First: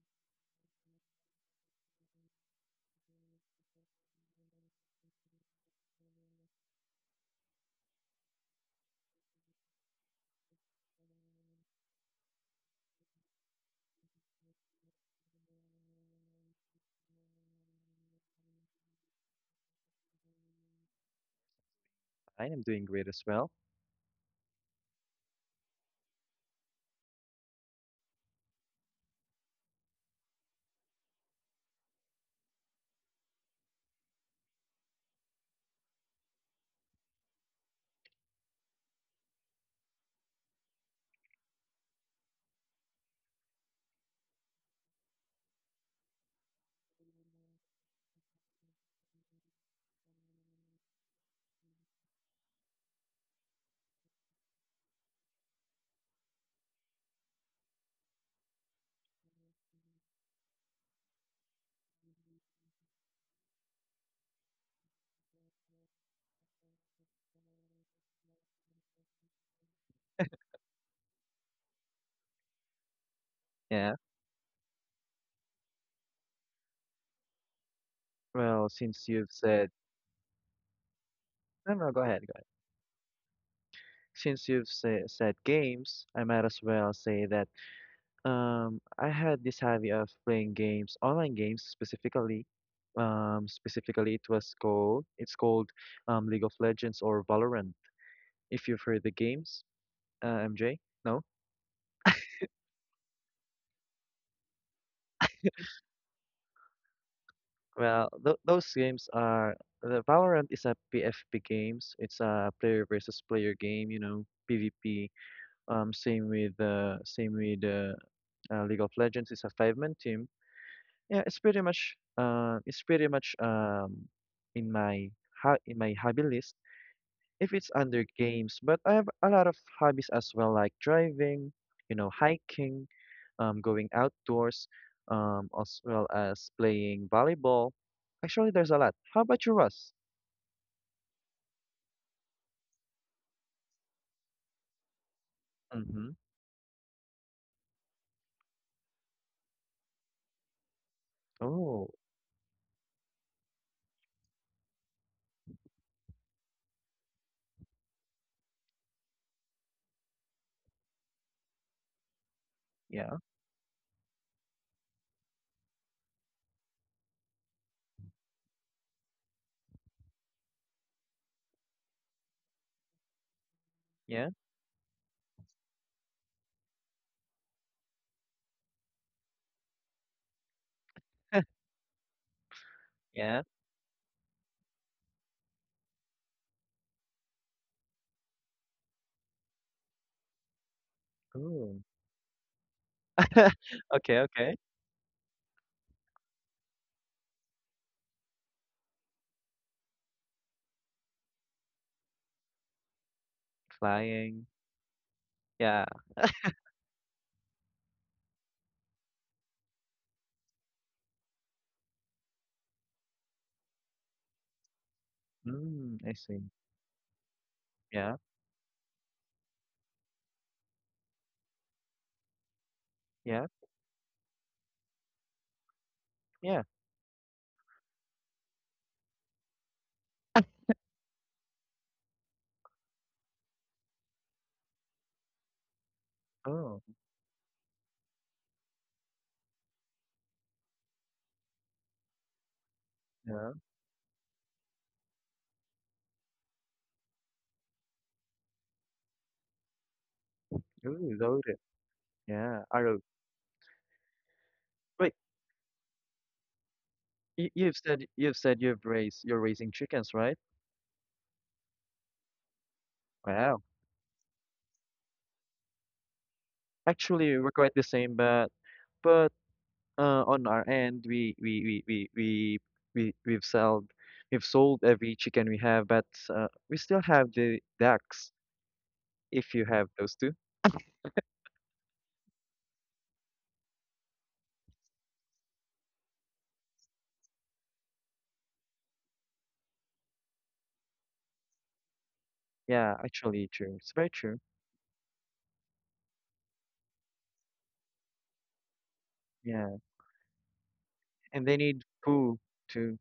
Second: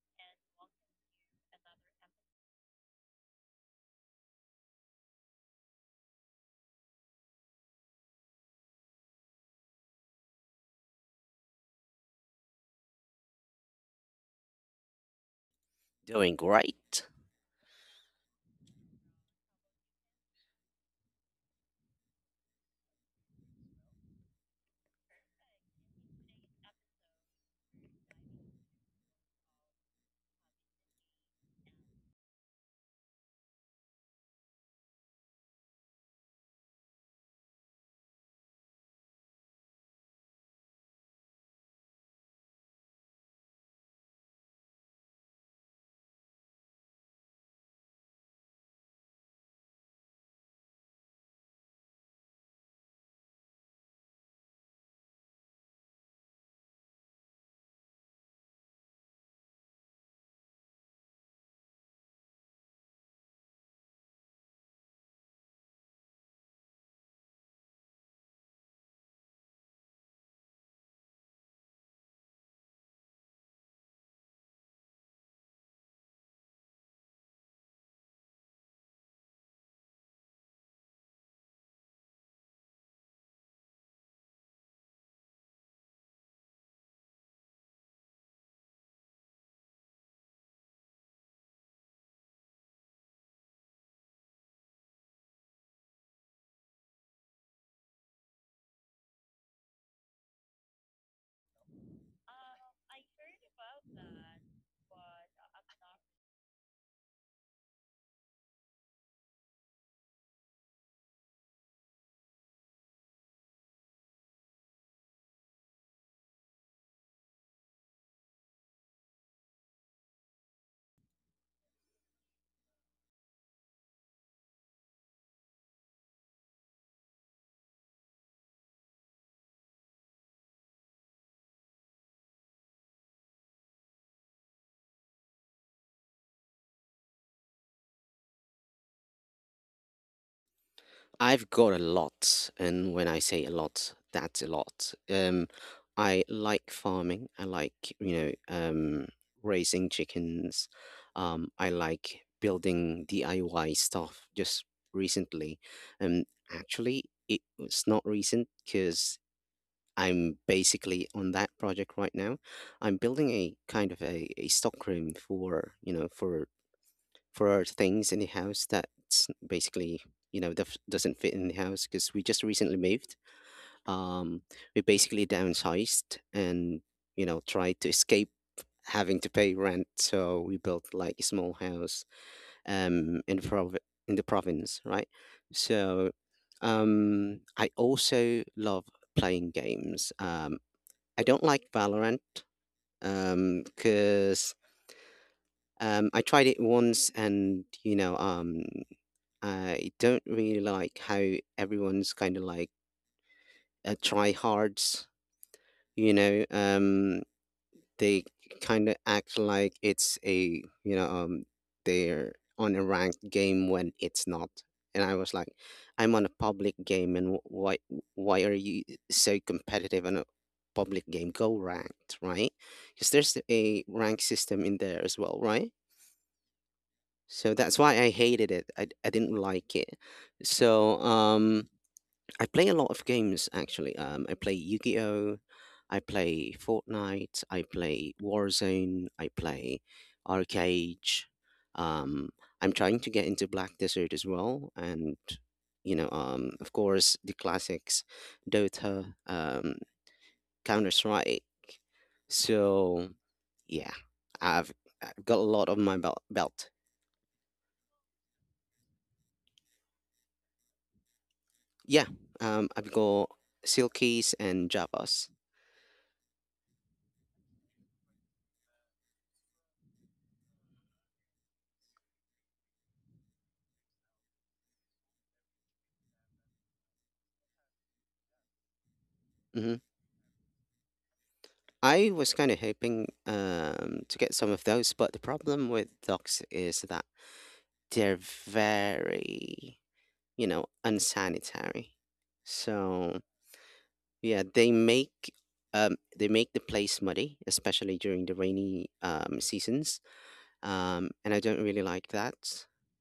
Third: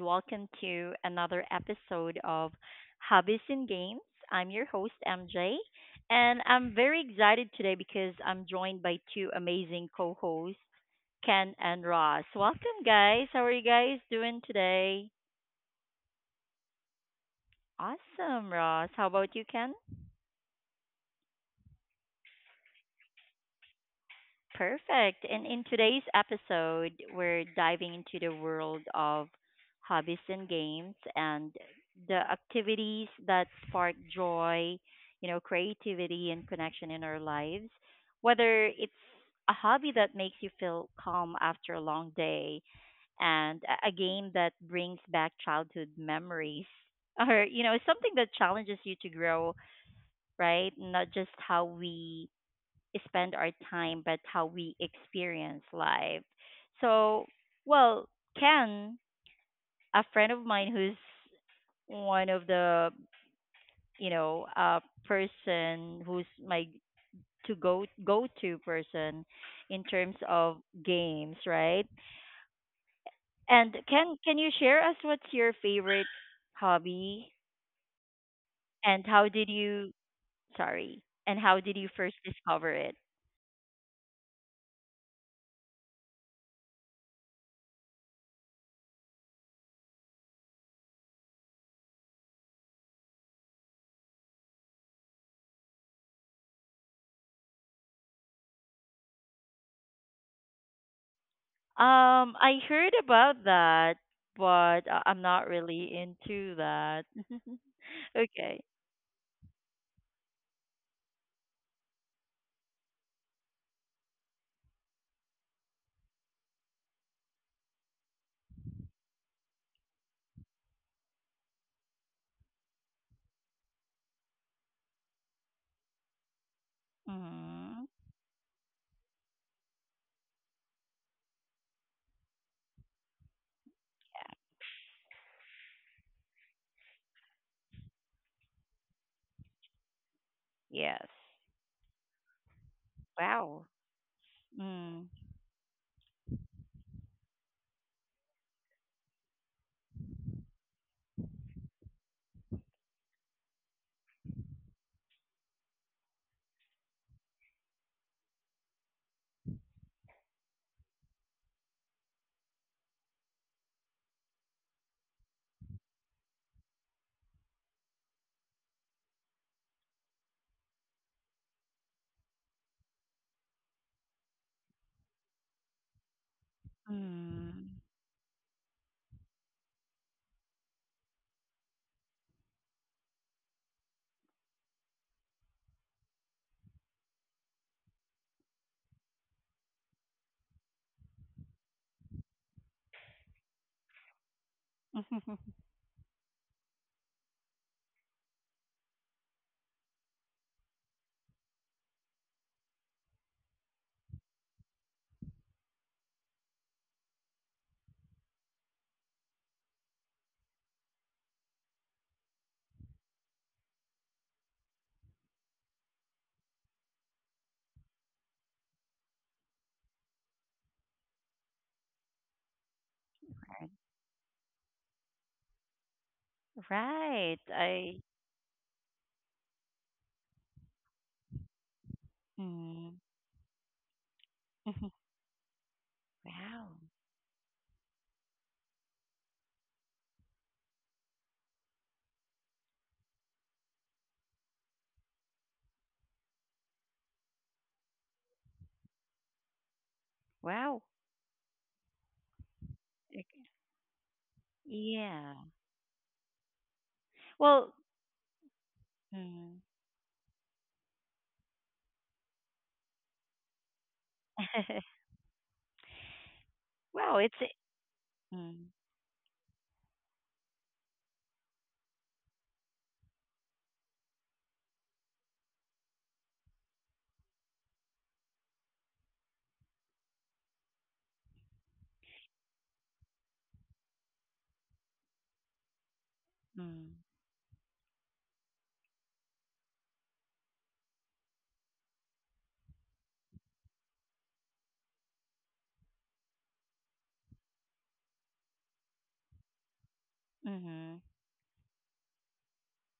welcome to another episode of Hobbies and Games. I'm your host, MJ, and I'm very excited today because I'm joined by two amazing co hosts, Ken and Ross. Welcome, guys. How are you guys doing today? Doing great. Awesome, Ross. How about you, Ken? I am doing great as well. Perfect. And in today's episode, we're diving into the world of hobbies and games and the activities that spark joy, you know, creativity and connection in our lives. Whether it's a hobby that makes you feel calm after a long day and a game that brings back childhood memories or, you know, something that challenges you to grow, right? Not just how we spend our time, but how we experience life. So, well, Ken, a friend of mine who's one of the, you know, uh, person who's my to go to person in terms of games, right? And Yeah. can you share us what's your favorite hobby Well, since and how you've did said you sorry and how no, did you no, go first ahead, go ahead. discover it? Since you've said games, I might as well say that I had this hobby of playing games, online games specifically. Specifically, it's called League of Legends or Valorant. If you've heard the games, MJ, no? I heard about that, but I'm not really into that. Well, th Okay. those games are the Valorant is a P v P games. It's a player versus player game, PvP. Same with League of Legends. It's a five-man team. Yeah, it's pretty much in my in my hobby list if it's Mm-hmm. under games. But I have a lot of hobbies as well, like driving, hiking, going outdoors, as well as playing volleyball. Actually, there's a lot. How about you, Russ? Yes. I've got a lot, and when I say a Wow. lot, that's a lot. Mm. Mm-hmm. I like farming. I like, you know, um, raising chickens. I Oh, like building DIY stuff just recently. Um, actually, it was not recent because I'm basically on that project right now. I'm yeah, building a kind of a stock room for, you know, for things in the house that's basically, you know, doesn't fit in the house because we just recently moved. yeah, um we basically downsized and, you know, Mm. tried to escape having to pay rent, so we built like a small house um in yeah. the prov- in the province, right? So I also love playing games. I don't like Oh, Valorant because, okay, because, okay. I tried it once, and, you know, I don't really like how everyone's kind of like, Flying. tryhards, Yeah. you know. They kind of act like it's a, you know, they're on a ranked game when it's not. And I was like, Mm, I I'm on a see. public game, and Yeah, why are you so competitive on a public game? Go ranked, right? Because there's yeah, Right. a rank system in there as well, right? yeah. Right. So that's why I. I hated it. I didn't like it. So um. I play a lot Mm. of games actually. I play Yu-Gi-Oh, I play Wow. Oh, Fortnite, I play Warzone, I play Arcade. Um, I'm trying to get into yeah. Black Desert as well, and, you know, of course, the classics, Dota, Wow. Counter Ooh, Strike. loaded. Yeah, arrow. So Okay. yeah, I've Wait, I've Yeah. got a lot on my belt. You, Well. you've said you've said you've raised you're Mm. raising chickens, right? Yeah, I've got Wow. Silkies and Javas. Wow. It's. Actually, we're quite the same, but Mm. but on our end, we we've sold we've sold every chicken we have, but we still have the ducks. If you Mm-hmm. have those two, I was kind of hoping, to get some of those, but the problem with dogs is Mm. that they're very, you know, unsanitary. yeah, So actually, true. It's very true. yeah, they make, they make the place muddy, especially during the rainy, Yeah, seasons, Mm-hmm. And I and they don't really need like that. poo too.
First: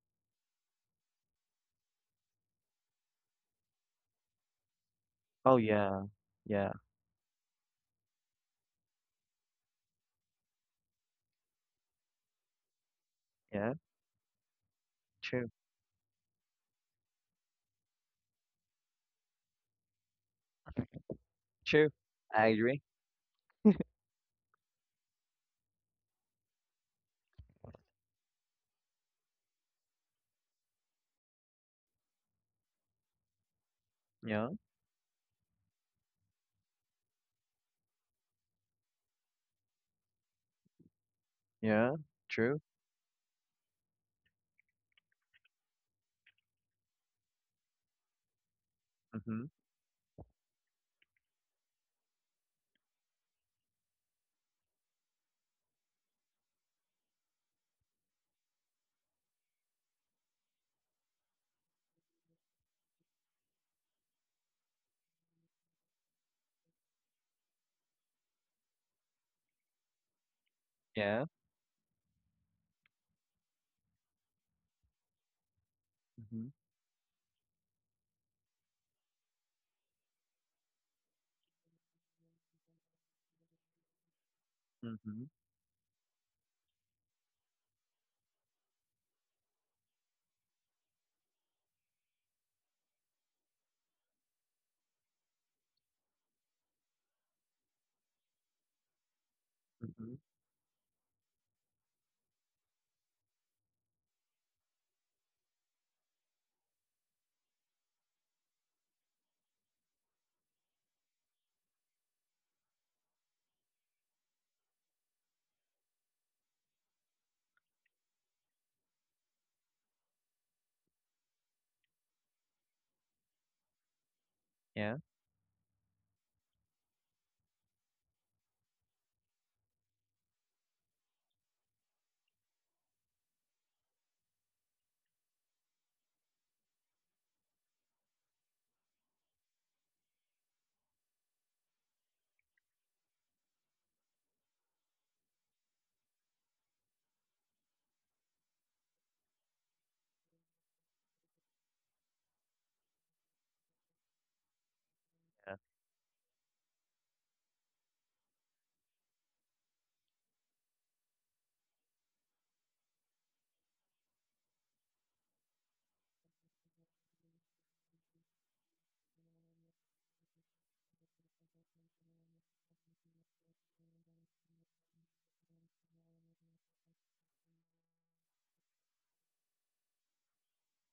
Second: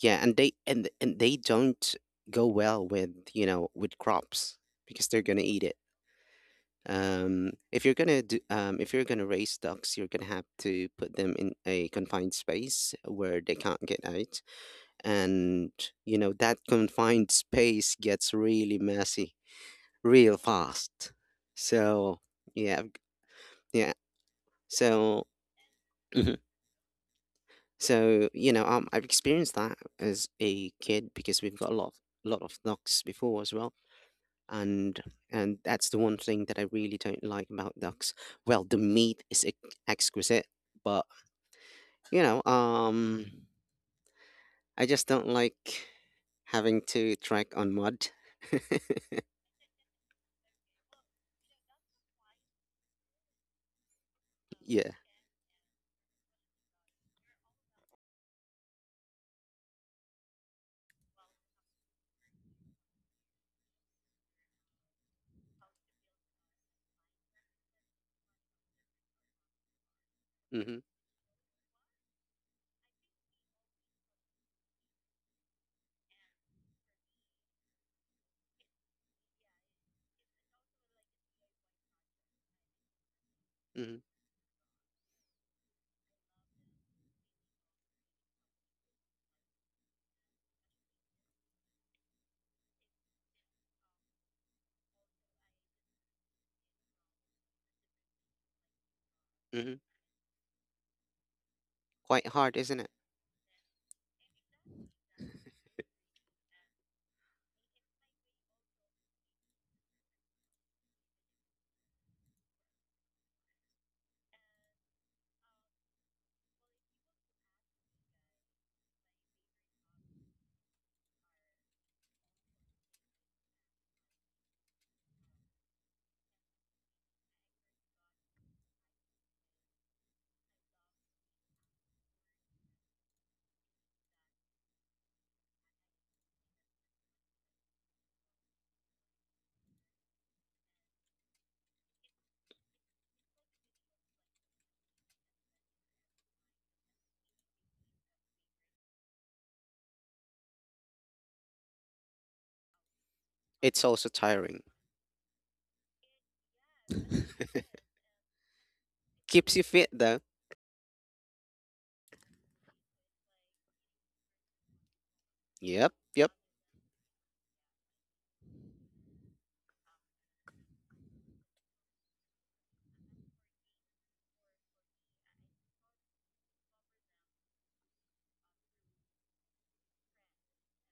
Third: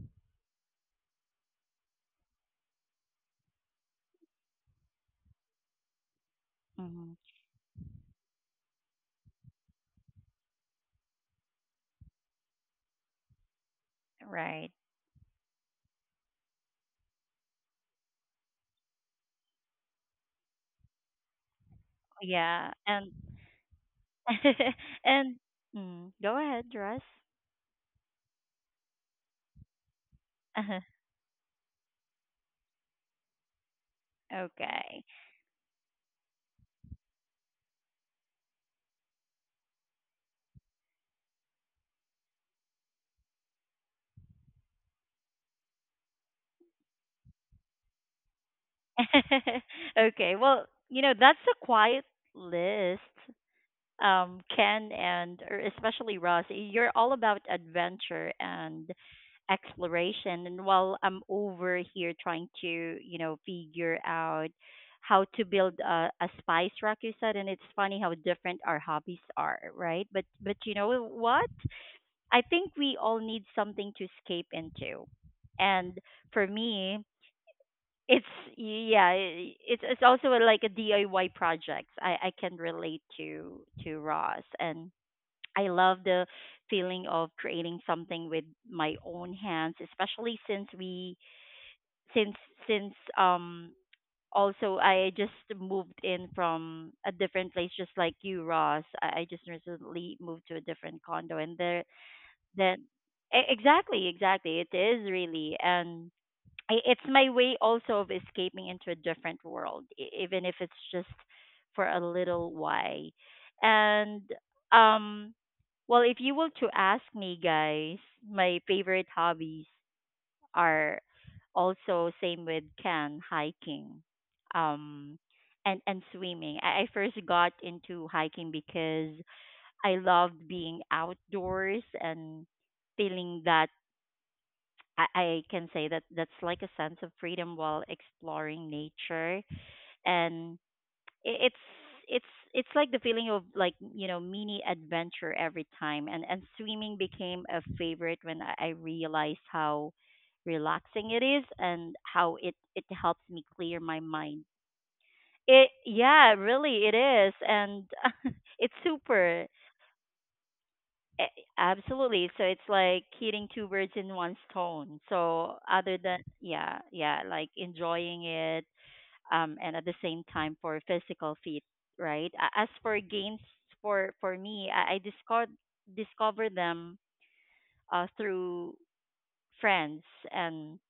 Yeah, and they and they don't go well with, you know, with crops because they're gonna Oh eat it. yeah, yeah, Mm-hmm. If you're gonna do, if you're gonna raise ducks, you're gonna have to put them in a confined space where they yeah. can't get out, Right. True. and you know that confined space gets really messy real fast. True. So I Yeah. yeah, agree. And yeah. So and mm, mhm. go ahead, Russ. So you know, I've experienced that as a kid because we've got a lot of, lot of ducks before as well, Yeah. and okay. That's the one thing that I really don't like about ducks. Well, the meat is exquisite, but Yeah. you know, True. I just don't like having to trek on mud. Mm-hmm. okay. Well, you know, that's a quiet list. Ken Yeah. and or especially Ross, you're all about adventure and exploration. And while I'm over here trying to, you know, figure out how to build a spice rack, you said, and it's funny how different our hobbies are, right? But you Mm-hmm, know Yeah. what? I think we all need something to escape into. And Mm-hmm. for me, it's yeah, it's also a, like a DIY project. I can relate mm-hmm, to Ross and Mm-hmm. I love the feeling of creating something with my own hands, especially since we since since also I just moved in from a different place just like you Ross. I mm-hmm. just Mm-hmm. recently moved to a different condo and there Quite hard, isn't it? then exactly exactly it is really and it's my way also of escaping into a different world even if it's just for a little while and um well if you were to ask me guys my favorite hobbies are also same with can hiking Yeah. um and swimming I first got into hiking because I loved being outdoors and feeling that I can say that that's like a sense of freedom while exploring nature and it's it's it's like the feeling of like you know mini adventure every time and swimming became a favorite when I realized how relaxing it is and how it it helps me It's clear my also mind tiring. Yeah. it yeah really it is and it's super Keeps you fit though. A- Absolutely. So it's like hitting two birds in one stone. So Yep, other than yep. yeah, yeah, like enjoying it, and at the same time for physical fit, right? As for games, for me, I discovered them through friends, and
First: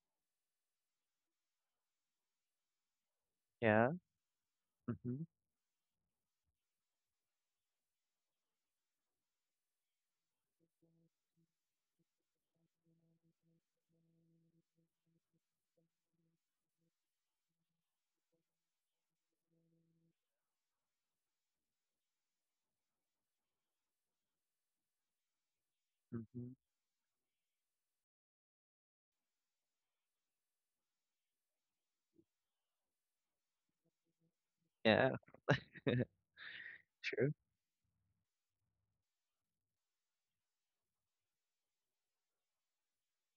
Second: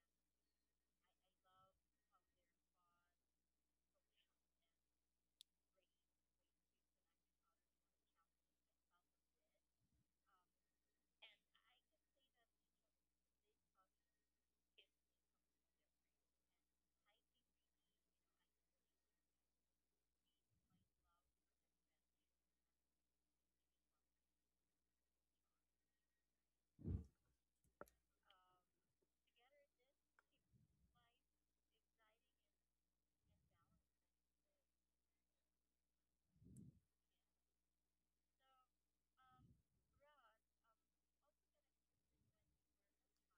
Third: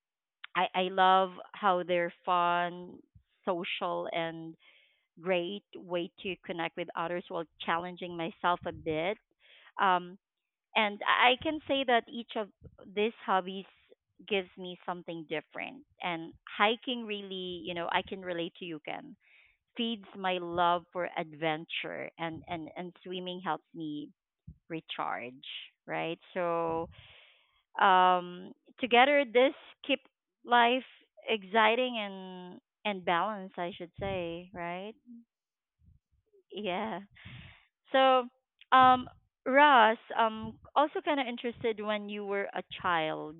I love how they're fun, Yeah. social, and Mm-hmm. great way to connect with others while challenging myself a bit. Um, and I can say that each of these hobbies gives me something different. And hiking really, you know, I can relate to you, Ken, feeds my love for adventure and, and swimming helps me recharge, right? Mm-hmm. So um, together this keep life exciting and balanced, I should say, right? Yeah. Yeah. True. So um Ross, also kind of interested when you were a child.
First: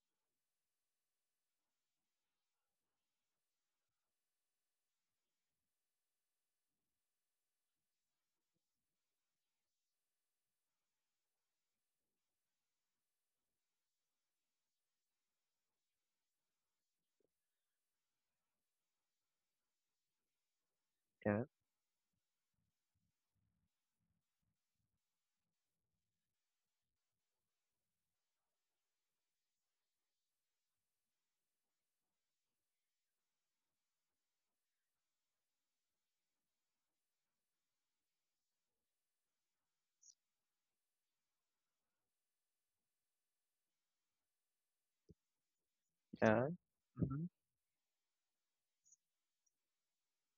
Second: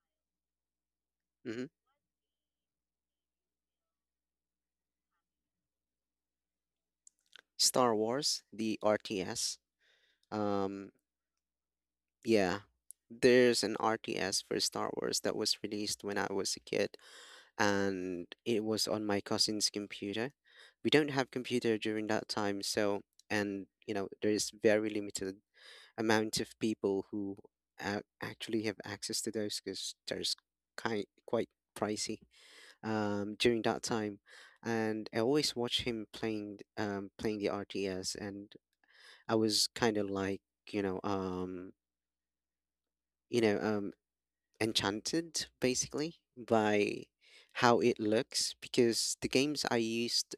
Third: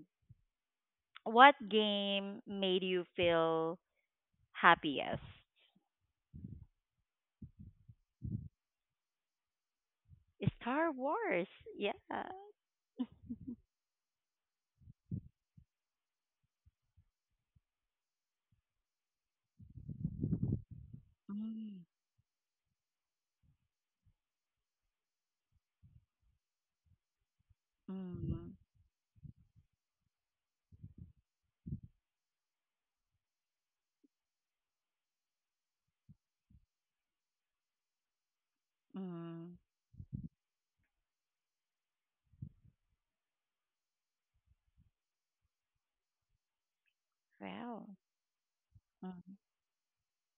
What Mm-hmm. game made you feel happiest? Star Wars, the RTS. Um, Star Wars. Yeah. Yeah. There's an RTS for Star Wars that was released when I was a kid, and it was on my cousin's computer. We don't have Yeah. computer Mm, during that time, so, and you know there is very limited amount of people who mm, actually have access to those because there's kind quite pricey during that time. And I always watch him playing playing the RTS, and I mm. was kind of like, you know, you know, enchanted basically Yeah. by Mm-hmm. how Wow. it looks because the Mm. games I used,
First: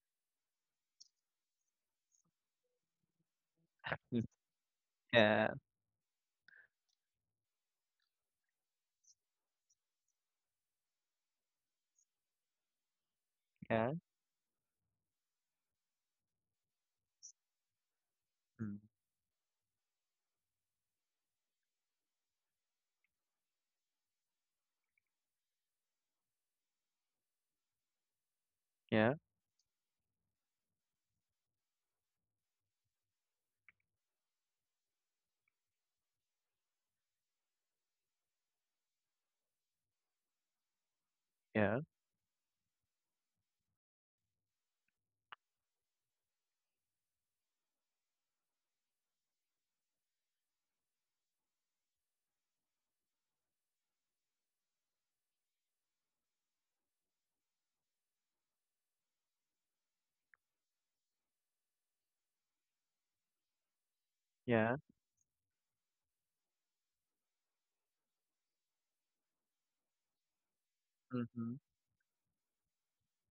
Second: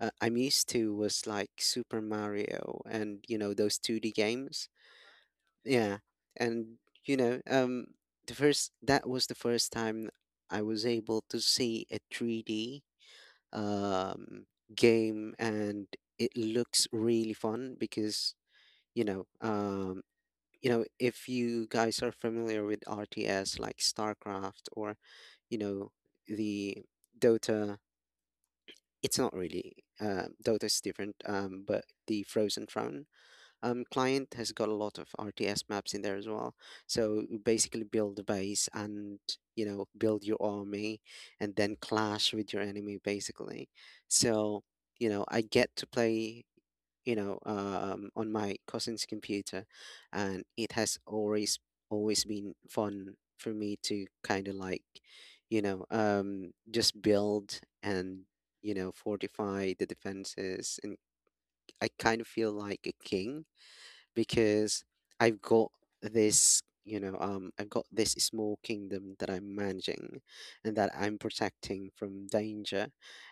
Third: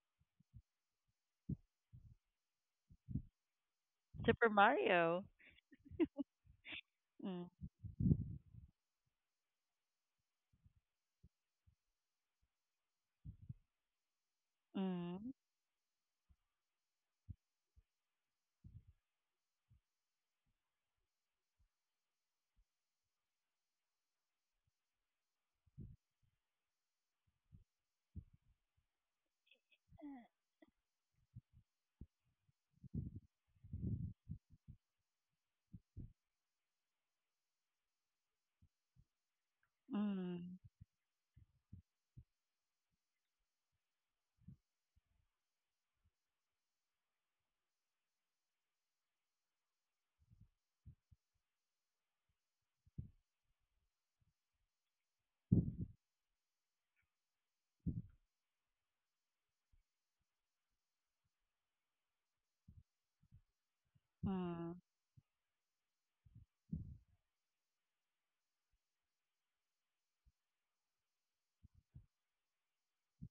I'm used to was like Super Mario and you know those 2D Mm, Super games. Mario. yeah. Yeah. And you know, Mm, the first that was the first time I was able to see a 3D Yeah. um mm, game, and it looks really fun because Mm. you know, um you know, if you guys are familiar with RTS like StarCraft or you know the Dota. Yeah. It's not really, Dota is different, but the Frozen Throne, client has got a lot of RTS maps in there as well. So you basically build a base and, you know, build mm, your army and then Yeah. clash with your enemy basically. So you know I get to play, you know, on my cousin's computer, and it has always been fun for me to kind of like, you know, just build and, you know, fortify the defenses, and I kind of feel like a king Yeah. mm. because I've got this. You know, I've got this small kingdom that I'm managing, and that I'm Mm-hmm. protecting from danger,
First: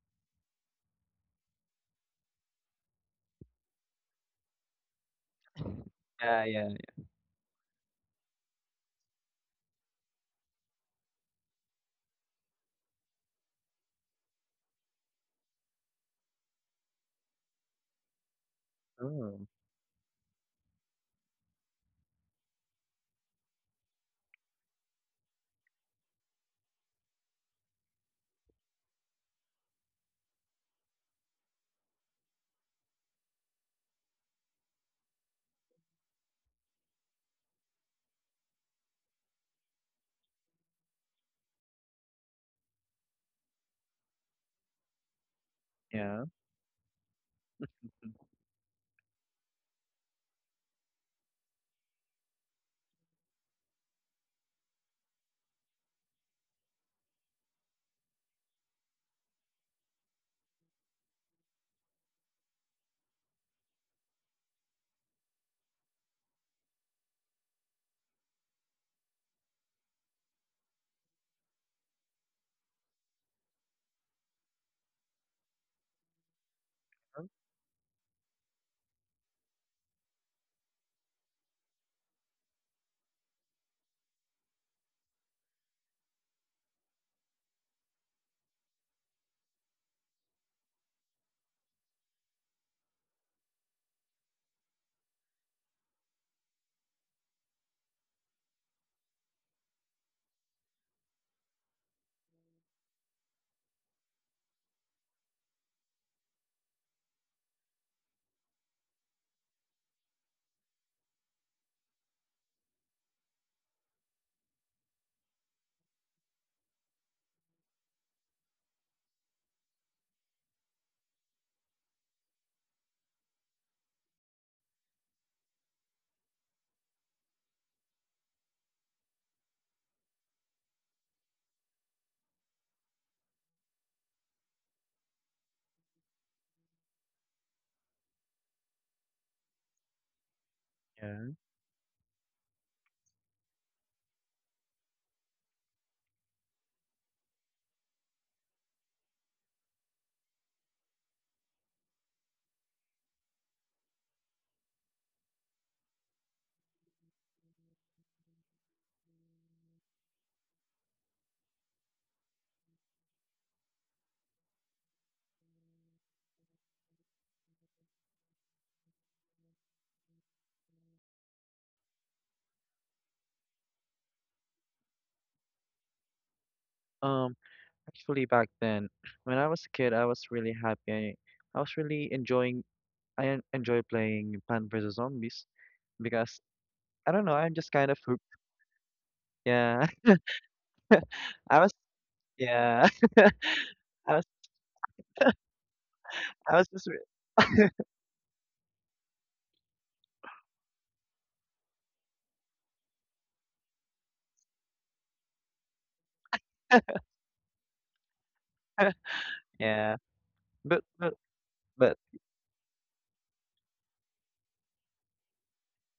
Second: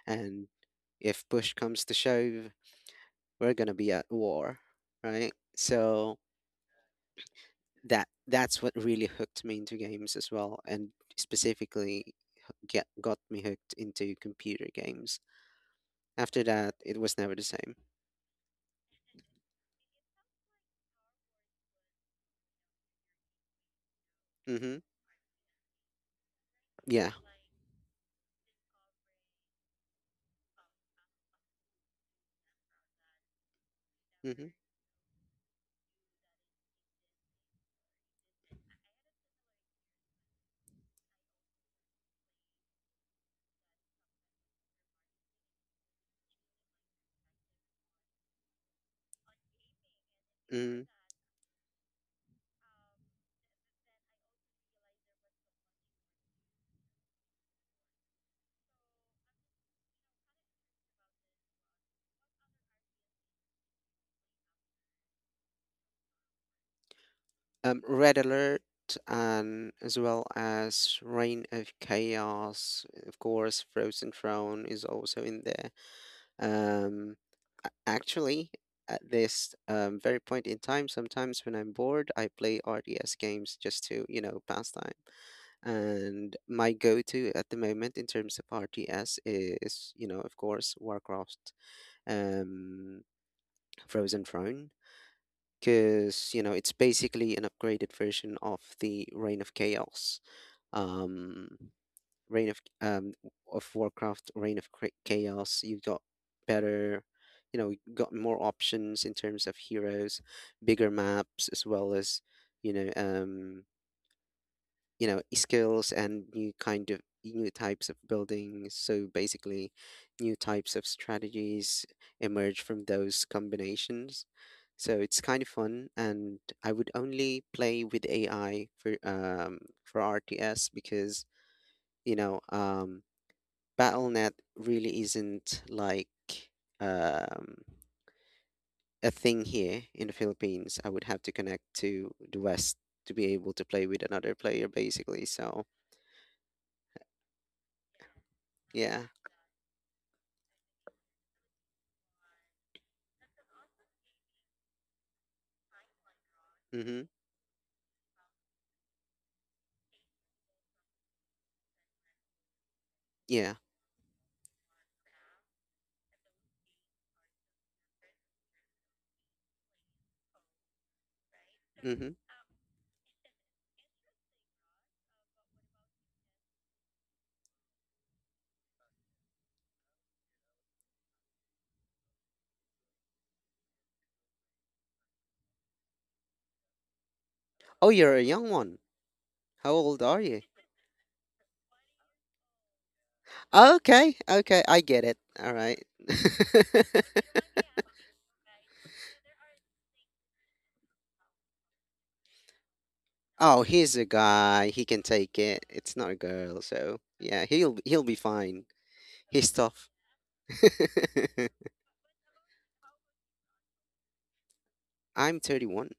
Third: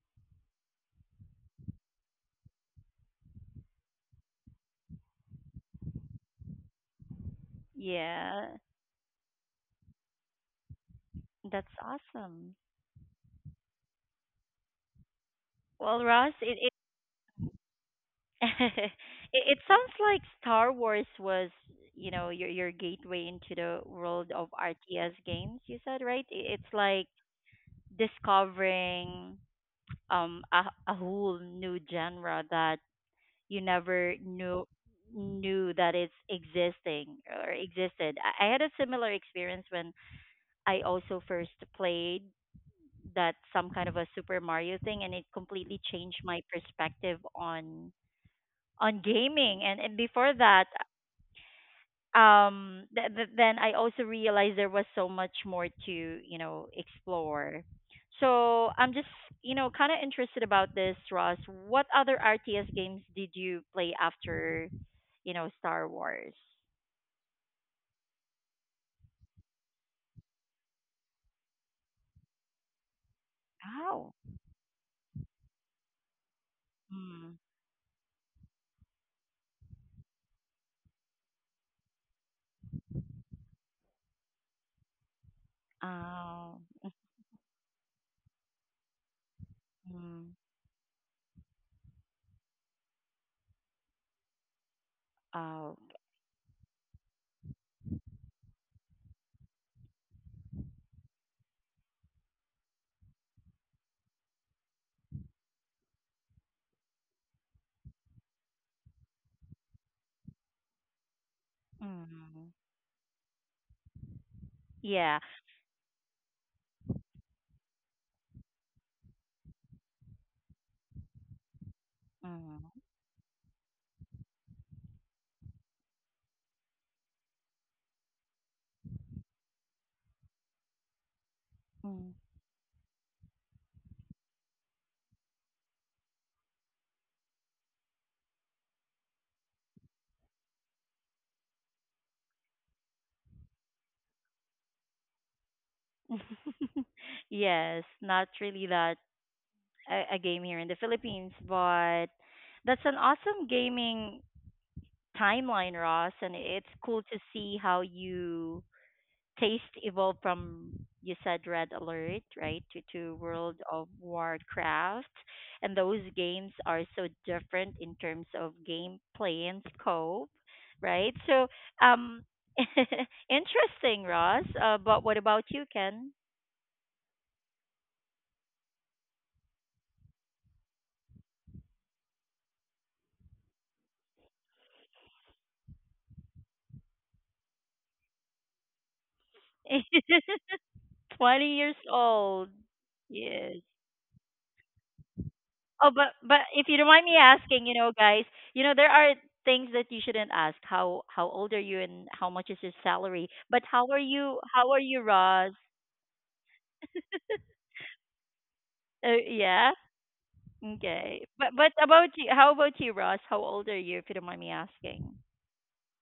and if push comes to shove, we're gonna be at war, right? So Yeah. Yeah. that Yeah, that's what really hooked me into games as well, and that's specifically awesome. get got me hooked into computer games. Well, Ross, After that, it was never the same. Oh. it it sounds like Star Wars was, you know, your gateway into the world of Mm-hmm. RTS games. You said right? It, it's like Yeah. discovering um a, a whole new genre that you never Mm-hmm. Knew that it's existing or existed. I had a similar experience when I also first played that some kind of a Super Mario thing and it completely changed Yeah. my perspective on gaming and before that Mm-hmm. Then I also realized there was so much more to you know explore. So I'm just you know kind of interested about this, Ross. What other RTS games did you play after you know Star Wars? Red Alert and as well as Reign of Chaos, of course, Frozen Oh. Throne is also in there. Um, Mm-hmm. Mm. Actually, at this very point in time, sometimes when I'm bored, I play RTS games just to, you know, pass time. And Oh. my go-to at the moment in terms of RTS is, you know, Mm. of course, Warcraft, um, Frozen Throne, Oh. because, you know, it's basically an upgraded version of the Reign of Chaos. Um, Reign of Warcraft, Reign of Chaos. You've got better, you know, you've got more options in terms of heroes, bigger maps, as well as Mm. you know, um, you Yeah. know, skills and new kind of new types of buildings. So basically, new types of strategies emerge Mm. from those combinations. So it's kind of fun, and I would only play with AI for RTS because you Mm. know Battle.net really isn't like, um, a thing here in the Philippines. I would have to Yeah. connect to the West to be able to play with another player, basically. So yes, not really that yeah, a game here in the Philippines, but that's an awesome gaming timeline, Ross, and it's mm-hmm, cool to see how you taste evolved from you said Red Alert, right, to yeah, World of Warcraft. And those games are so different in terms of gameplay and scope, right? So, mm-hmm. um, interesting, Ross. But what about you, Ken? Um. Actually, back then, when I was a kid, I was really happy. I was really enjoying. Enjoy playing Plant vs Zombies because I don't know. I'm just kind Oh, of you're a hooked. young one. How Yeah. old are you? 20 I was years old. Yeah. Yeah. I Okay, was okay, I get it. All right. Oh, but I if was you don't just re mind me asking, you know, guys, you know, there are things that you shouldn't ask. How old are you and how much is your salary? But Oh, how he's are a you? guy. How are He you, can take Ross? it. It's not a girl, so yeah, he'll be fine. He's Yeah. tough. Yeah. But but Okay. But but about you, how about you, Ross? How old are you, if you don't mind me asking? I'm 31.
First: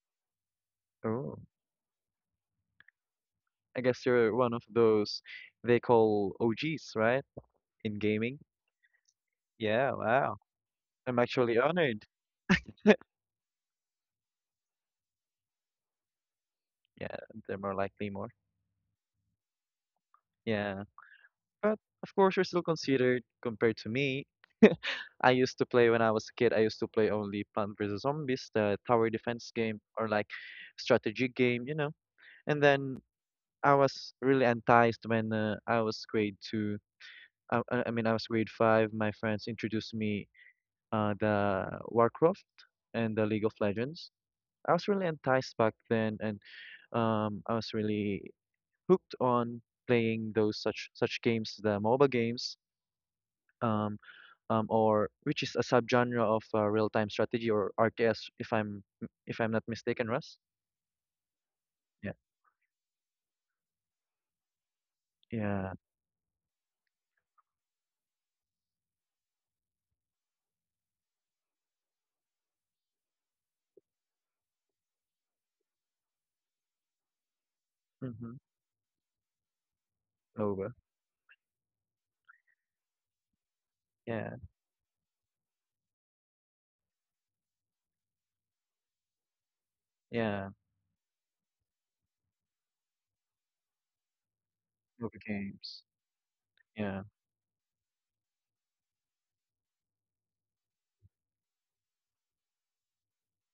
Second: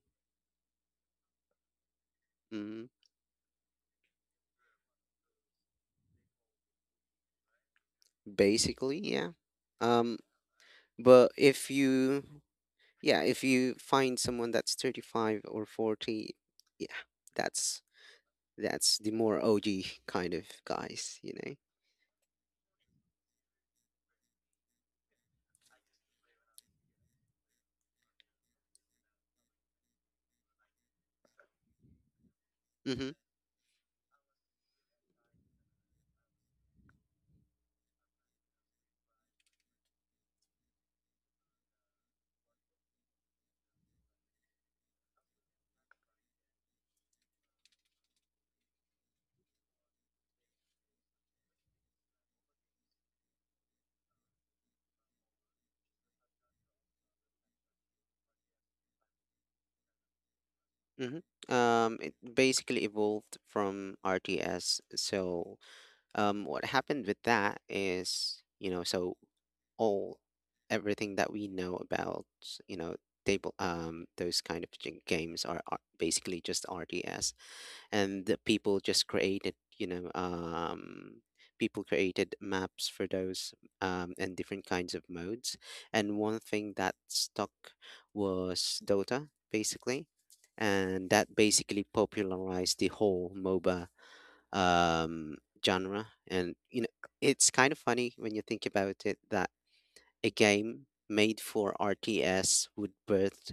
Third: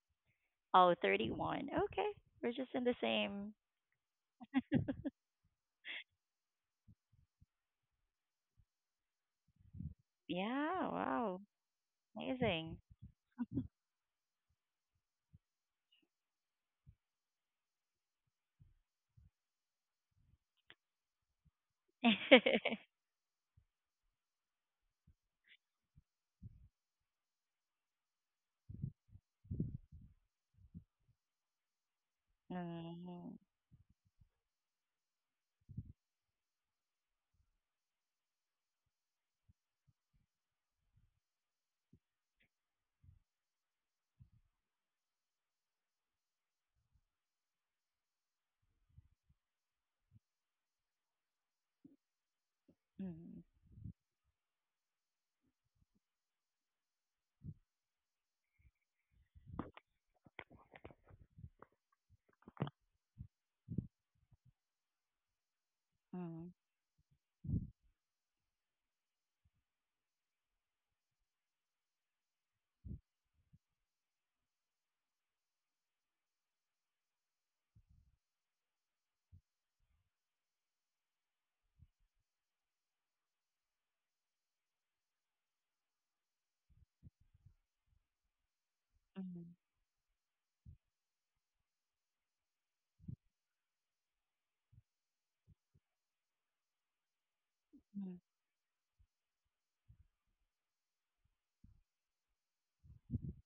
Oh, thirty Oh, one. Okay. We're just in Mm-hmm. the same. I guess you're one of those they call OGs, right? In gaming. Basically, yeah. Yeah, Um, wow. Yeah. I'm but Wow. actually if honored. you, Amazing. yeah, if you find someone that's 35 or 40, yeah, Yeah, they're more that's likely more. that's the more OG kind of Yeah. guys, you know. But of course you're still considered compared to me. I used to play when I was a kid, I used to play only Plant versus Zombies, the tower defense game or like strategy game. And then Mm-hmm. Mm, I was really enticed when I was grade two. I mean, I was grade five. My friends introduced me the Warcraft and the League of Legends. I was really enticed back then, and I was really hooked on playing those such games, the MOBA games, mm, um, or which is a subgenre of real-time strategy or RTS, if I'm not mistaken, Russ. Mm-hmm. Yeah, It basically evolved from RTS. So, yeah, mm, what happened with that is, you know, so all everything that we know about, you know, table those kind of games are basically just RTS, and mm-hmm. the people just created, you know, MOBA. People created maps for those, and Yeah, different kinds of modes, and one thing that stuck was Dota mm, basically, yeah. and that basically popularized the whole MOBA, Movie um games. genre. And you know Yeah, it's kind of funny mm. when you think about it that a game made for RTS would birth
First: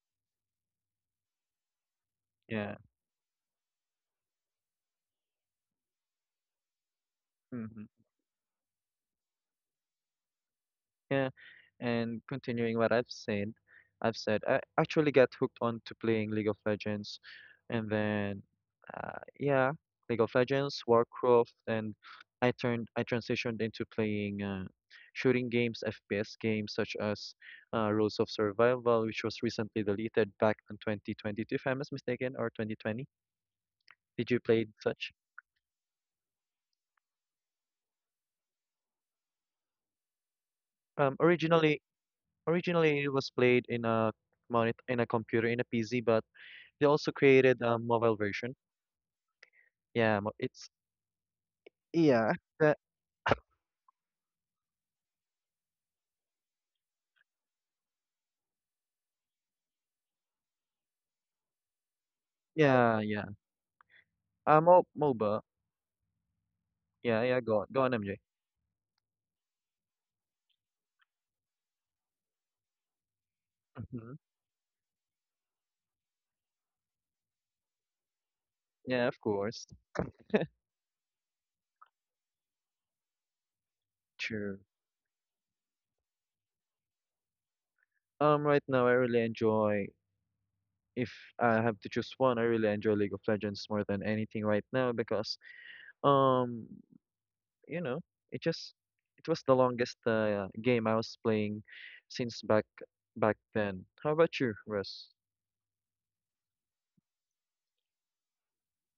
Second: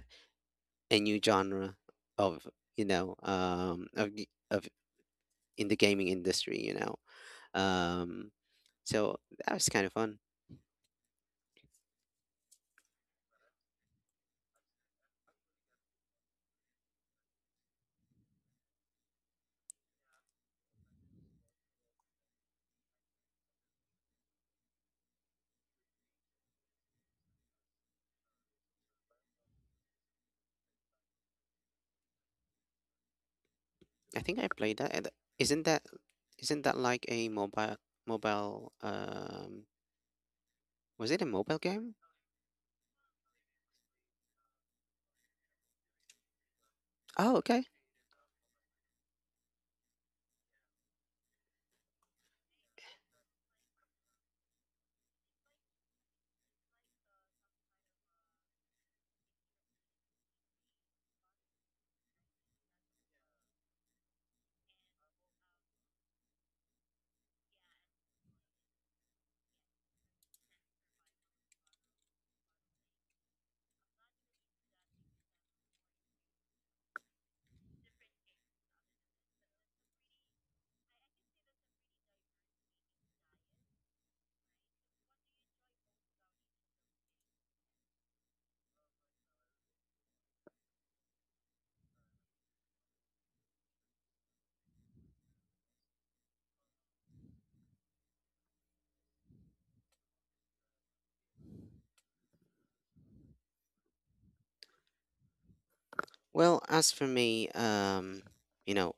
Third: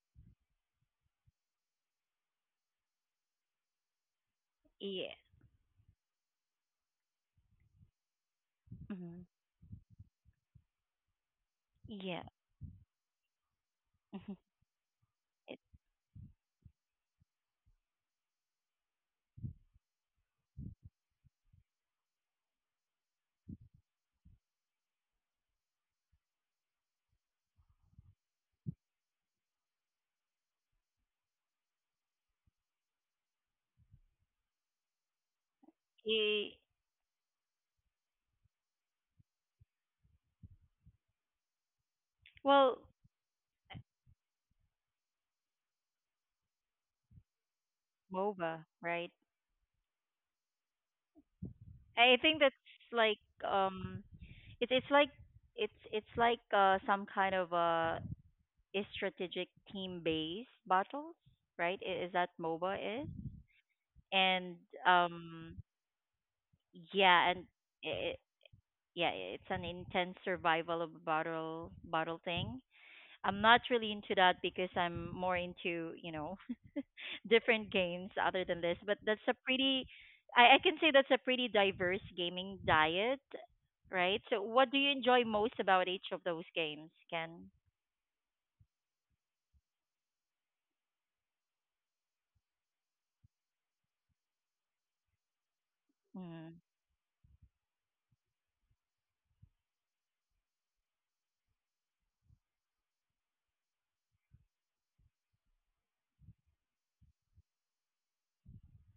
a new genre of, yeah. you know, of of Yeah. in the gaming industry. You know, Mhm. um, so Mm, that was kind of fun. Yeah. And yeah. continuing what I've said, I actually got hooked on to playing League of Legends, and then, yeah, League of Legends, Warcraft, and I transitioned into playing shooting games, FPS games such as Rules of Survival, which was recently deleted back in 2022, if I'm not mistaken, or 2020. I Did think you I play played that. And such? Isn't that It, isn't that like a mobile was Um, it a mobile originally, game? Well, Originally, it was played in a monitor, in a computer, in a PC, but they also Oh, okay. created a mobile version. MOBA, right? Yeah, it's I yeah, think that's that, like um it's like it's like some kind of a strategic team based battles, right? Is that yeah, MOBA is? yeah. And Mo MOBA. um Yeah, yeah, yeah. and Go on, go on, MJ. it, yeah, it's an intense survival of battle thing. I'm not really Mm-hmm. into that because I'm more into, you know, different games other than this. But Yeah, of that's a course. pretty, I can say that's a pretty diverse gaming diet, right? So, Sure. what do you enjoy most about each of those games, Ken? Right now I really enjoy. If I have to choose one, I really enjoy League of Legends more than anything right now because Mm, um, you know, it just it was the longest game I was playing since back then. How about you, Russ? Well, as for me, you know,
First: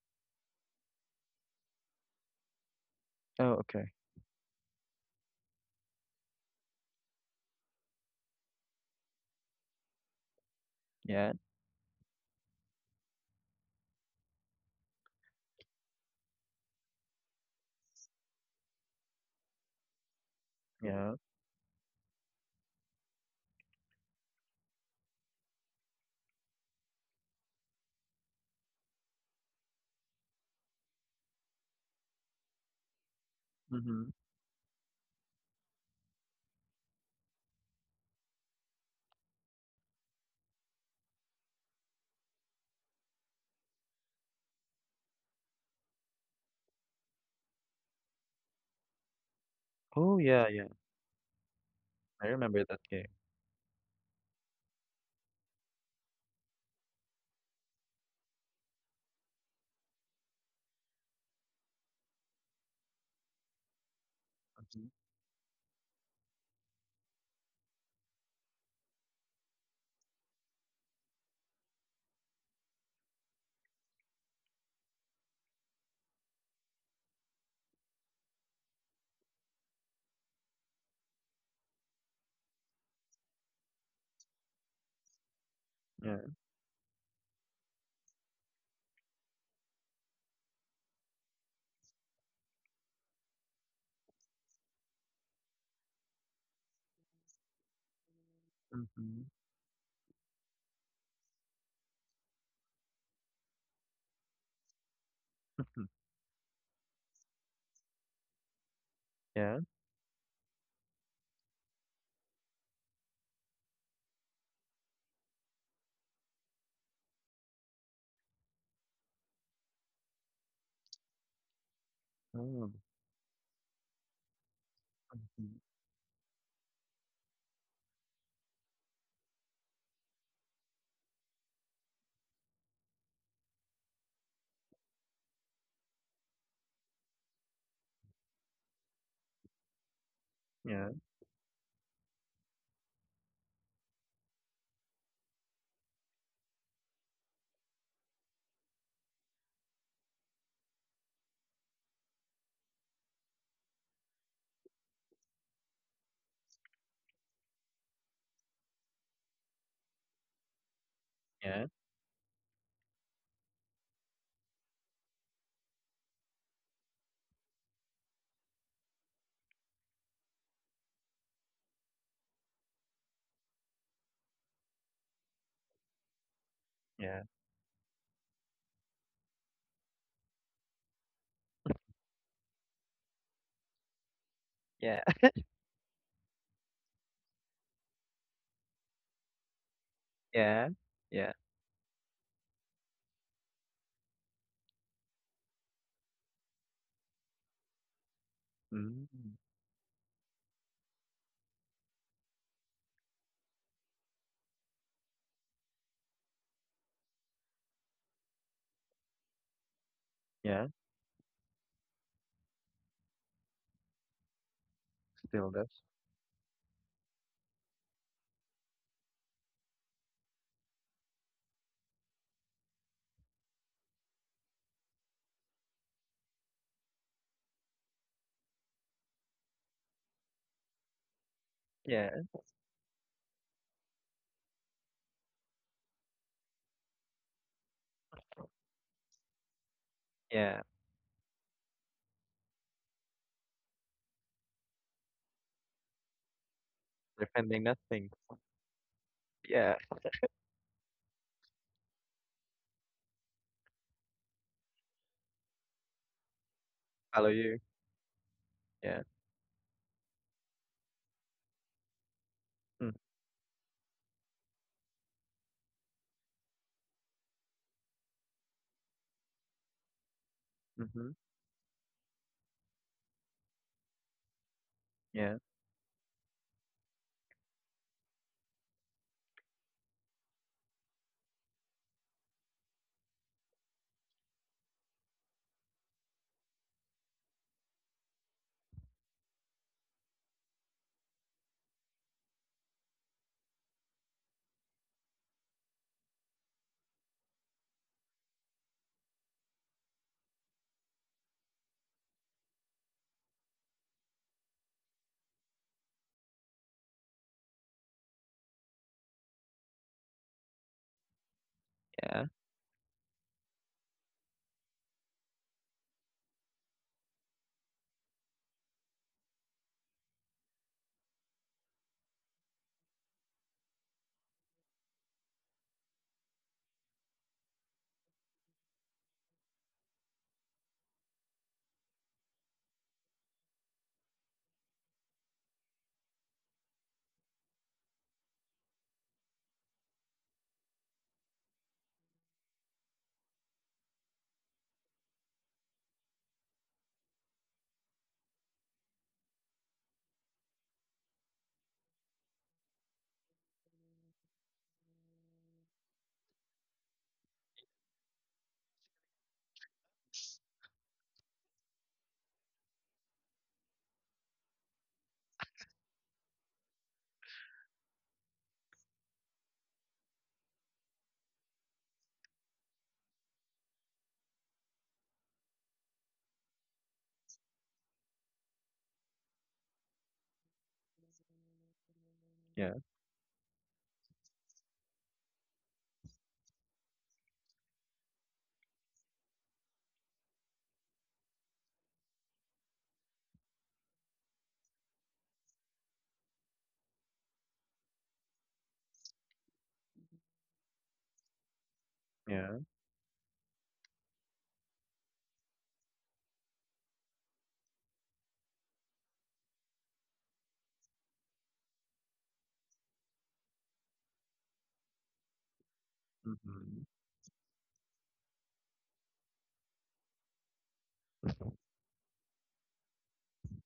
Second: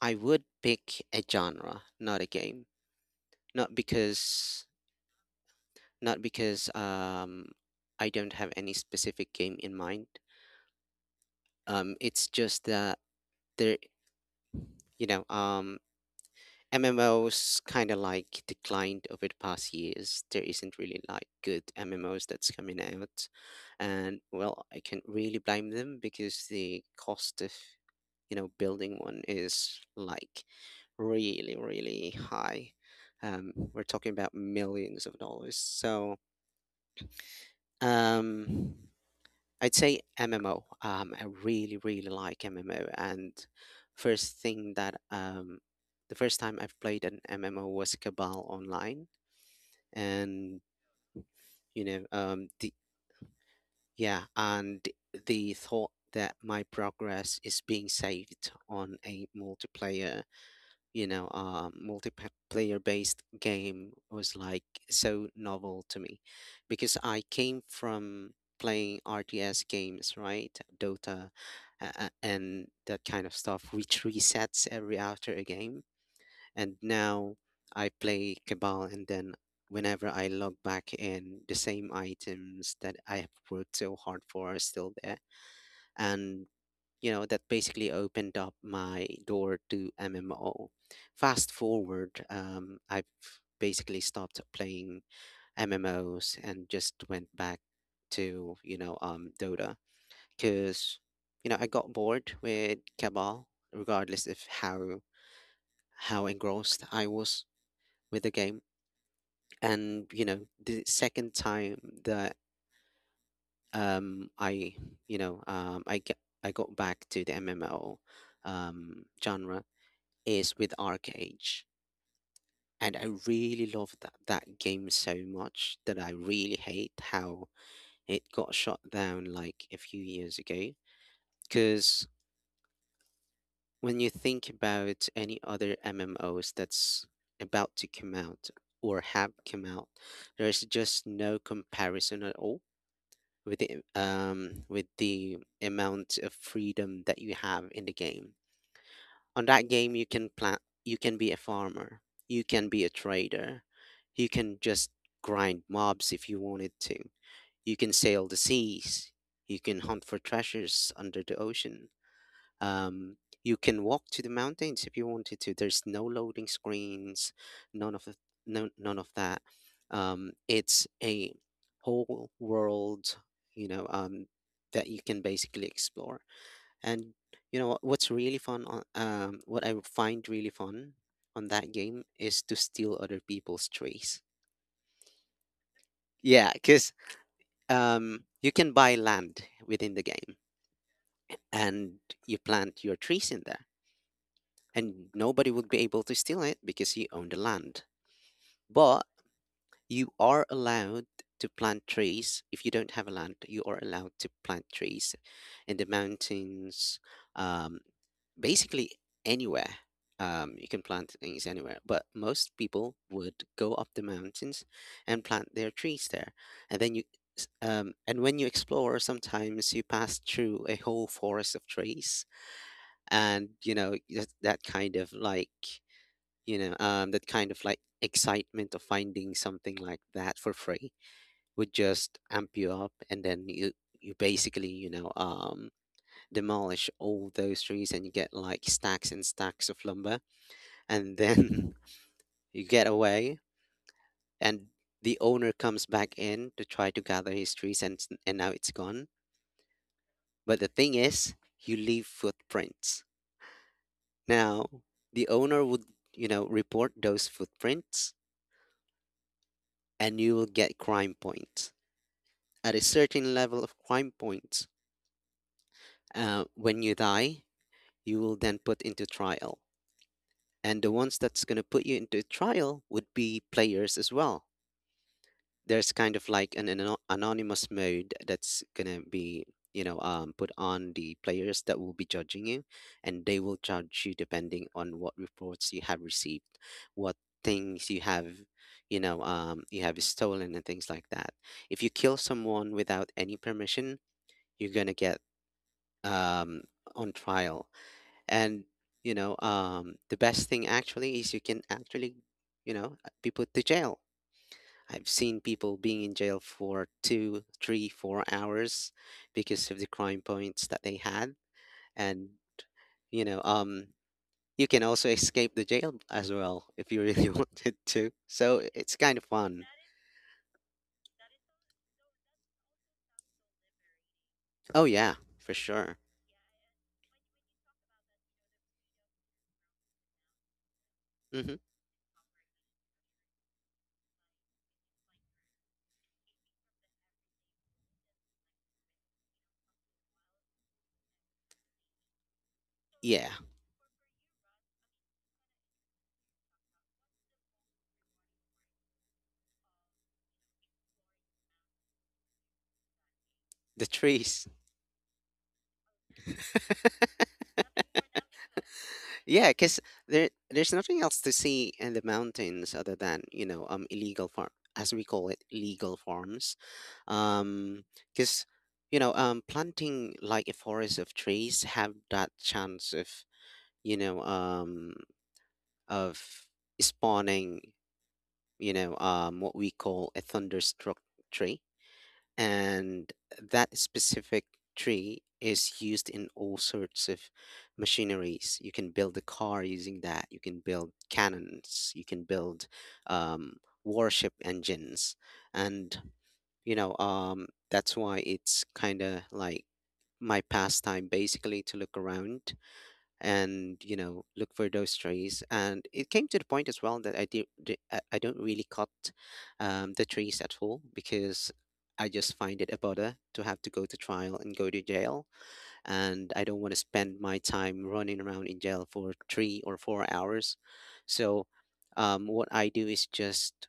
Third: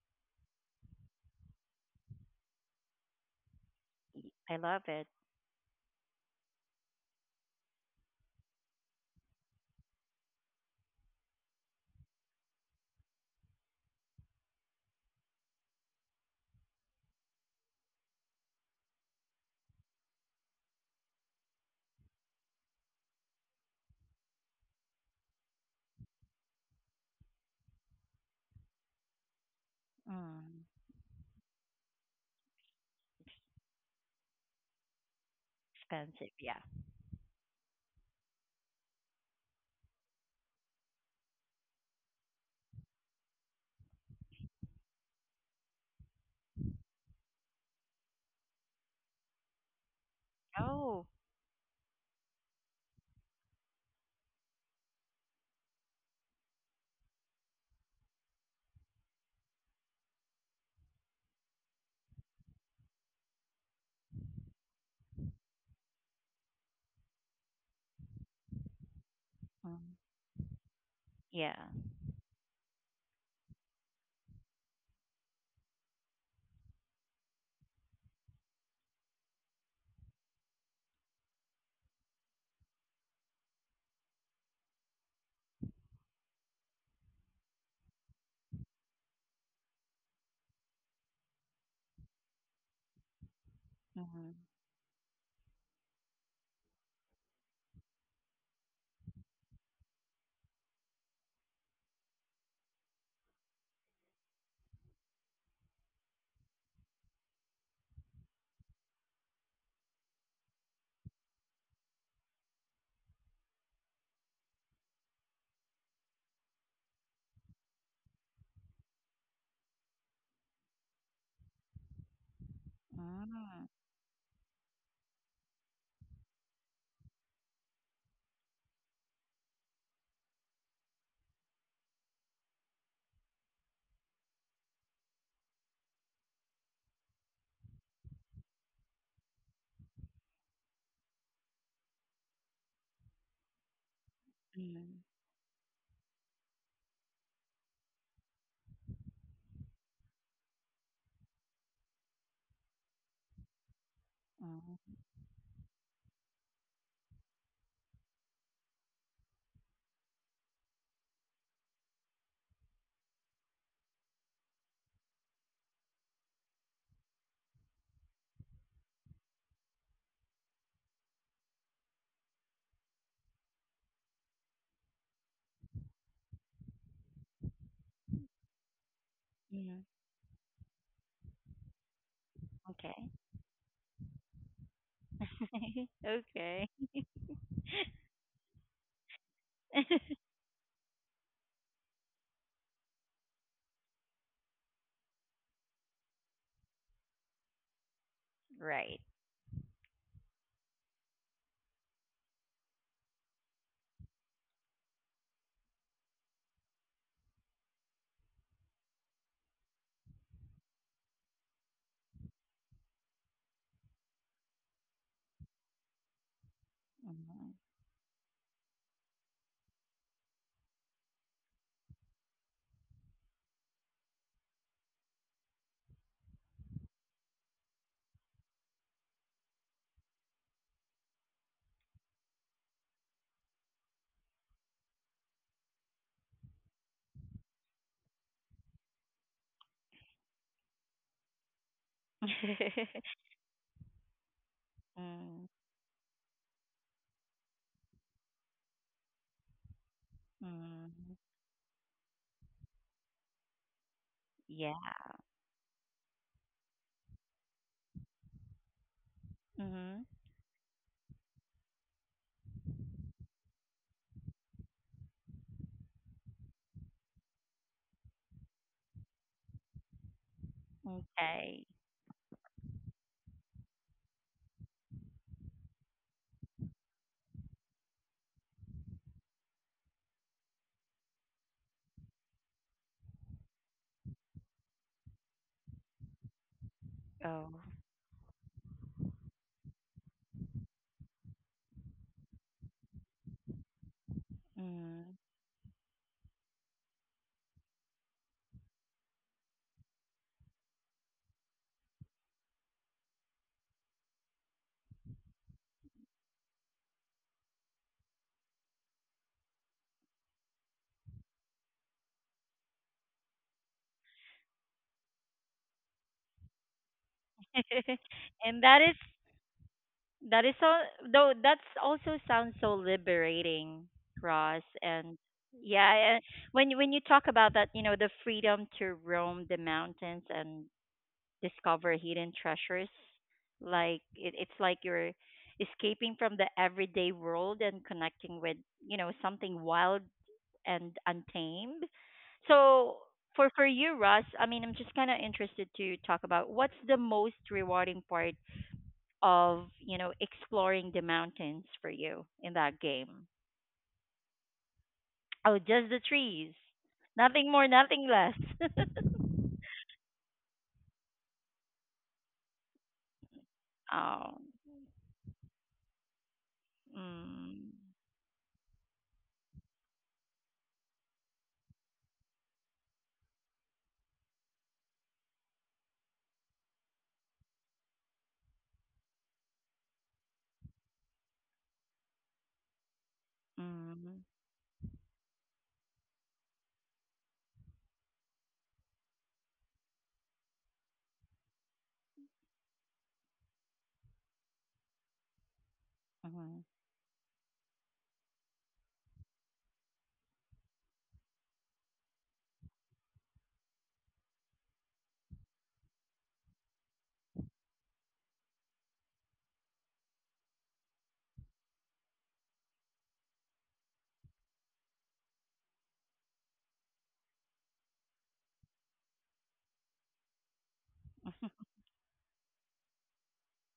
I would pick a genre, not a game. Oh, Not okay. I because love it. not because I don't have any specific game in mind. Yeah, It's just that there, you know, MMOs kind of like declined over the past years. There isn't really yeah. like good MMOs that's coming out, and well, I can't really blame them because the cost of, you know, building one is like Mm, really, really high. We're Mm-hmm. talking about millions of dollars. Expensive, yeah. um. I'd say MMO. I really, really like MMO. And first thing that the first time I've played an MMO was Cabal Online, Oh, yeah, and yeah. Oh, you know, I remember the that game. yeah, and the thought that my progress is being saved on a multiplayer, you know, multiplayer based game was like Hmm. so novel to me because I came from playing RTS mm, games, right? Dota, yeah. uh, and that kind of stuff, which resets every after a game. And now I play Cabal, and then whenever I log back in, the same items that I have worked so hard for are still there. Yeah. And you know that basically opened up my door to MMO. Fast forward, I've basically Mm-hmm. stopped playing MMOs and just went back to you know, Mm-hmm. Dota because you know I got bored with Cabal, regardless of how engrossed I was with the game. Yeah. And you know the second time that, I you know, I got back to the MMO, genre is with Arcade. Oh. And I really Mm, love that game so Hmm. much that I really hate how it got shut down like a few years ago. Because when you think about any other MMOs that's about to come out or have come out, there's Yeah. just no comparison at all with the um with mm, the amount of freedom that you have in the game on that game. You can plant, you can be a farmer, you can be a trader, you can just mm, grind mobs if you wanted to, you can sail the seas, you can hunt for treasures under the Yeah. ocean, um, you can walk to the mountains if you wanted to. There's no loading screens, none of the, no, none of that. It's a whole world, you know um, that you can basically explore. And Yeah. What I mm. find really fun on that game is to Okay. steal other people's trees. Yeah. Yeah, okay. because you can buy land within the game Yeah. Yeah. and you plant your trees in there, and nobody would be able to steal it because you own the land. right. But Mm. you are allowed to plant trees. If you don't have a land, you are allowed to plant trees in the mountains, um, basically anywhere. You Yeah. can plant things anywhere, but most people would go up the mountains and Still plant their does. trees there. And then you, and when you explore, sometimes you pass through a whole forest of trees, and you know that, that kind of like you know that kind of like excitement of finding something like that for free would just Yeah. amp you up, and then you basically demolish all those trees and you get like stacks and stacks of lumber, Yeah. and then hmm you get away. And the Mm, owner comes back in to try to gather his Defending trees and s- nothing. and now it's gone. Yeah. But the thing mm, is, you leave footprints. Now yeah. the owner would report those Follow you. footprints, Yeah. Mm-hmm. and you will get crime points. At a certain level of crime points, when you die, you will then put into trial. And the Mm-hmm. ones that's going Okay. to put you into trial would be players as well. Yeah. There's kind of like an, anonymous mode that's going to be, put on the players that will be judging you, and they will judge you depending on what reports you have received, what Oh. things you have, you have stolen and things like that. If you kill someone without any permission, you're gonna Mm. get um, on trial. And the best thing actually is you can actually, be put to jail. I've seen people being in jail for two, three, 4 hours because of the crime points that they had, Yeah. and you know, um, you can also escape the jail as well if you really wanted to. And So it's kind of fun. that is so though that's also sounds so liberating, Ross. Oh And yeah, for yeah, sure. and when you talk about that, you know, the freedom to roam the mountains and Hmm. discover hidden treasures, like it's like you're escaping from the everyday world and connecting with, you know, something wild and Untamed. So Yeah, for you, Russ, I mean, I'm just kind of interested to talk about what's the most rewarding part of you know exploring the mountains for you in that game. the trees. Oh, just the trees, nothing more, nothing less. Yeah, because there there's nothing else to see in the mountains other than illegal oh, farm, as we call it, legal farms, um mm, because planting like a forest of trees have that chance of you know um of spawning what we call a thunderstruck tree. Yeah. And that mm, specific tree is used in all sorts of machineries. You can build a car using that. You can build cannons. You can build um, warship engines, and mm, that's why it's kind of like my pastime basically to look around Yeah. and look for those trees. And it came to the point as well that I did di- I don't really cut the trees at all because I just find it a bother to have to go to trial and go to jail, and I don't want to Mm-hmm. spend my time running around in jail for 3 or 4 hours. So what I do is just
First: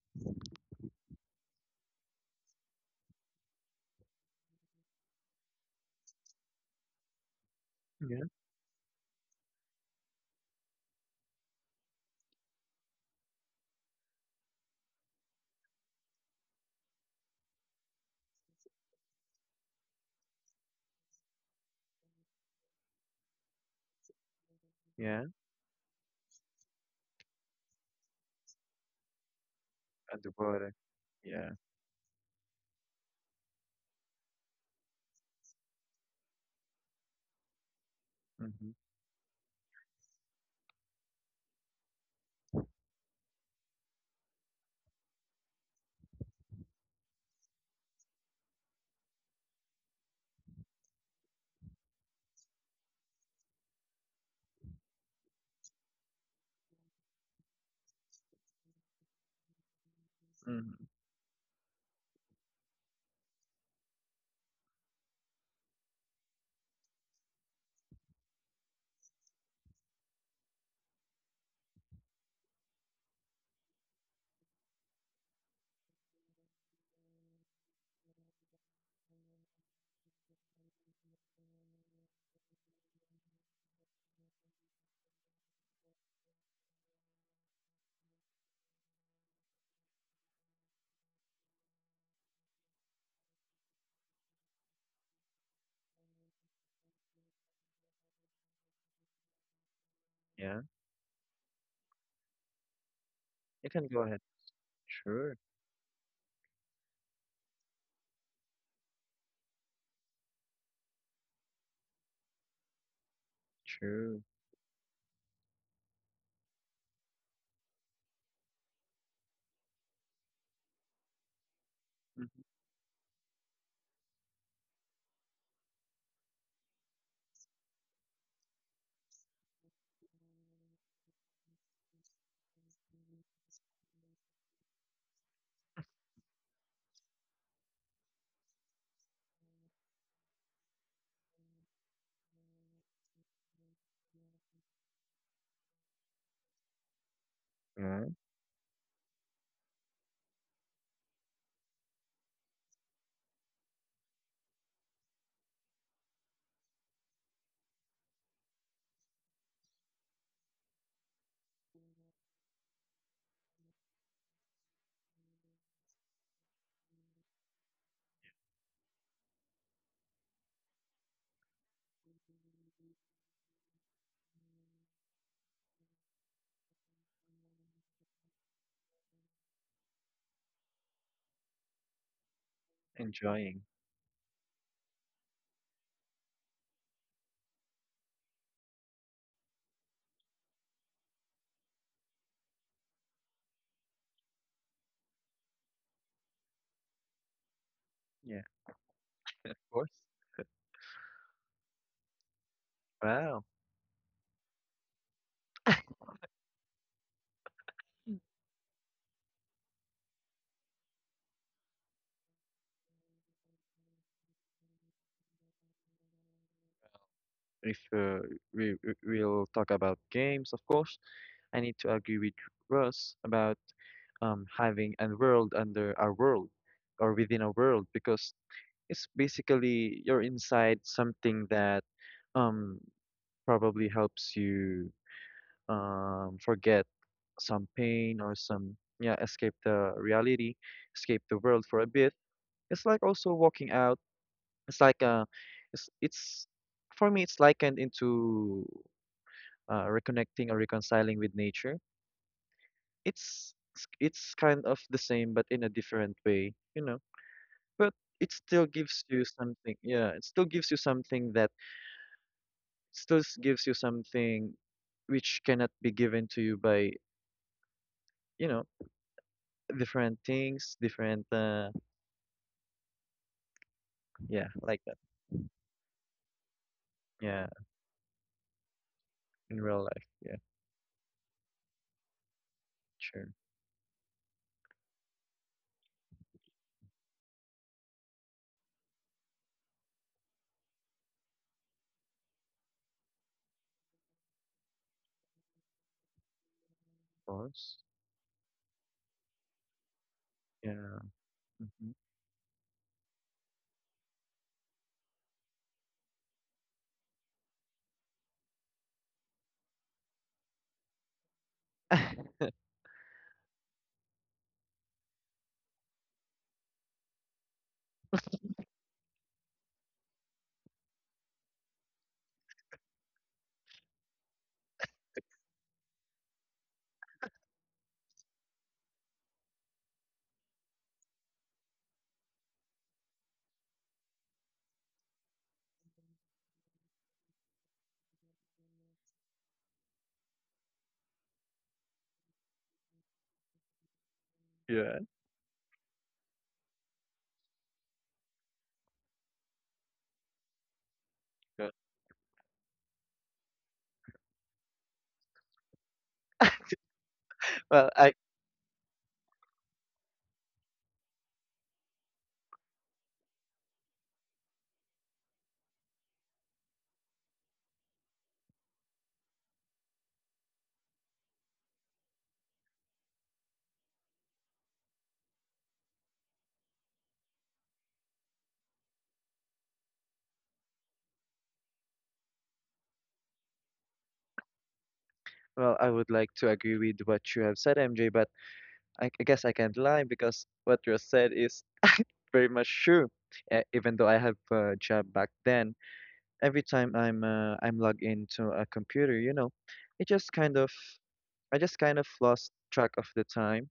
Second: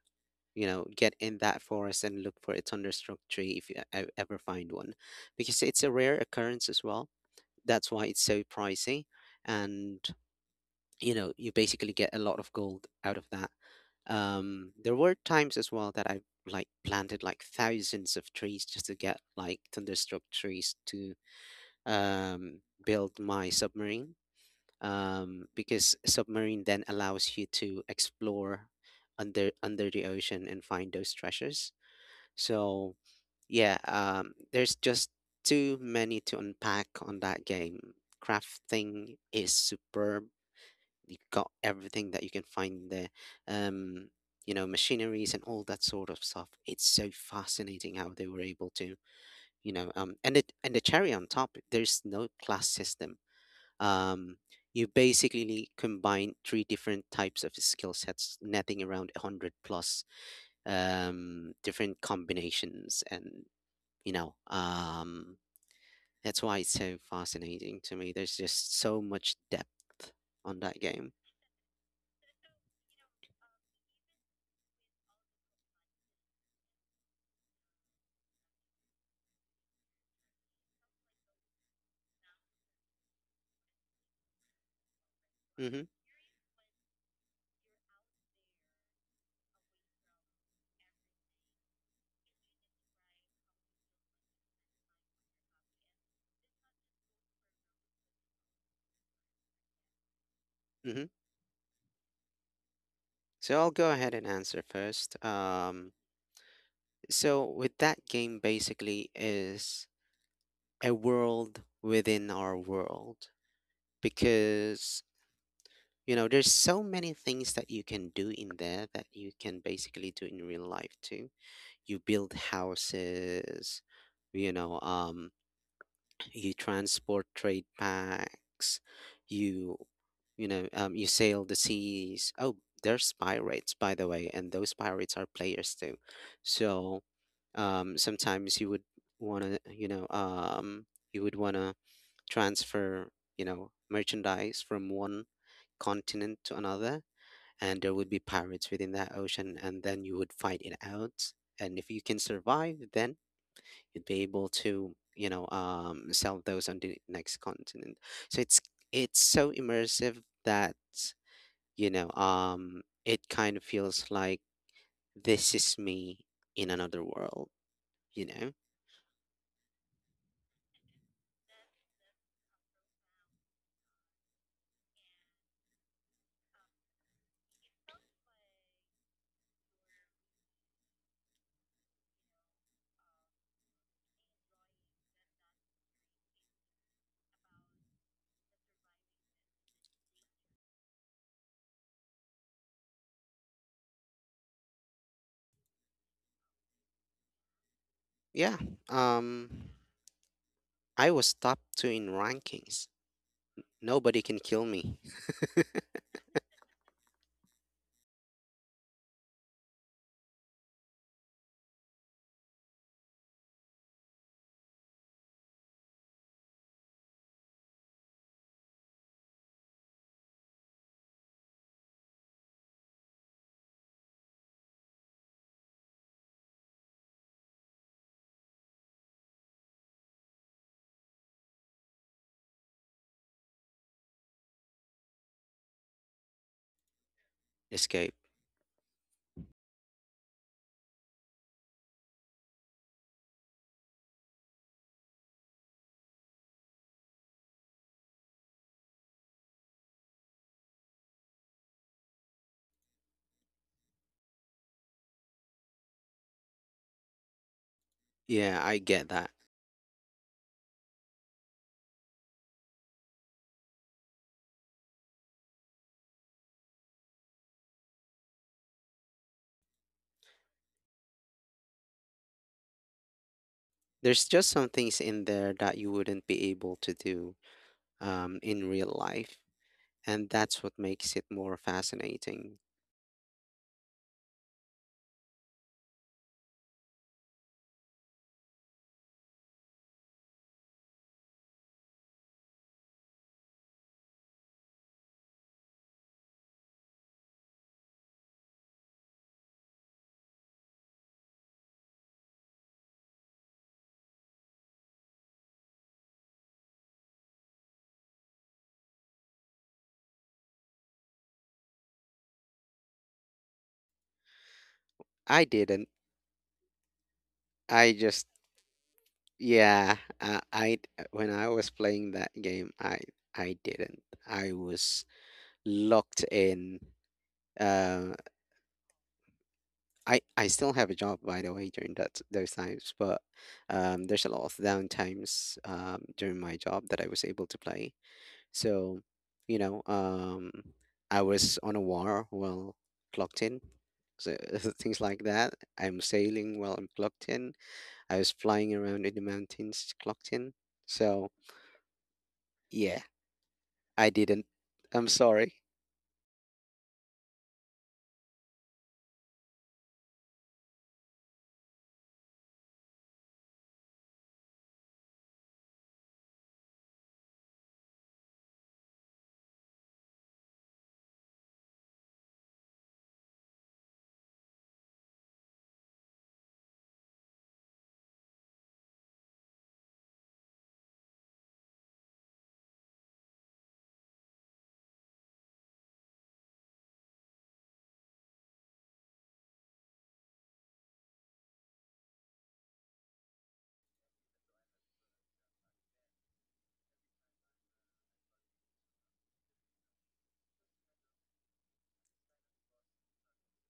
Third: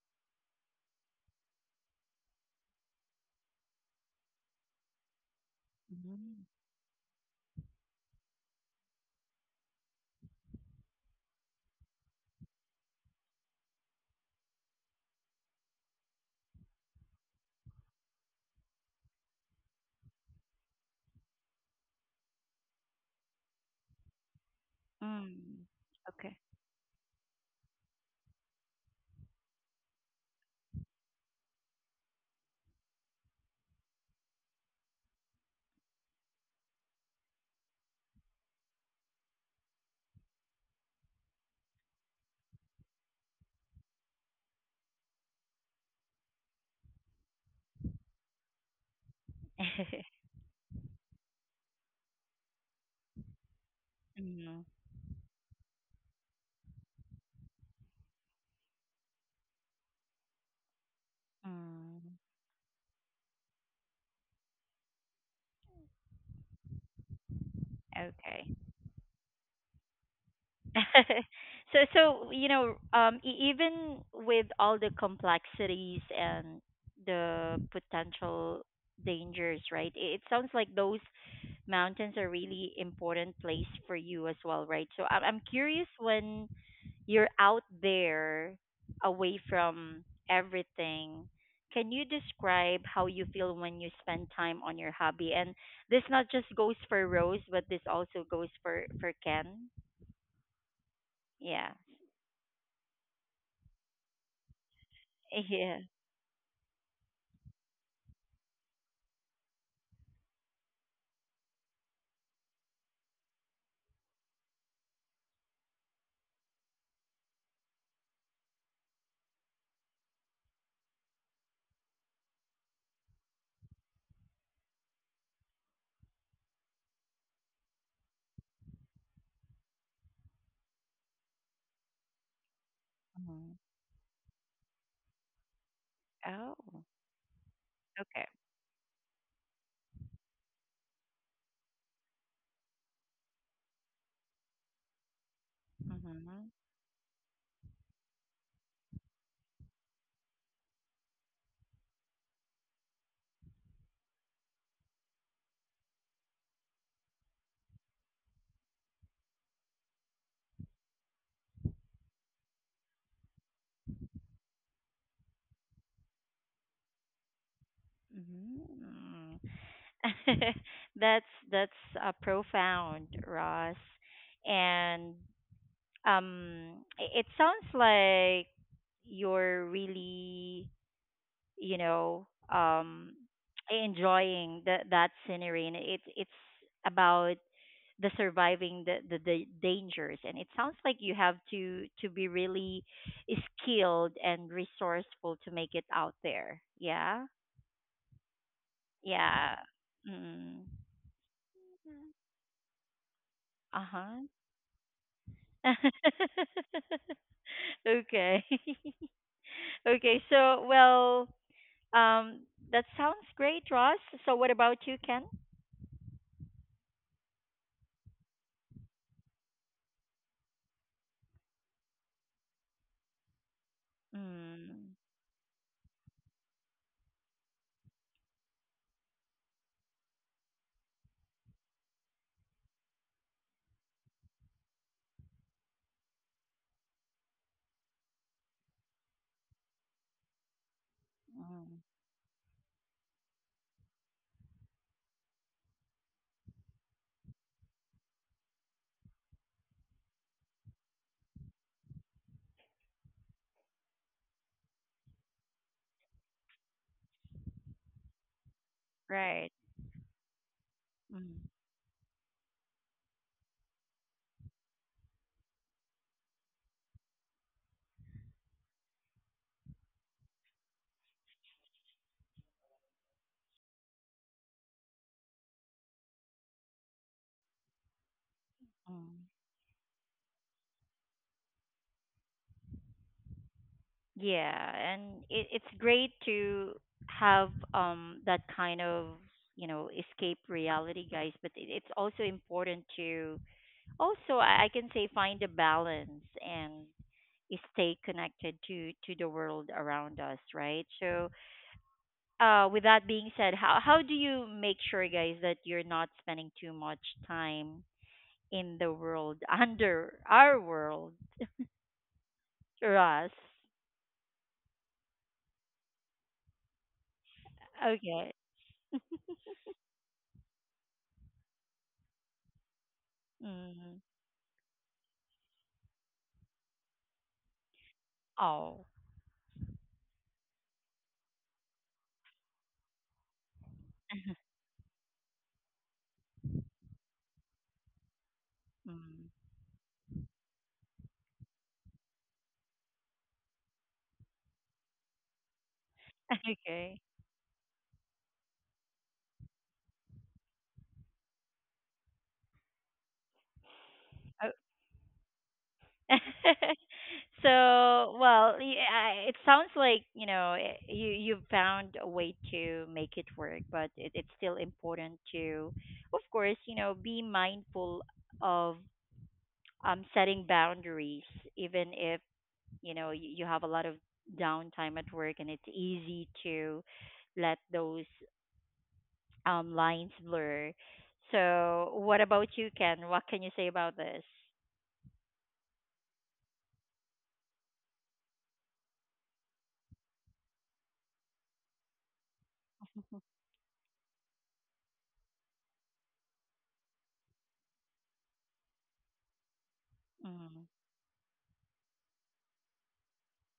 get in that forest and look for a thunderstruck tree if I ever find one, because it's a rare mm, occurrence as well. That's why it's Yeah. so pricey. And you basically get a lot of gold out of that. There were times as well that I like planted like thousands of trees just to get like thunderstruck trees to um build my submarine, Yeah. Mm. because okay. submarine then allows you to explore under the At the ocean and border. find those Yeah. treasures. So yeah, there's just too many to unpack on that game. Mm-hmm. Crafting is superb. You got everything that you can find there. um Machineries and all that sort of stuff. It's so fascinating how they were able to, and it, and the cherry on top, there's no class system. um mm, you basically combine three different types of skill sets, netting around 100 plus Mm-hmm. Different mm. combinations. And you know um that's why it's so fascinating to me. There's Okay. just so much depth on that game. so so you know even with all the complexities and the potential dangers right it sounds like those mountains are really important place for you as well right so I'm Hmm. curious when you're out there away from everything can you describe how you feel when you spend time on your hobby and this not just goes for rose but this also goes for ken Yeah. Hmm. yeah So You I'll can go go ahead ahead. and answer first. Sure. Yeah. So with that game, basically, is a world within our world, Sure. because you know, there's so many things that you can do in there that you can basically do in real life too. You build Mm-hmm. houses, you know, um, you transport trade packs, you, you sail the seas. Oh, there's Mhm. pirates, by the way, and those pirates are players too. Oh, So, okay. sometimes you would want to, you would want to transfer, merchandise from one continent Mm-hmm. to another, and there would Yeah. be pirates within that ocean, and then you would fight it out. And if you can survive, then you'd be able to, sell those on the next continent. So it's so immersive that it kind of feels like this is me in another world. You know, Mm-hmm. That's that's profound, Ross. And it sounds like you're really, you know, um, Enjoying. enjoying that that scenery, and it it's about the surviving the dangers and it sounds like you have to be really skilled and resourceful to make it out there yeah Yeah. yeah. Um, Of yeah course. mm. I was top two in rankings. Wow. Nobody uh-huh can kill me. okay okay so well um that sounds great ross so what about you ken If we'll talk about games, of course, I need to agree with Russ about mm. having a world under our world or within a world because it's basically you're inside something that um probably helps you forget some Escape. pain or some escape the reality, escape the world Mm. for a bit. It's like also walking out It's like it's For me, it's likened into reconnecting or reconciling with nature. It's kind of the same, but in a different way. But it Yeah, still I gives get you that. right something. Yeah, it still gives you something mm. that still gives you something which cannot be given to you by, you know, different things, different. There's Yeah, just some like that. things in there that you wouldn't be able to do Yeah, in real Mm. life, in real life. and Yeah, that's what makes it more fascinating. sure, of Yeah, and it, it's great to have that kind of, you know, escape reality, guys, but it's also important to also I can say find a balance and course. stay connected to the world around us, right? Yeah. So, Mhm. With that being said, how do you make sure guys that you're not spending too much time in the world under our world, Russ? I didn't. I just, Okay. yeah, I when I was playing that game, I Mm. didn't. I was locked in. Uh, Oh. I still have a job by the way during that those times, but there's a lot of downtimes during my job that I was able to play. So, Mm. you know, um, I was on a war while clocked in, so Yeah. things like that. I'm sailing while I'm Okay. clocked in. I was flying around in the mountains clocked in. So Yeah. yeah, I didn't. Oh. I'm sorry. Well, I So, well, it sounds like, you know, you you found a way to make it work, but it, it's still important to, of course, you know, be mindful of setting boundaries, even if, you know, you have a lot of downtime at work and it's easy to let those lines blur. So, what about you, Ken? What can you say about this? Well, I would like to agree with what you have said, MJ, but I guess I can't lie because what you said is very much true. Even though I have a job back then, every time I'm logged into a computer, it just kind of Mm-hmm. I just kind of lost track of the time.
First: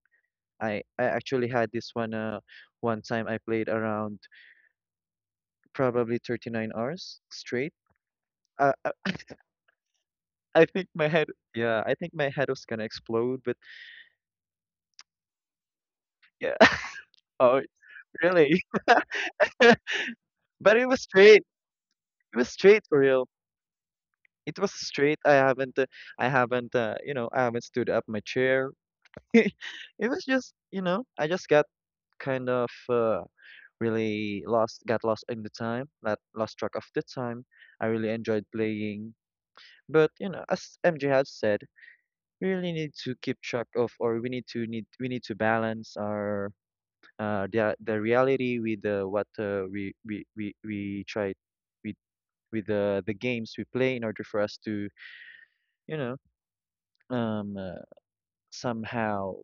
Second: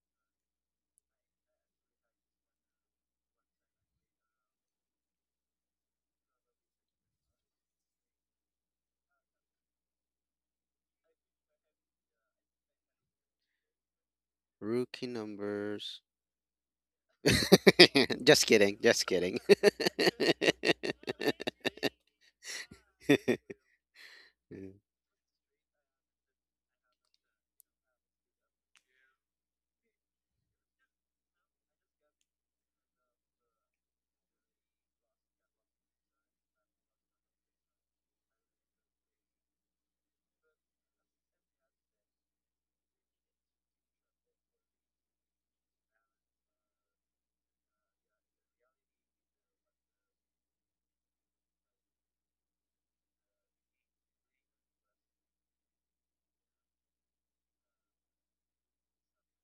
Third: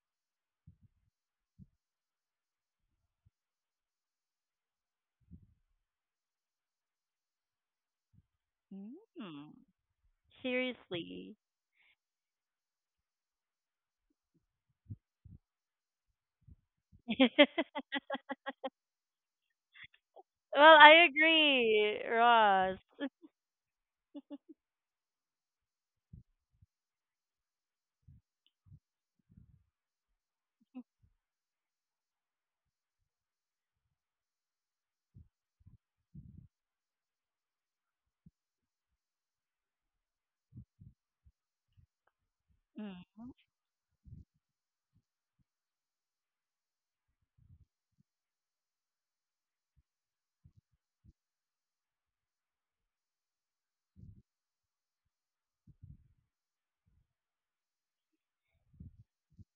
I actually had this one one time I played around probably 39 hours straight. Uh, I, Mm, I think my head seriously. Yeah, I think my head was gonna explode, but Rookie numbers. yeah. well, Oh, Just really. kidding. Just kidding. But it I was straight. agree, It was Ross. straight for real. It was Hmm. straight. I haven't, I haven't stood up my chair. It was just, I just got kind of really lost, got lost in the time, that lost track of the time. I really enjoyed playing. But, as MJ has said, we really need to Mhm. keep track of, or we need to balance our the reality with what we with the games we play in order for us to you know um, uh, somehow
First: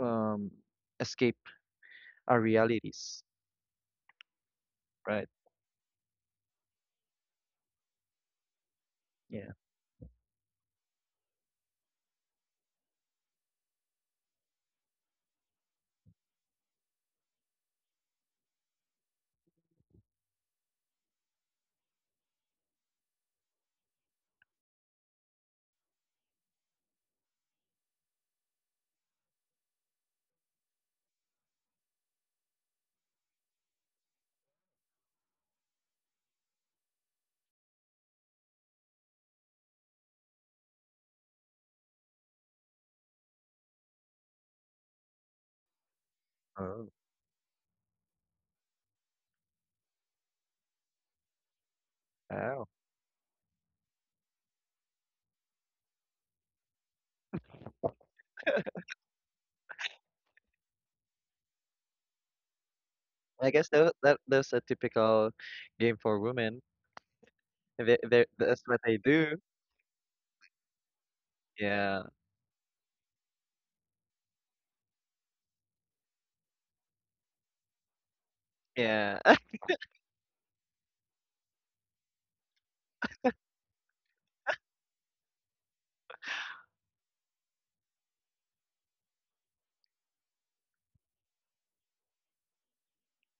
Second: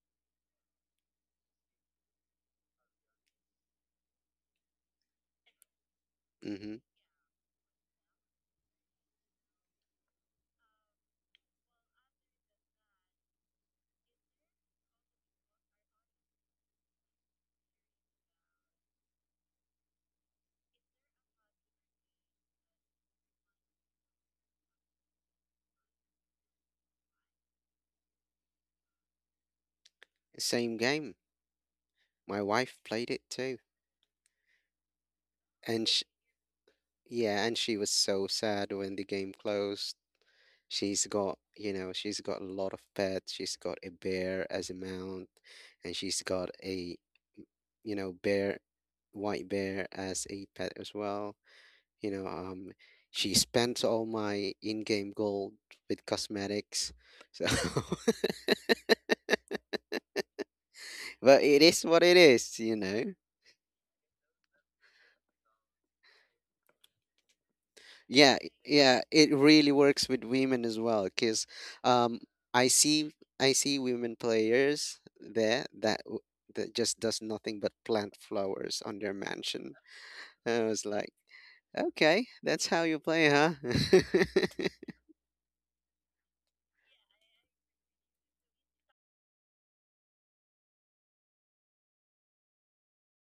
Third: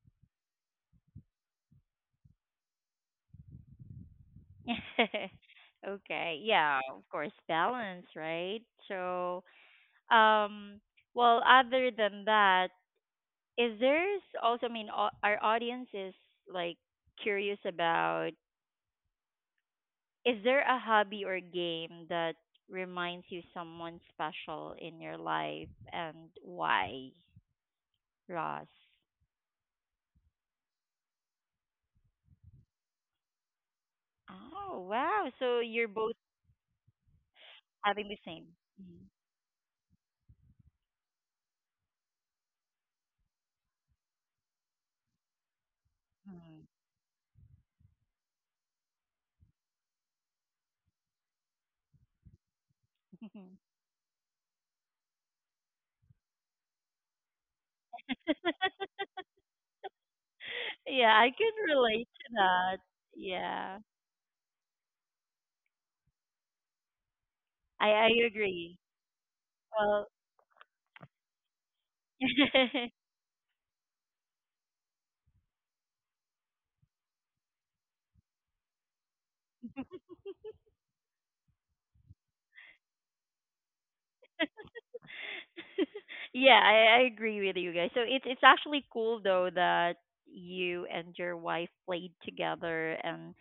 um, escape our realities, right? okay, yeah, of course, balance, right? So, Yeah. um, well, other than that, is there's also, I mean, our audience is like curious about is there a hobby or game that reminds you someone special in your life and why, Ross? Same game. My wife played it too. Oh, wow. So you're And sh both Yeah, and she was having the so same. sad when the Mhm. game closed. She's got, you know, she's got a lot of pets. She's got a bear as a mount, and she's got Mhm. Oh, a, bear, white bear as a pet as well. You know, wow. um, she spent all my in-game gold with cosmetics. So, Yeah, I but can it is what relate it to is, that. you know. I guess Yeah, that's a typical game for women. They, I they, that's agree. what they Yeah, it do. really Well, works with women as well because Yeah, um, I see I see women players there that that just does nothing but plant flowers on their yeah. mansion. I was like, okay, that's how you play, huh? yeah, I agree with you guys. So it's actually cool though that you and your wife played together, and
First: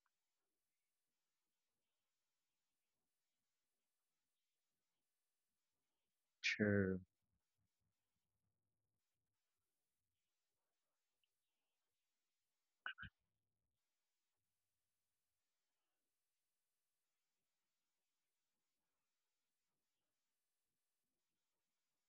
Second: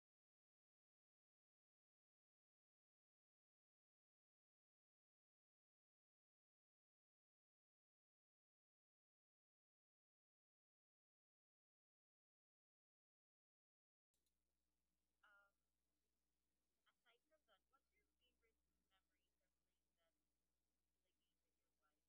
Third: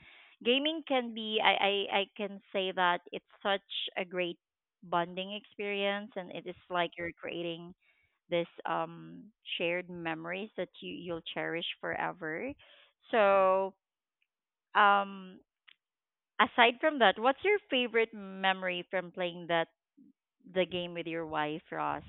gaming can be I can say that it's such a great bonding experience, and it is like True. you're creating this shared memories that you'll cherish forever. So um aside from that, what's your favorite memory from playing that the game with your wife, Ross?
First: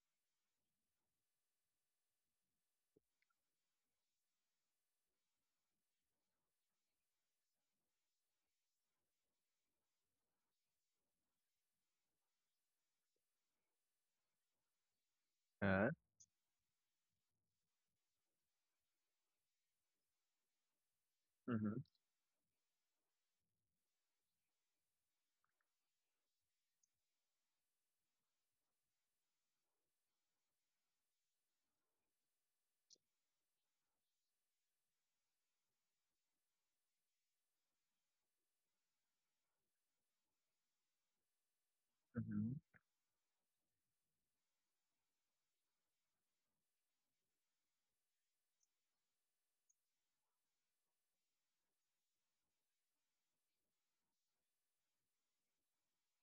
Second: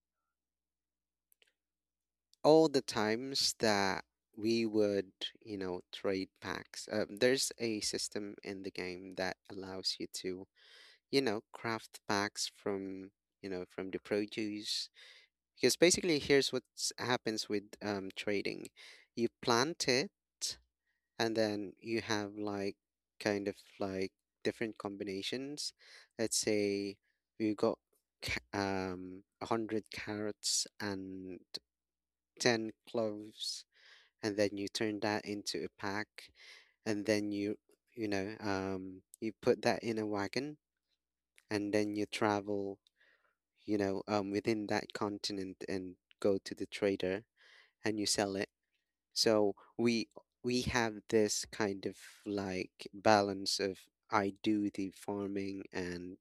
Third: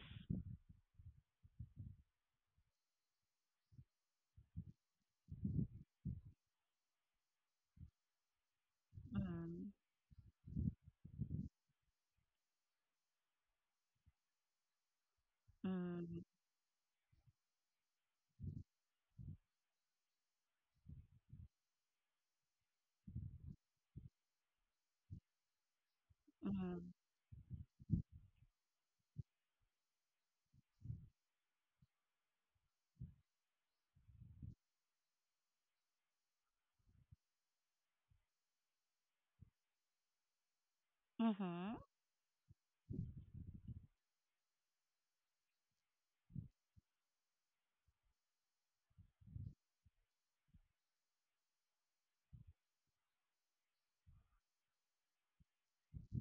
All the times that we would, you know, trade packs. There's a system in the game that Mm-hmm. allows you to, craft packs from, from the produce. Because Uh, basically, Mm, here's what happens with trading. You plant it, and then Mm-hmm, you have like kind of like different combinations. Let's mm, say you got 100 carrots and 10 cloves, and then you turn that into a pack, and then you put that in a wagon, and mm-hmm. then you mm-hmm, travel, within that continent and go to the trader and you sell it. So we have this kind of like balance of I do the farming and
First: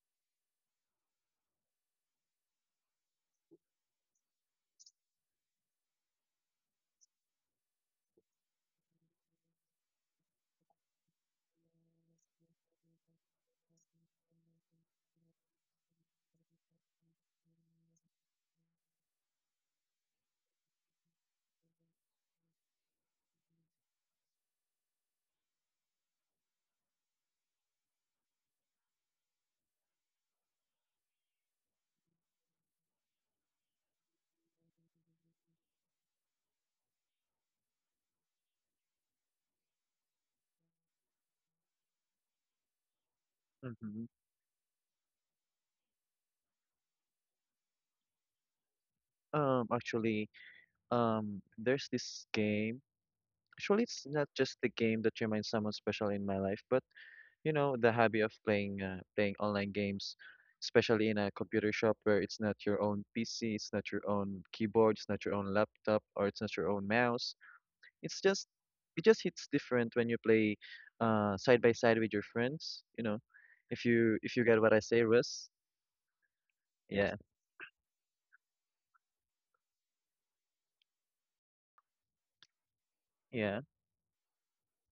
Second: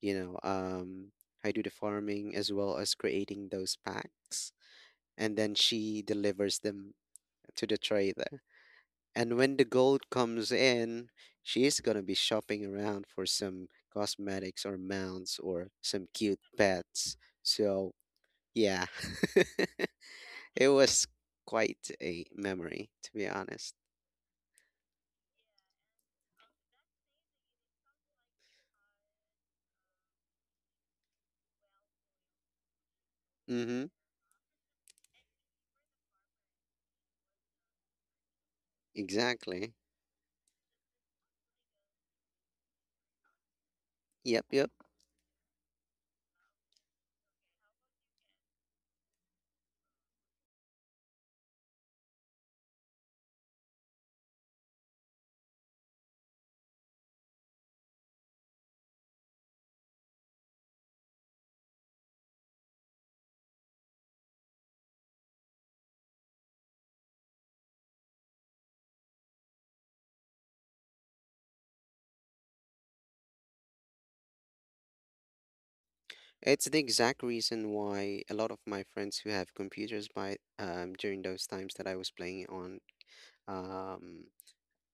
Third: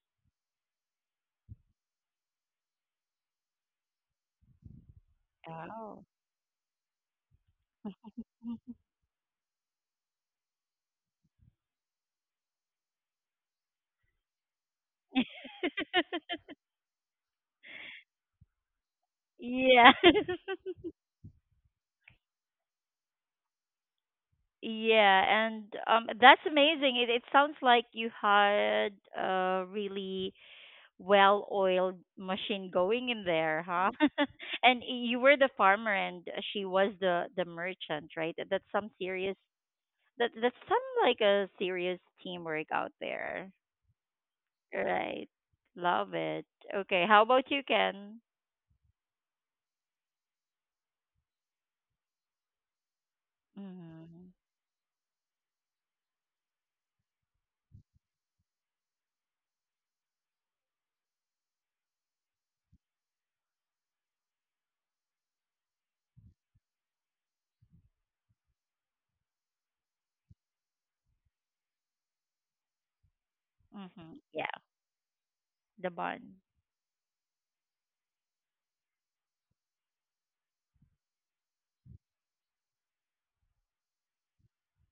you know um I do the farming as well as creating those packs, and then she Oh. delivers them to the trader. And when the gold comes in, she's going to be shopping around for some cosmetics or mounts or some cute pets. So, yeah. Yeah. It was quite a memory, to be honest. Yeah, and that's amazing. It sounds like you had a really well-oiled machine going in there, Mm-hmm. huh? And you were the farmer and she was the merchant, right? That's some serious Exactly. that's some like a serious teamwork out there. mm-hmm. Yep, yep. Right. Love it. Okay, how about you, Ken? Actually, there's this game. Actually, it's not Mhm. just the game that reminds someone special in my life, but the hobby of playing online games, especially in a computer shop where it's not your own PC, it's not your own keyboard, it's not your own laptop, or it's not your own mouse. It's just it just hits different when you play side by side with your friends. If you Mhm. if you Yeah. get what I say, Russ. The bond. It's the Yes. exact reason why a lot of my friends who have computers by during those times that I was playing on Yeah, yeah. um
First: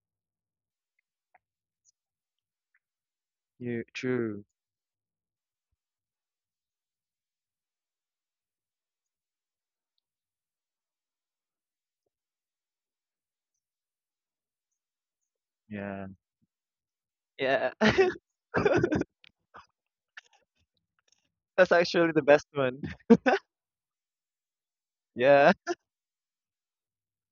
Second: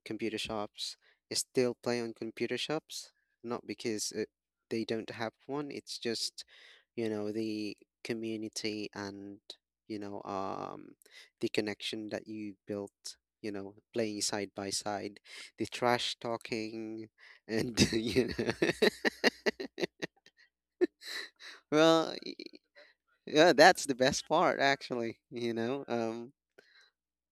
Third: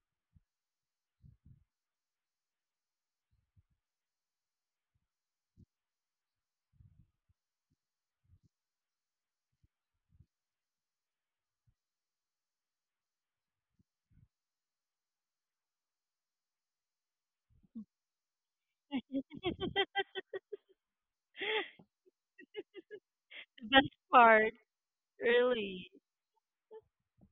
computer shops still play on computer shops, not you because True. they don't have one. It's just, you know, the community, and, you know, um, the connection that you built, you know, playing side by side, the Yeah, trash talking, yeah. and, you know, That's actually well, the y- best one. yeah, that's Best the best part, part, actually, Yeah, you know. really. Um,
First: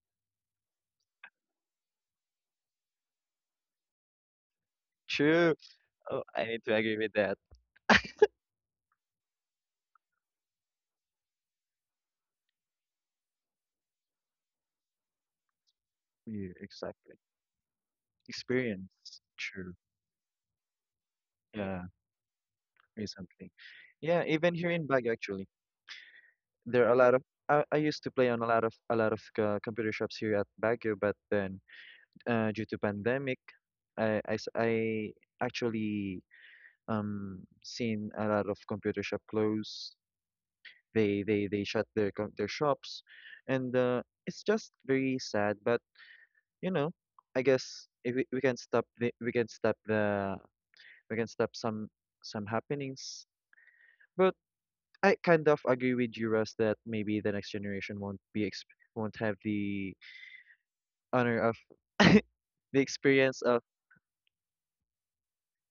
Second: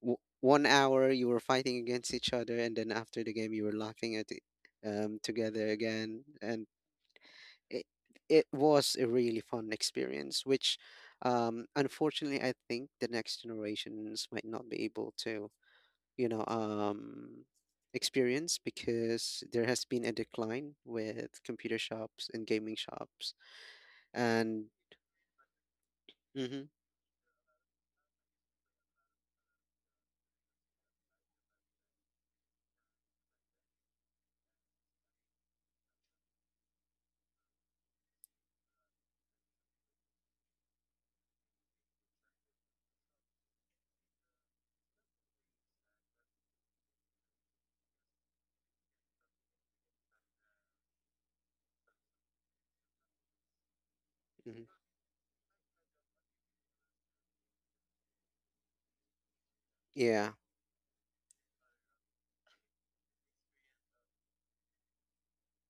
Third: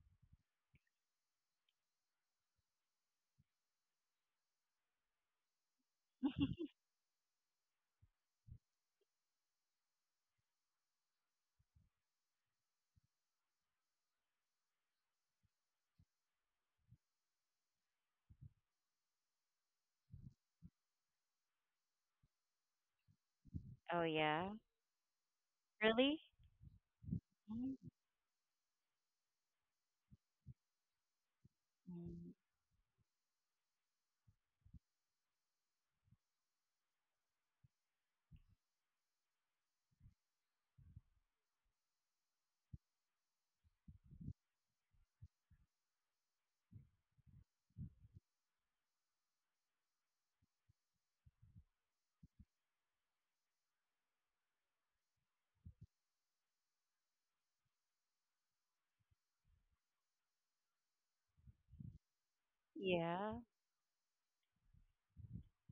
w- 1 hour you were fighting against each other, and then after the game, you were laughing at it true. together Oh, again. I need And to agree with that. it, it was a really fun experience, which unfortunately I think the next generations might not be able to, you know, Yeah, exactly. um, experience Experience. because there True. has been a decline with computer Yeah. shops and gaming shops. Recently. Oh Yeah, yeah. even And here in Baguio, actually, Really? hmm there are a lot of. I Hmm. used to play on a lot of computer shops here at Baguio, but then due to pandemic, I actually seen a lot of computer shop close. They shut their their shops, and it's just very sad. But you know, I guess if we can stop the, we can stop the we can stop some happenings. But. hmm I kind of agree with you, Russ, that maybe the next generation won't be exp won't have the yeah, honor of the Yeah. experience of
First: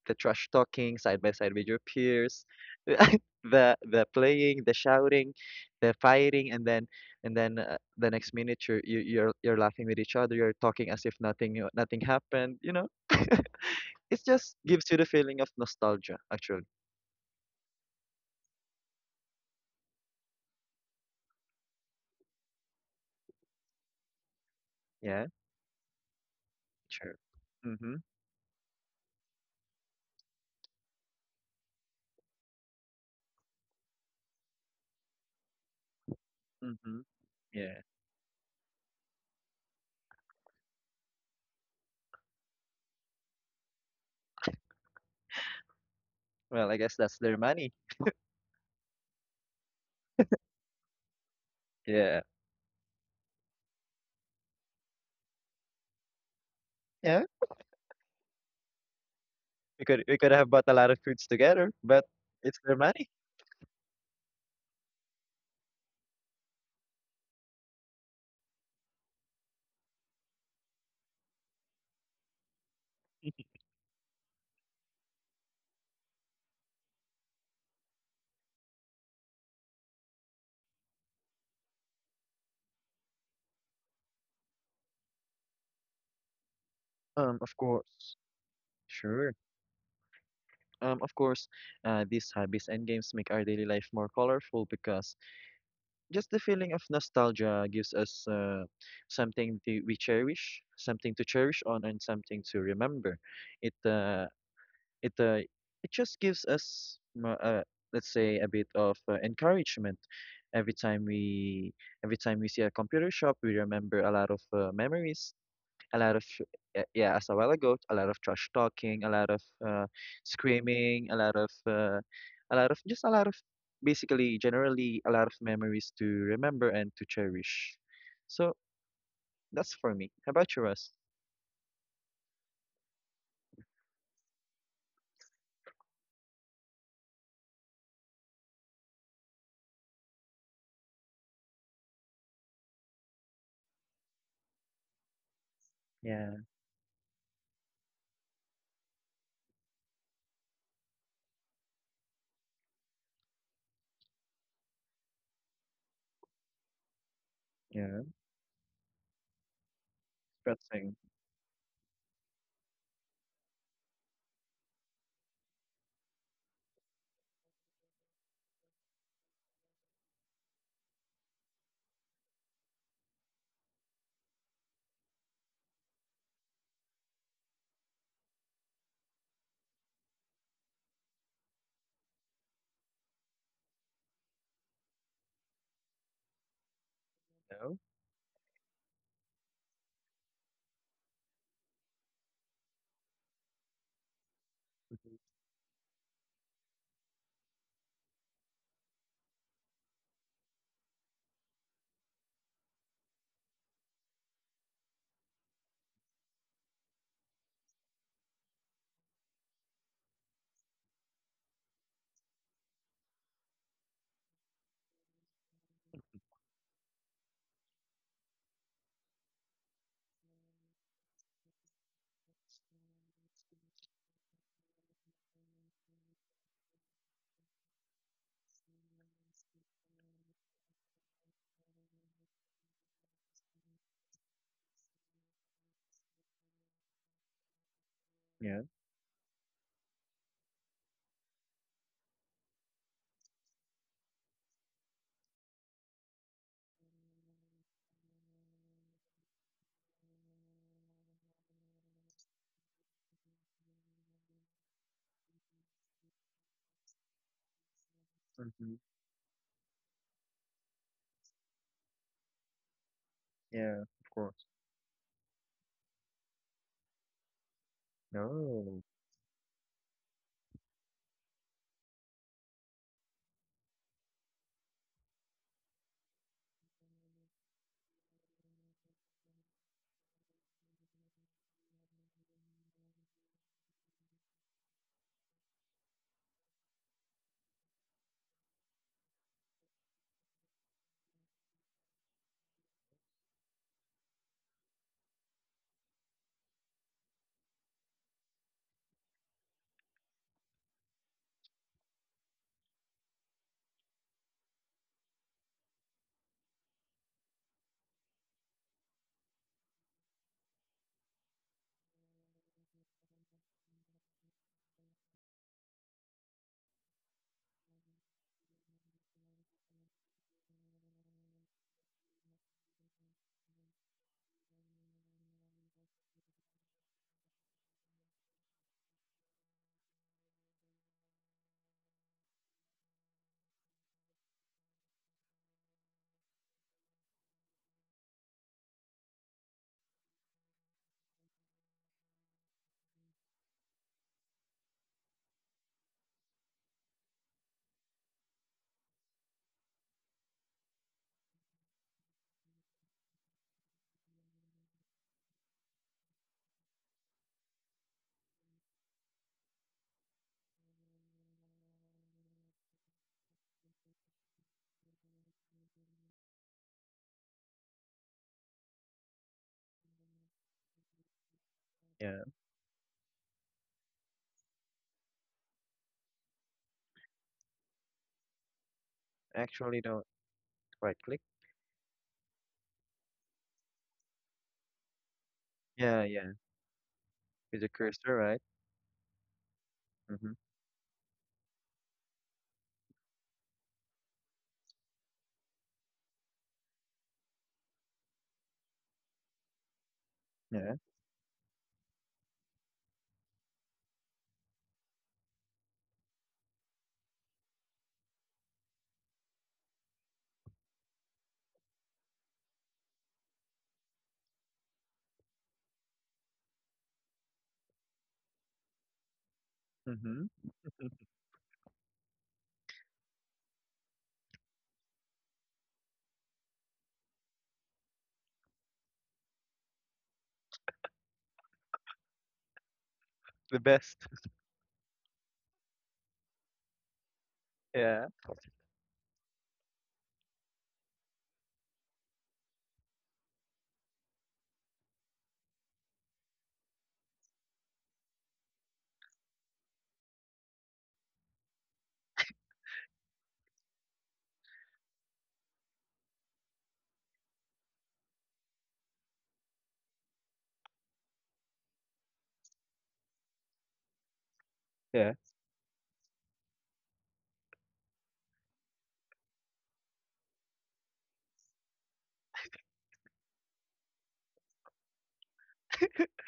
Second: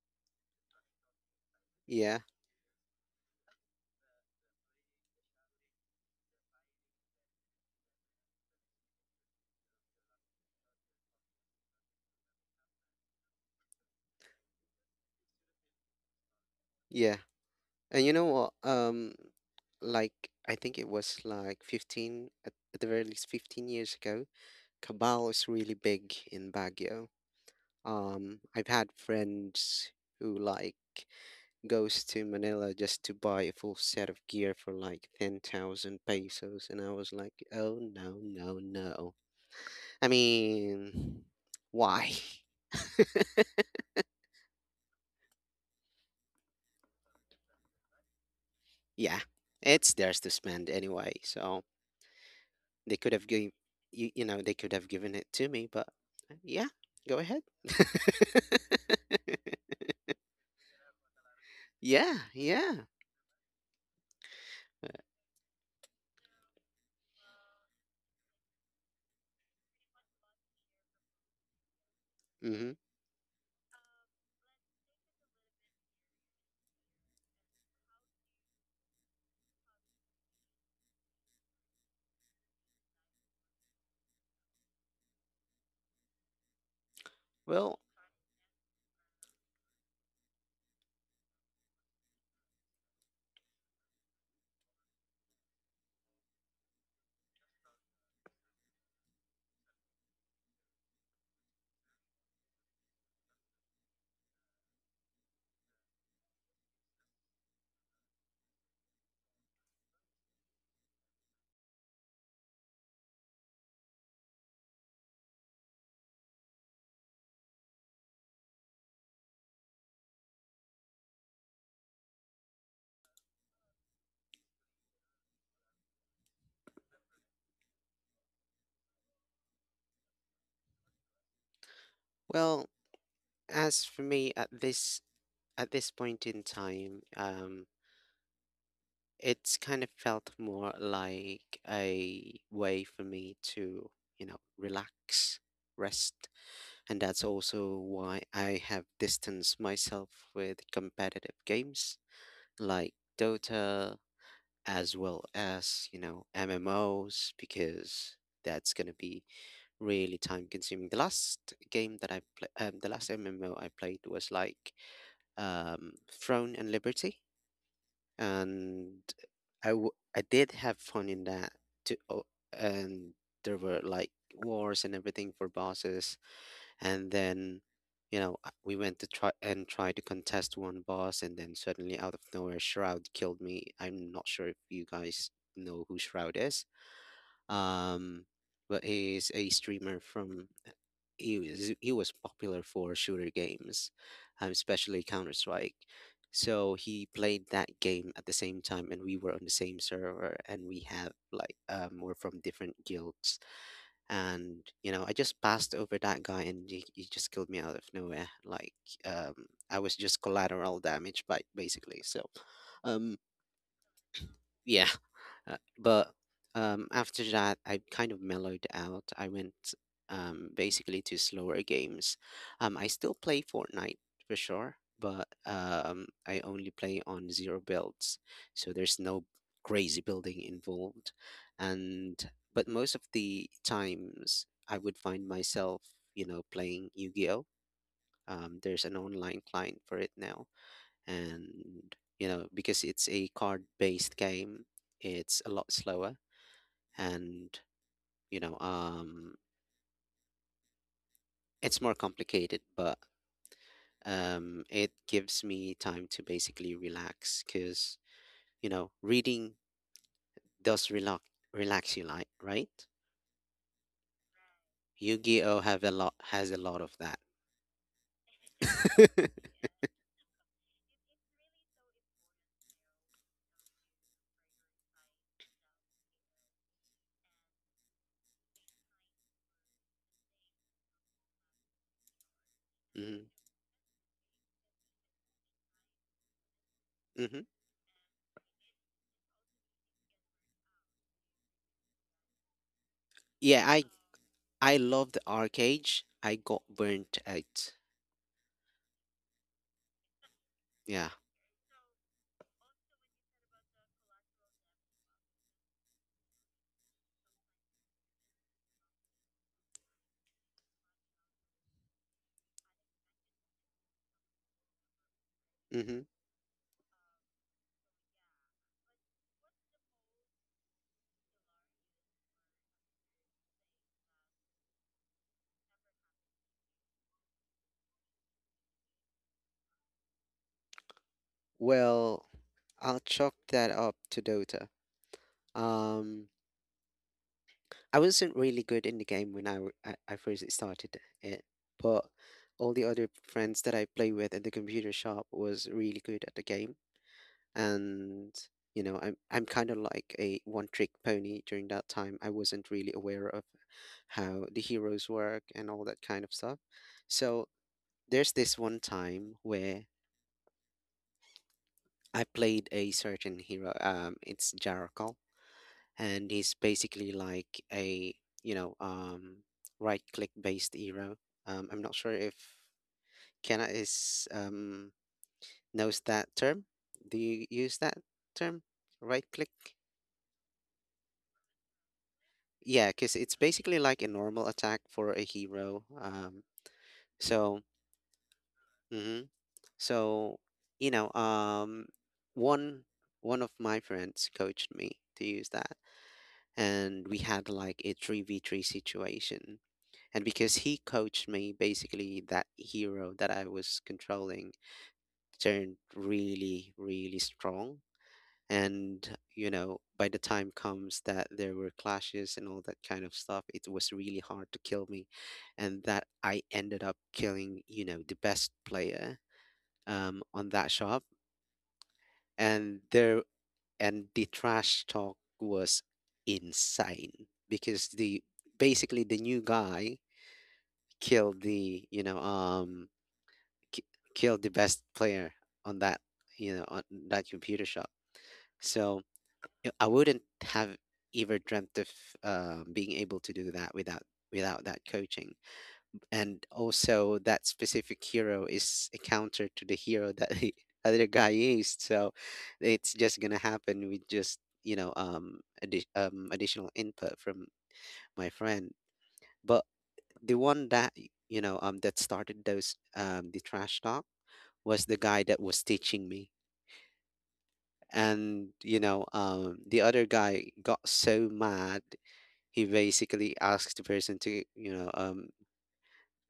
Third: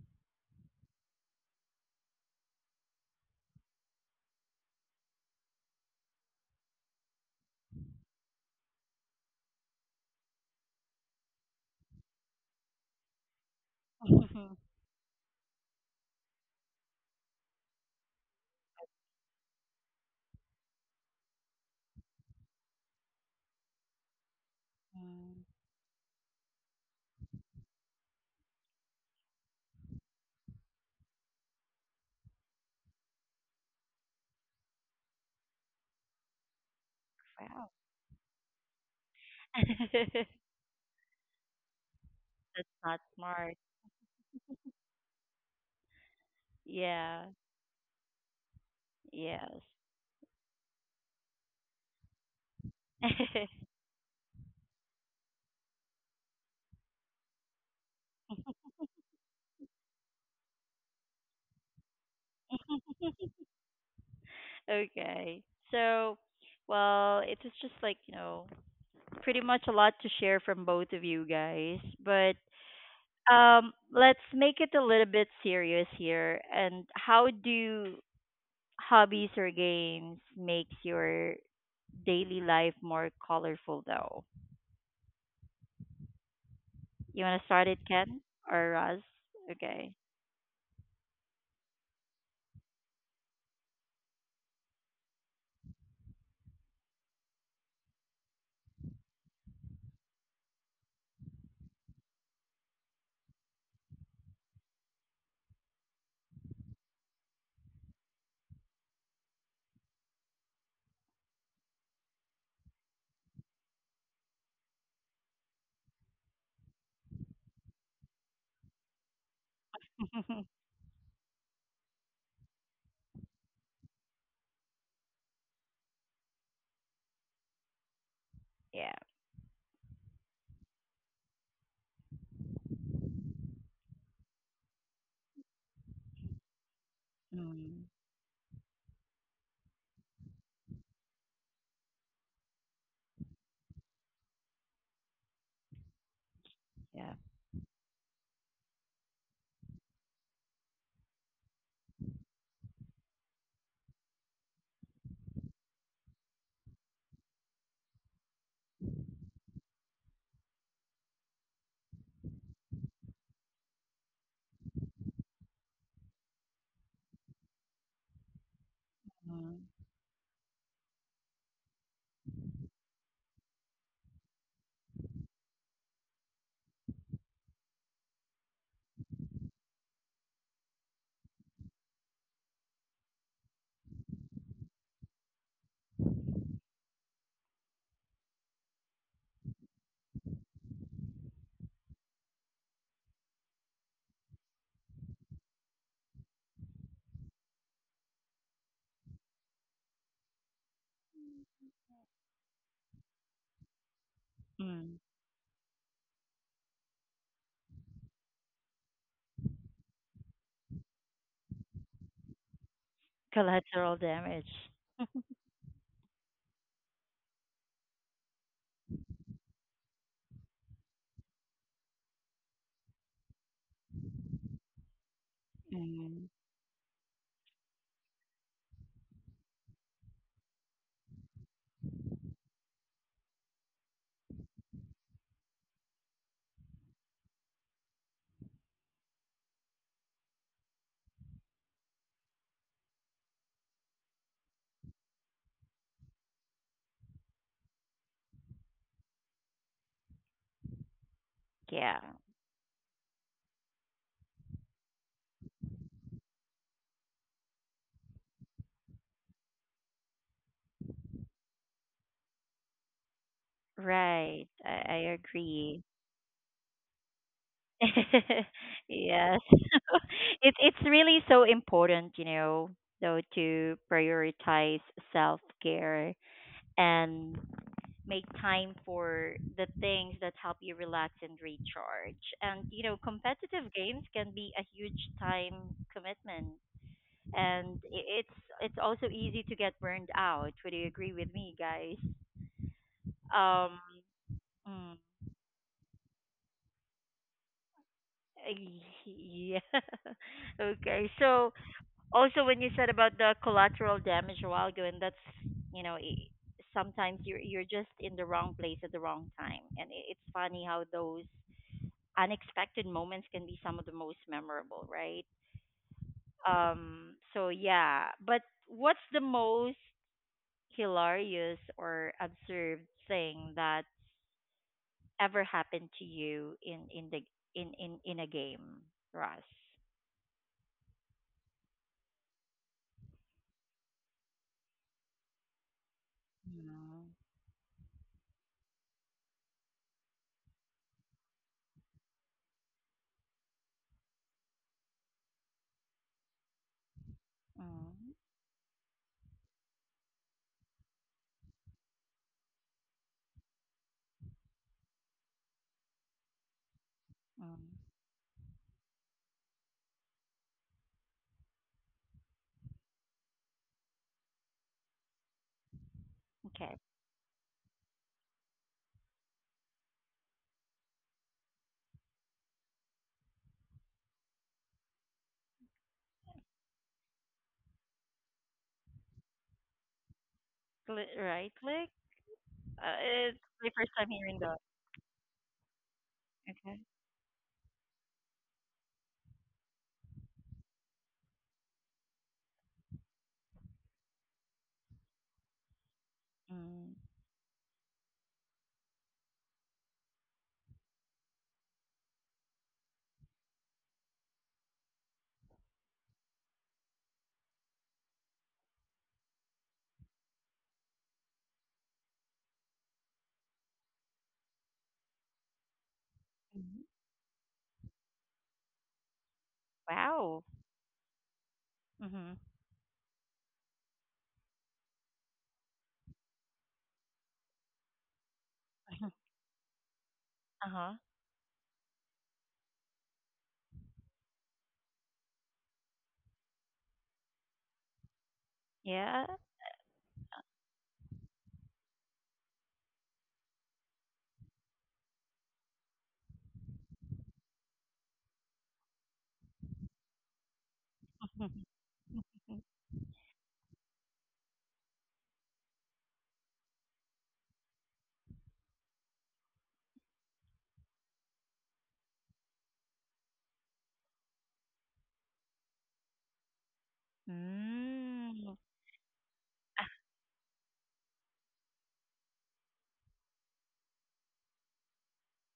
the trash talking side by side with your yeah, peers, the playing, the shouting, the fighting, and then the next minute you're you, you're laughing with each other, you're talking as if nothing happened. It just gives you the feeling of nostalgia, actually. yeah. And you know what? Like I think it was like 15 at the very least 15 years ago, Yeah, Cabal Mm. is really big in Baguio. sure. Mhm. I've had friends who like goes to Manila just to buy a full set of gear for like 10,000 pesos and I Mhm. was like, Wow. "Oh Yeah. no, no, no." I That's mean, why? not smart. Well, I guess that's Yeah. their money. Yeah. Yes. It's theirs to spend anyway, so Yeah. they could have given you, they could have given it to me, but yeah, go Yeah. ahead. We could have bought a lot of foods together, but Yeah, it's their yeah. money. Okay. So, well, it was just like, you know, pretty much a lot to share from both of you guys, but Mhm. Let's make it a little bit serious here. And how do hobbies or games makes your daily life more colorful though? You want to Of start it, Well, course. Ken or Roz? Sure. Okay. Of course, these hobbies and games make our daily life more colorful because just the feeling of nostalgia gives us something to, we cherish, something to cherish on, and something to remember. It uh, it uh, it just gives us, let's say, a bit of encouragement every time we every time we see a computer shop. We remember a lot of memories, a lot of yeah, as a while ago, a lot of trash talking, a lot of screaming, a lot of just a lot of basically generally a lot of memories to remember and to cherish. So Yeah. that's for me. How about you, Russ? well, as for me at this point in time, Mm, it's kind of felt more like a way for me to, you know, relax, rest. Yeah, And yeah. that's also why I have distanced myself with competitive games like Dota as well as, you know, MMOs yeah, because that's going to be really time consuming. pressing. The last game that I played, the last MMO I played was like Throne and Liberty and Mm, I did have fun in that too. Oh, and there were like wars and everything for bosses, and then we went to try and try to contest one boss, and then suddenly out of nowhere, Shroud killed me. I'm not sure if you guys know who Shroud is, No. um but he's a streamer from, he was popular for shooter games, especially Mhm. Counter Strike. So he played that game at the same time, and we were on the same server, and we have like we're from different guilds, and you mm. know I just passed over that guy, and he just killed me out of nowhere. Like um, I was just collateral damage, but basically, so um Collateral damage. yeah. But After that, I kind of mellowed out. I went basically to slower games. I still play Fortnite for sure, but Mm, I only play on zero builds, so there's no crazy building involved. And but most of the times, I would find myself, you know, playing Yu-Gi-Oh. Yeah. There's an online client for it now and you know because it's a card based game, it's a lot slower and you know um it's more yeah. complicated, but it gives me time to basically relax cuz you Mm-hmm. know reading does relax you, like, right? Yeah, of course. Right. I Yu-Gi-Oh agree. have a lot has a lot of that. No. Yes. It's really so important, you know, though, to prioritize self-care and make time for the things that help you relax and recharge. And you know, Mhm, competitive games can be a huge time commitment, mhm. and it's it's also easy to get burned out. Would you agree with me, guys? Yeah, Um, I mm, love the arcade, I got burnt out. yeah. Okay. Yeah, So also when you said about the collateral damage a while ago, and that's you know. I Sometimes you're just in the wrong place at the wrong time, and it's funny how those unexpected moments can be some of the most memorable, right? mhm. So yeah, but what's the most hilarious or absurd thing that ever happened to you in the in a game, Russ? Well, I'll chalk that up to Dota. Um, Mm, I wasn't really good in the game when I first started it, but all the other friends that I play with in the computer shop was really good at the game, mm, and you know, I'm kind of like a one-trick pony during that time. I wasn't really aware of how the heroes work and all that kind of stuff. So mm. there's this one time where I played a certain hero. It's Jarakal and he's Okay, basically like a you know um right click based hero. I'm not sure Yeah. if kenna is knows that term. Do you use that term, right click? Actually, don't right click. Cli right click. Yeah, because it's It's basically my like a first time normal hearing attack that. for a hero. Yeah, yeah. Okay. so With the cursor, right? hmm Mm-hmm. so you know, um one one of my friends coached me to use that, and we Mm. had like a 3v3 situation. And because Yeah. he coached me, basically that hero that I was controlling turned really, really strong. And, you know, by the time comes that there were clashes and all that kind of stuff, it was really hard to kill me. And that I ended up Mhm. killing, you know, the best player Mm-hmm. on that Wow. shop. And Mhm. there and the trash talk was insane because the basically the new guy Uh killed huh. the, The k- best. kill the best player on that, on that computer shop. Yeah. So Yeah. I wouldn't have ever dreamt of being able to do that without, without that coaching, and also that specific hero is a counter to the hero that the other guy used. So it's just gonna happen with just, you know, additional input from my friend. But the one that you know, that started those the trash talk was the Yeah. guy that was teaching me. And, you know, Mm. The other guy got so mad, he basically asked the person to, you know,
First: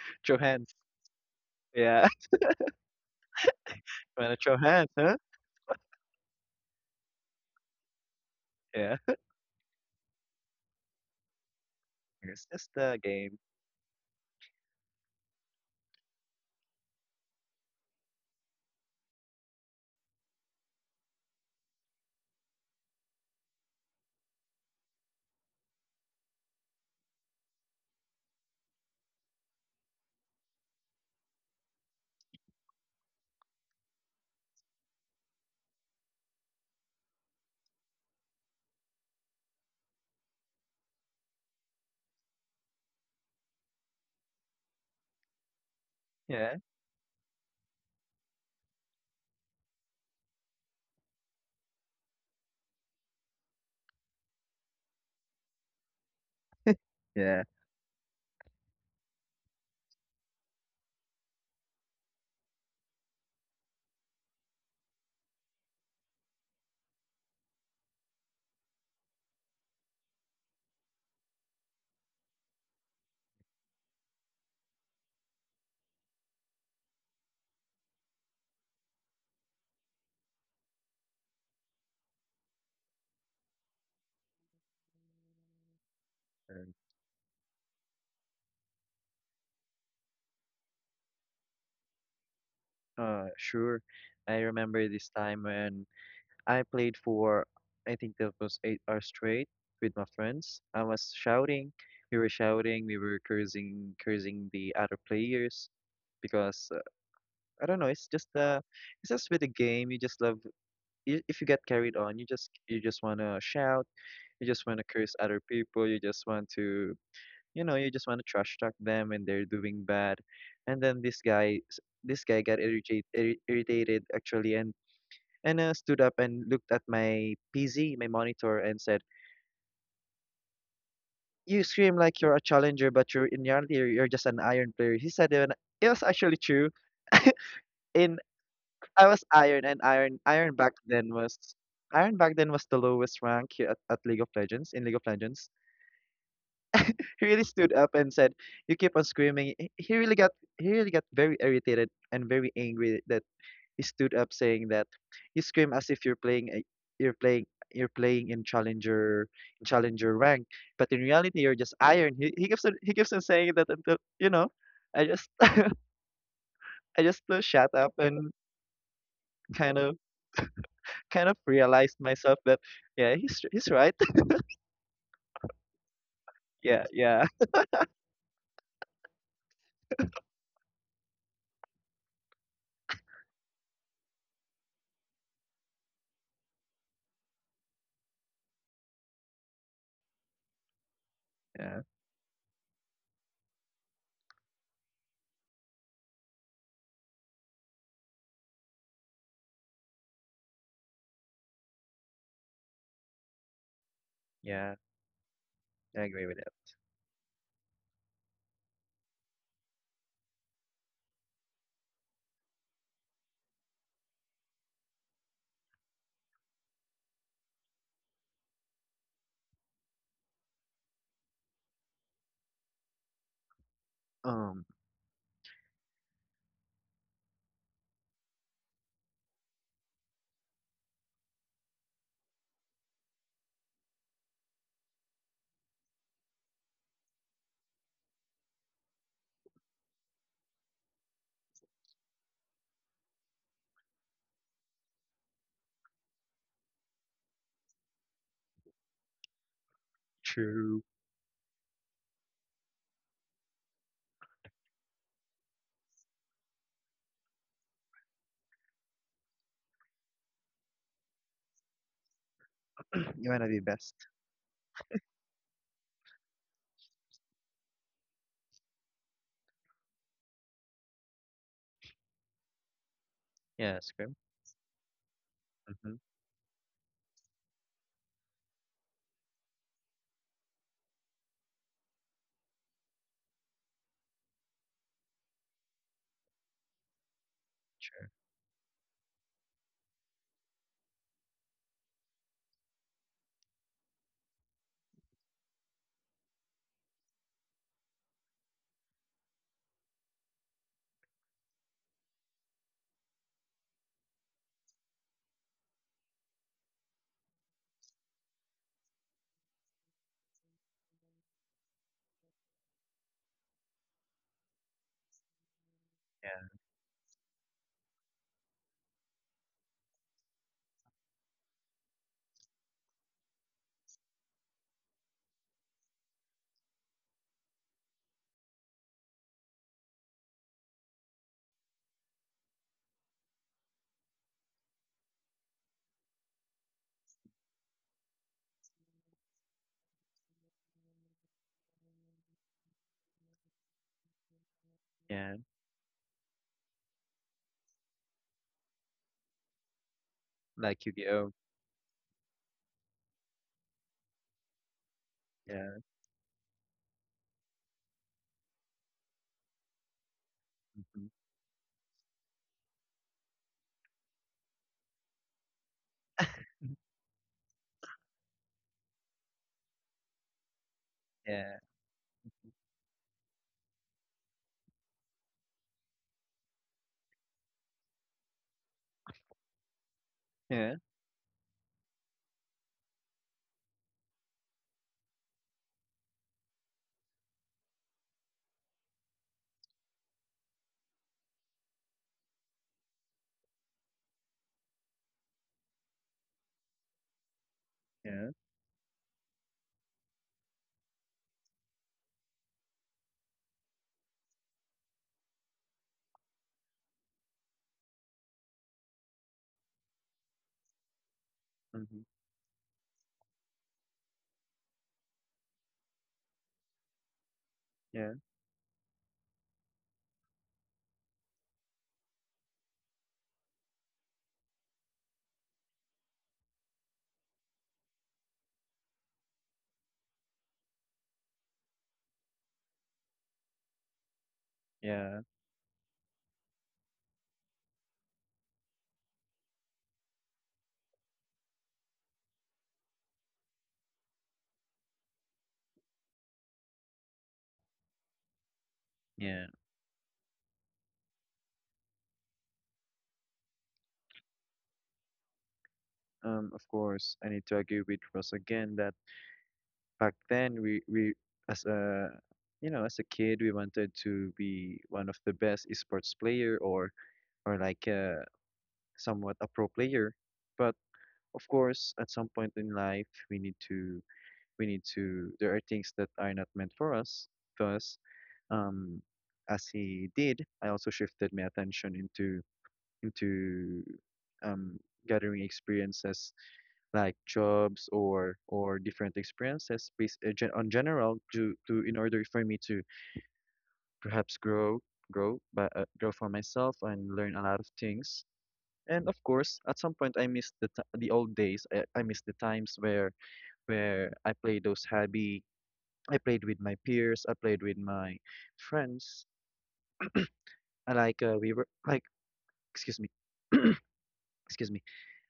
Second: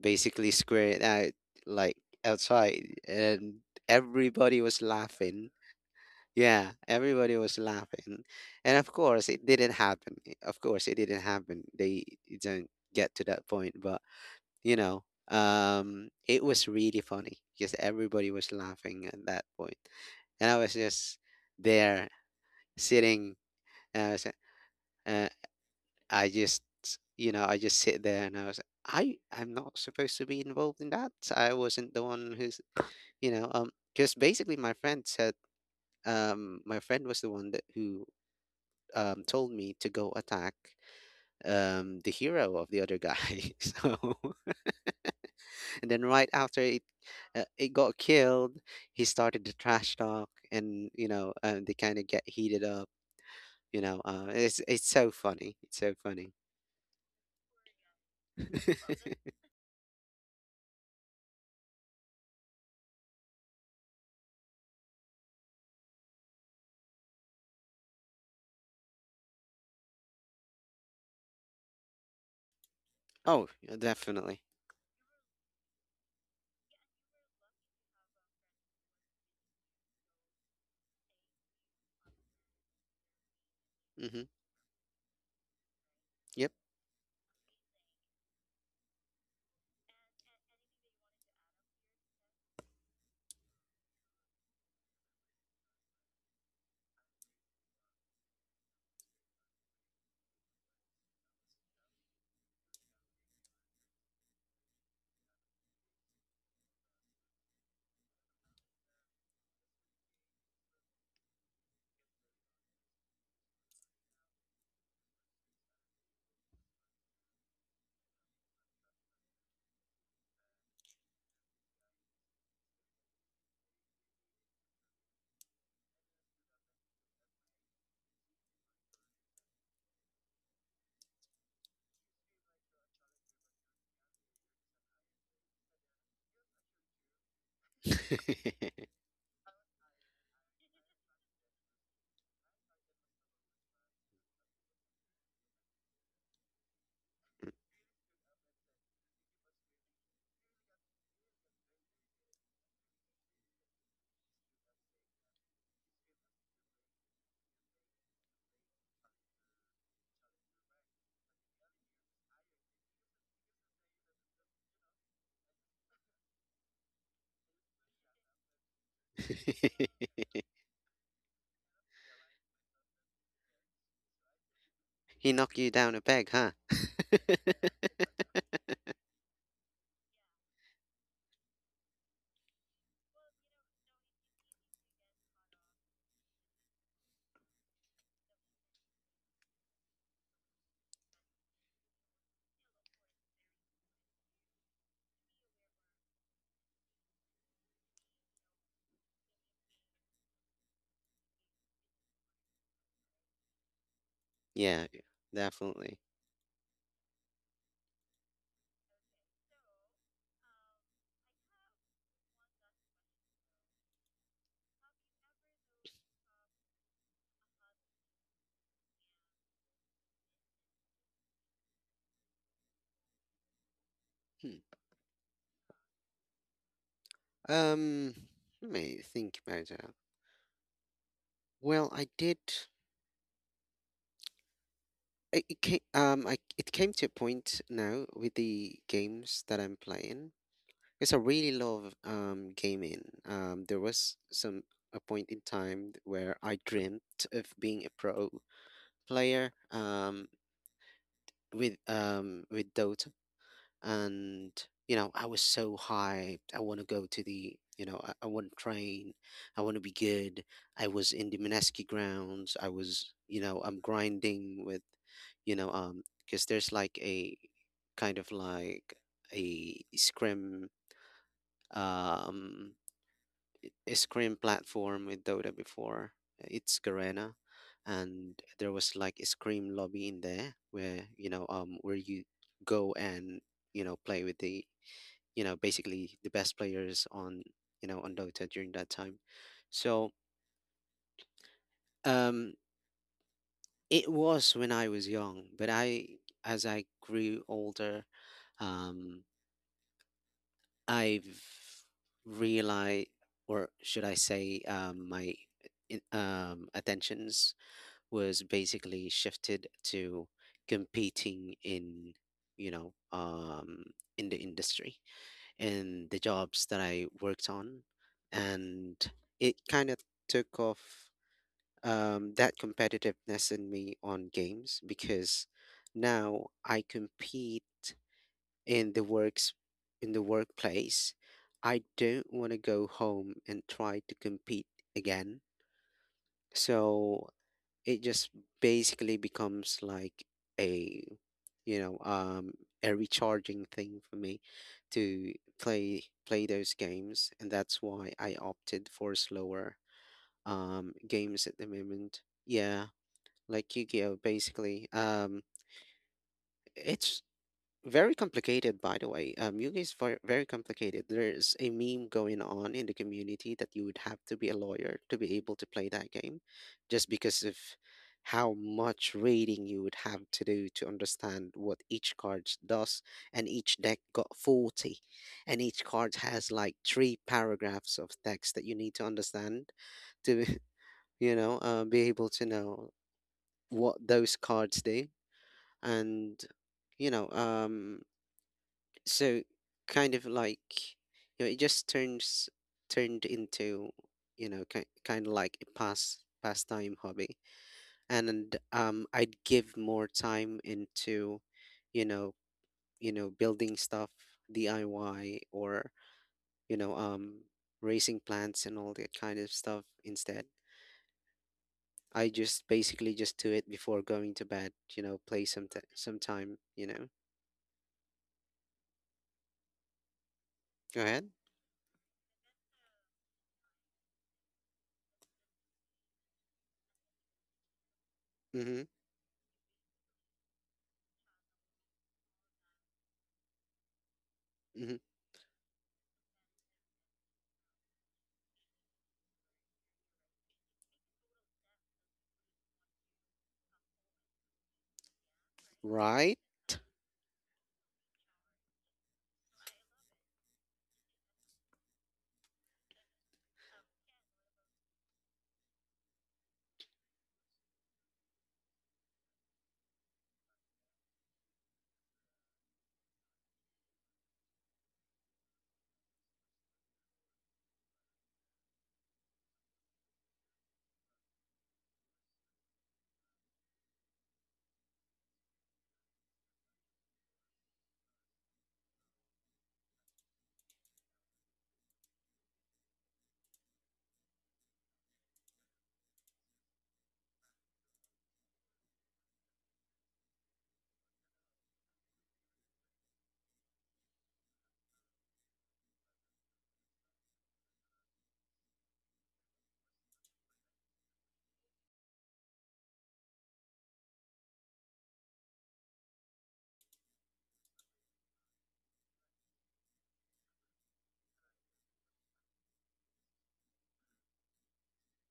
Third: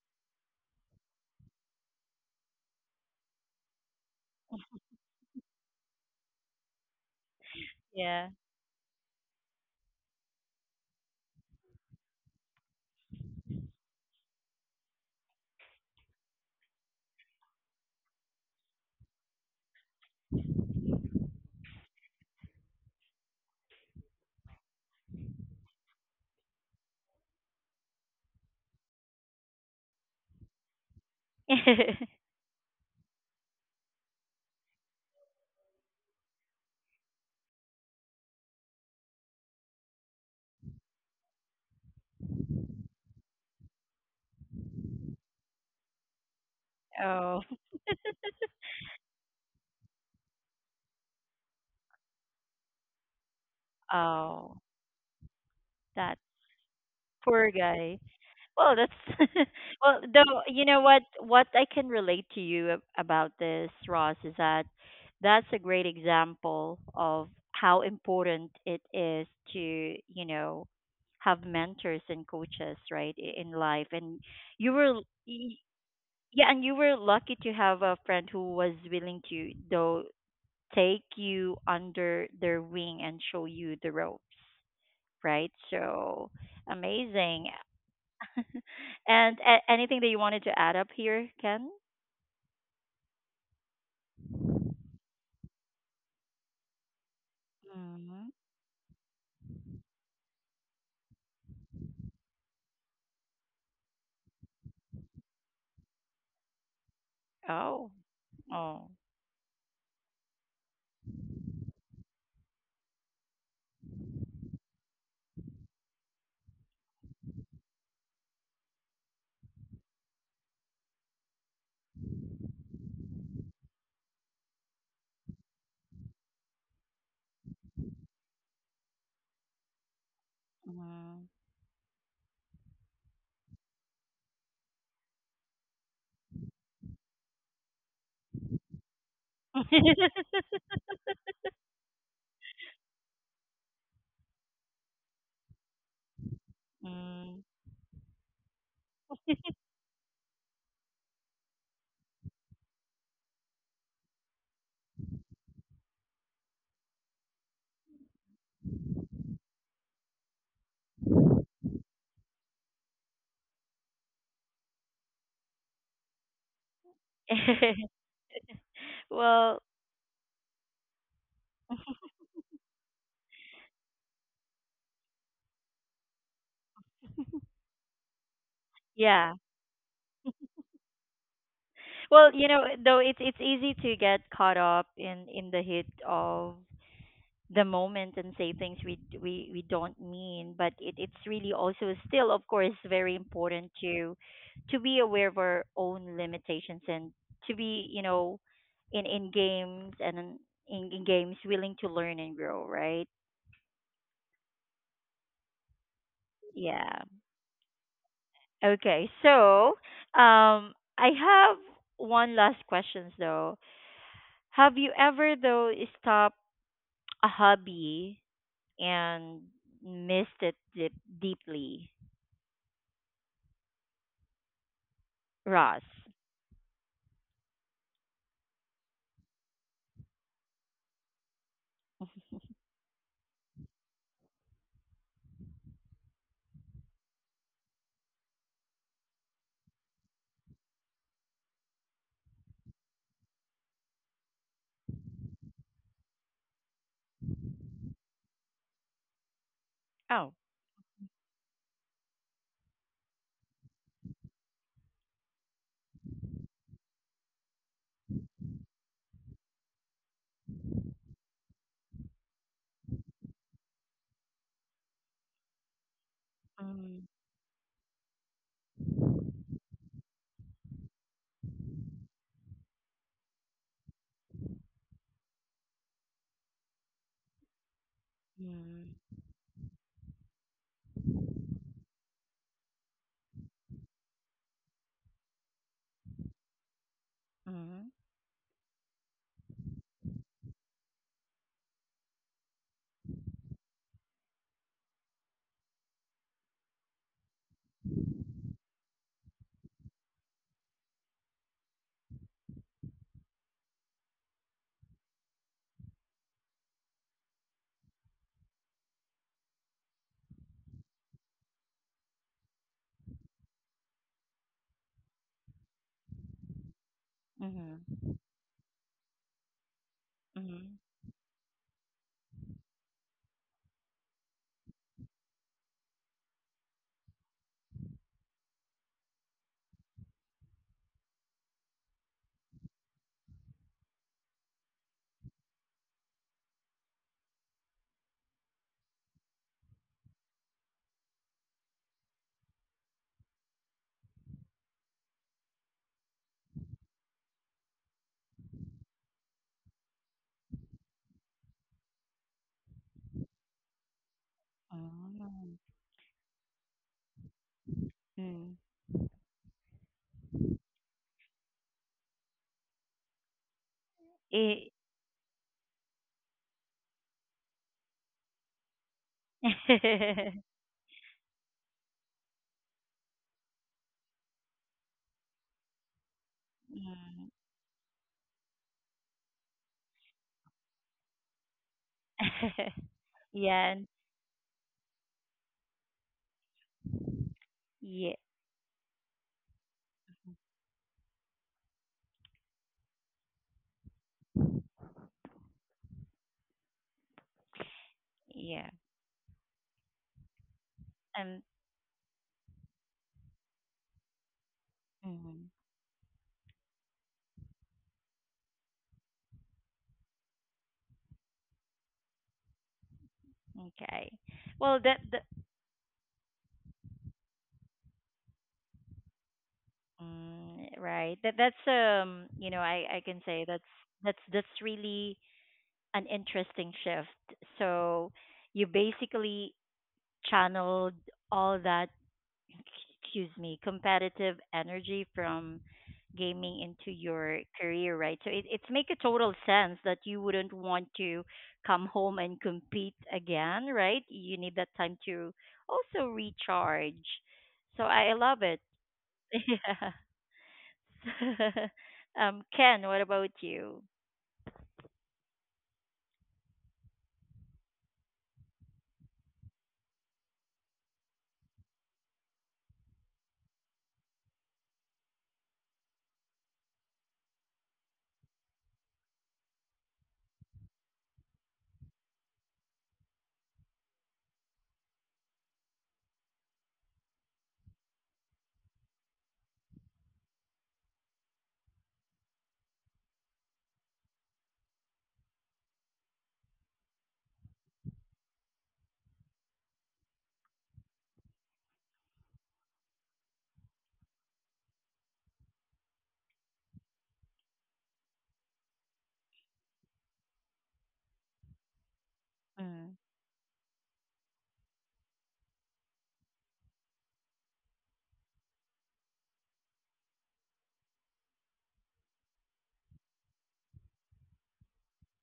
basically Johannes. square it out, like, Yeah. outside. And Wanna throw everybody was hands, huh? laughing. Yeah, everybody was laughing. Yeah. And of Yeah. course, it didn't happen. Of course, it didn't happen. They It's just didn't a get to game. that point. But you know it was really funny because everybody was laughing at that point, and I was just there sitting, and I was uh, I just you know, I just sit there, and I was, I'm not supposed to be involved in that. I wasn't the one who's, you know um just basically my friend said, my friend was the one that who told me to go attack the hero of the other guy. so, and then right Yeah. after it, Oh, it got killed, he started the trash talk, and you know, they kind of get heated up. You know, oh, it's so funny. It's that so funny. poor Yeah. guy. Well, that's well. Though you know what I can relate to you about this, Ross, is that that's a great example of how important it is to, you know, have mentors and coaches, right, in Oh, life. yeah, And definitely. you were, l- y- yeah, and you were lucky to have a friend who was willing to, though, take you under their wing and show you the ropes, Mm-hmm. right? So Yep. And, amazing. And anything that you wanted to add up here, Ken? uh, sure. I remember this time when I played for, I think that was Hmm. 8 hours straight with my friends. I was shouting. We were shouting. We were cursing the other players because I don't know. Oh, It's oh. just with the game. You just love. If you get carried on, you just wanna shout. You just wanna curse other people. You just want to. You know, you just want to trash talk them when they're doing bad. And then this guy got irritated actually, and and stood up and looked at my PZ, my monitor, and said, "You Mm. scream like you're a challenger, but you're in reality you're just an iron player." He said it, and it was actually true. In I was iron, and iron back then was the lowest rank here at League of Legends. He really stood Mm. up and said, "You keep on screaming." He really got very irritated and very angry that he stood up saying that you scream as if you're playing a, you're playing you're playing in challenger rank, but in reality you're just iron. He keeps on saying that until I just I just shut up and kind of Well, kind of realized myself that yeah he's right. He knocked you down a peg, huh? yeah yeah yeah. Well, you know, though it's easy to get caught up in the heat of the moment and say things we d- we don't mean, but it's really yeah also still of course very important to be aware of our own limitations and to be, you know, in in games and in, in games willing to learn and grow, right? yeah. Yeah, definitely. I agree with that. Yeah. Okay, so um, I have one last question though. Have you ever though stopped a hobby and missed it deep, deeply, Hmm. Um, Ross? Um, let me think about that. Well, I did. I it came to a point now with the games that I'm playing because I really love gaming. There was some A point in time where I dreamt of being a pro player Oh. True. With Dota, and you know, I was so hyped. I want to go to the, I want to train, I want to be good. I was in the Mineski grounds. I was, You you wanna be know, I'm best. grinding with, because there's like Mm, a, kind of like a scrim, um yeah a scream. scrim platform with Dota Hmm. before. It's Garena. And there was mm, like a scream lobby in there where, where you go and, you know, play with the, basically the best players on, mm, Sure. on Dota during that time. So, um, it was when I was young, but I, as I grew older, um, I've realized, or should I say, um, my attentions was basically shifted to competing in, you know um, in the industry, in the Yeah. jobs that I worked on, mm, and it kind of took off mm, that competitiveness in me on games, because now I compete in the works, in the workplace. I don't want to go home and try to compete again. So it just basically becomes like a, you know, a recharging thing for me to Yeah. play those games, and that's why I opted for slower Like Yu-Gi-Oh. games at the moment. Yeah, like Yu-Gi-Oh basically. Yeah. mm, It's very complicated, mm. by the way. Yugi is very, very complicated. Hmm. There's a meme going on in the community that you would have to be a lawyer It, to be able to play that game, just because of how much reading you would have to do to understand Yeah. what each card does. And each deck got 40, and each card has like three mm. paragraphs of text that you need to understand to, Yeah. you know, be able to know what Yeah, and- those cards do. And, you know, um, yeah, so kind of like, you know, it just turns turned into, you know, kind of like a pass pastime hobby, Yeah. and yeah. I'd give more time into, Um, you know you know, building stuff, DIY, or hmm. you know, raising plants and all that kind of stuff instead. Hmm. I just basically just do it before going to Okay. bed, you know, Well, play that, some that some time, you know. Yeah. Go mm, ahead. right. That that's you know, I can say that's that's really an interesting shift. So Mhm. you basically channeled all that, excuse me, competitive Mhm. Yeah. energy from gaming into your career, right? So it make a total sense that you wouldn't want to come home and compete again, right? You need that time to Right. also recharge. So I love Yeah. it. Yeah. Um, Ken, what about you? Of course, I need to agree with Ross again that back then we as a as a kid we wanted to be one of the best esports player or like somewhat a pro player, but of course at some point in life we need to — there are things that are not meant for us, thus um, as he did, I also shifted my attention into into um gathering experiences like jobs or different experiences based on general to in order for me to perhaps grow — but grow for myself and learn a lot of things. And of course at some point I missed the the old days. I missed the times where Mm, I played those hobby. I played with my peers. I played with my friends. I like we were like excuse me, excuse me.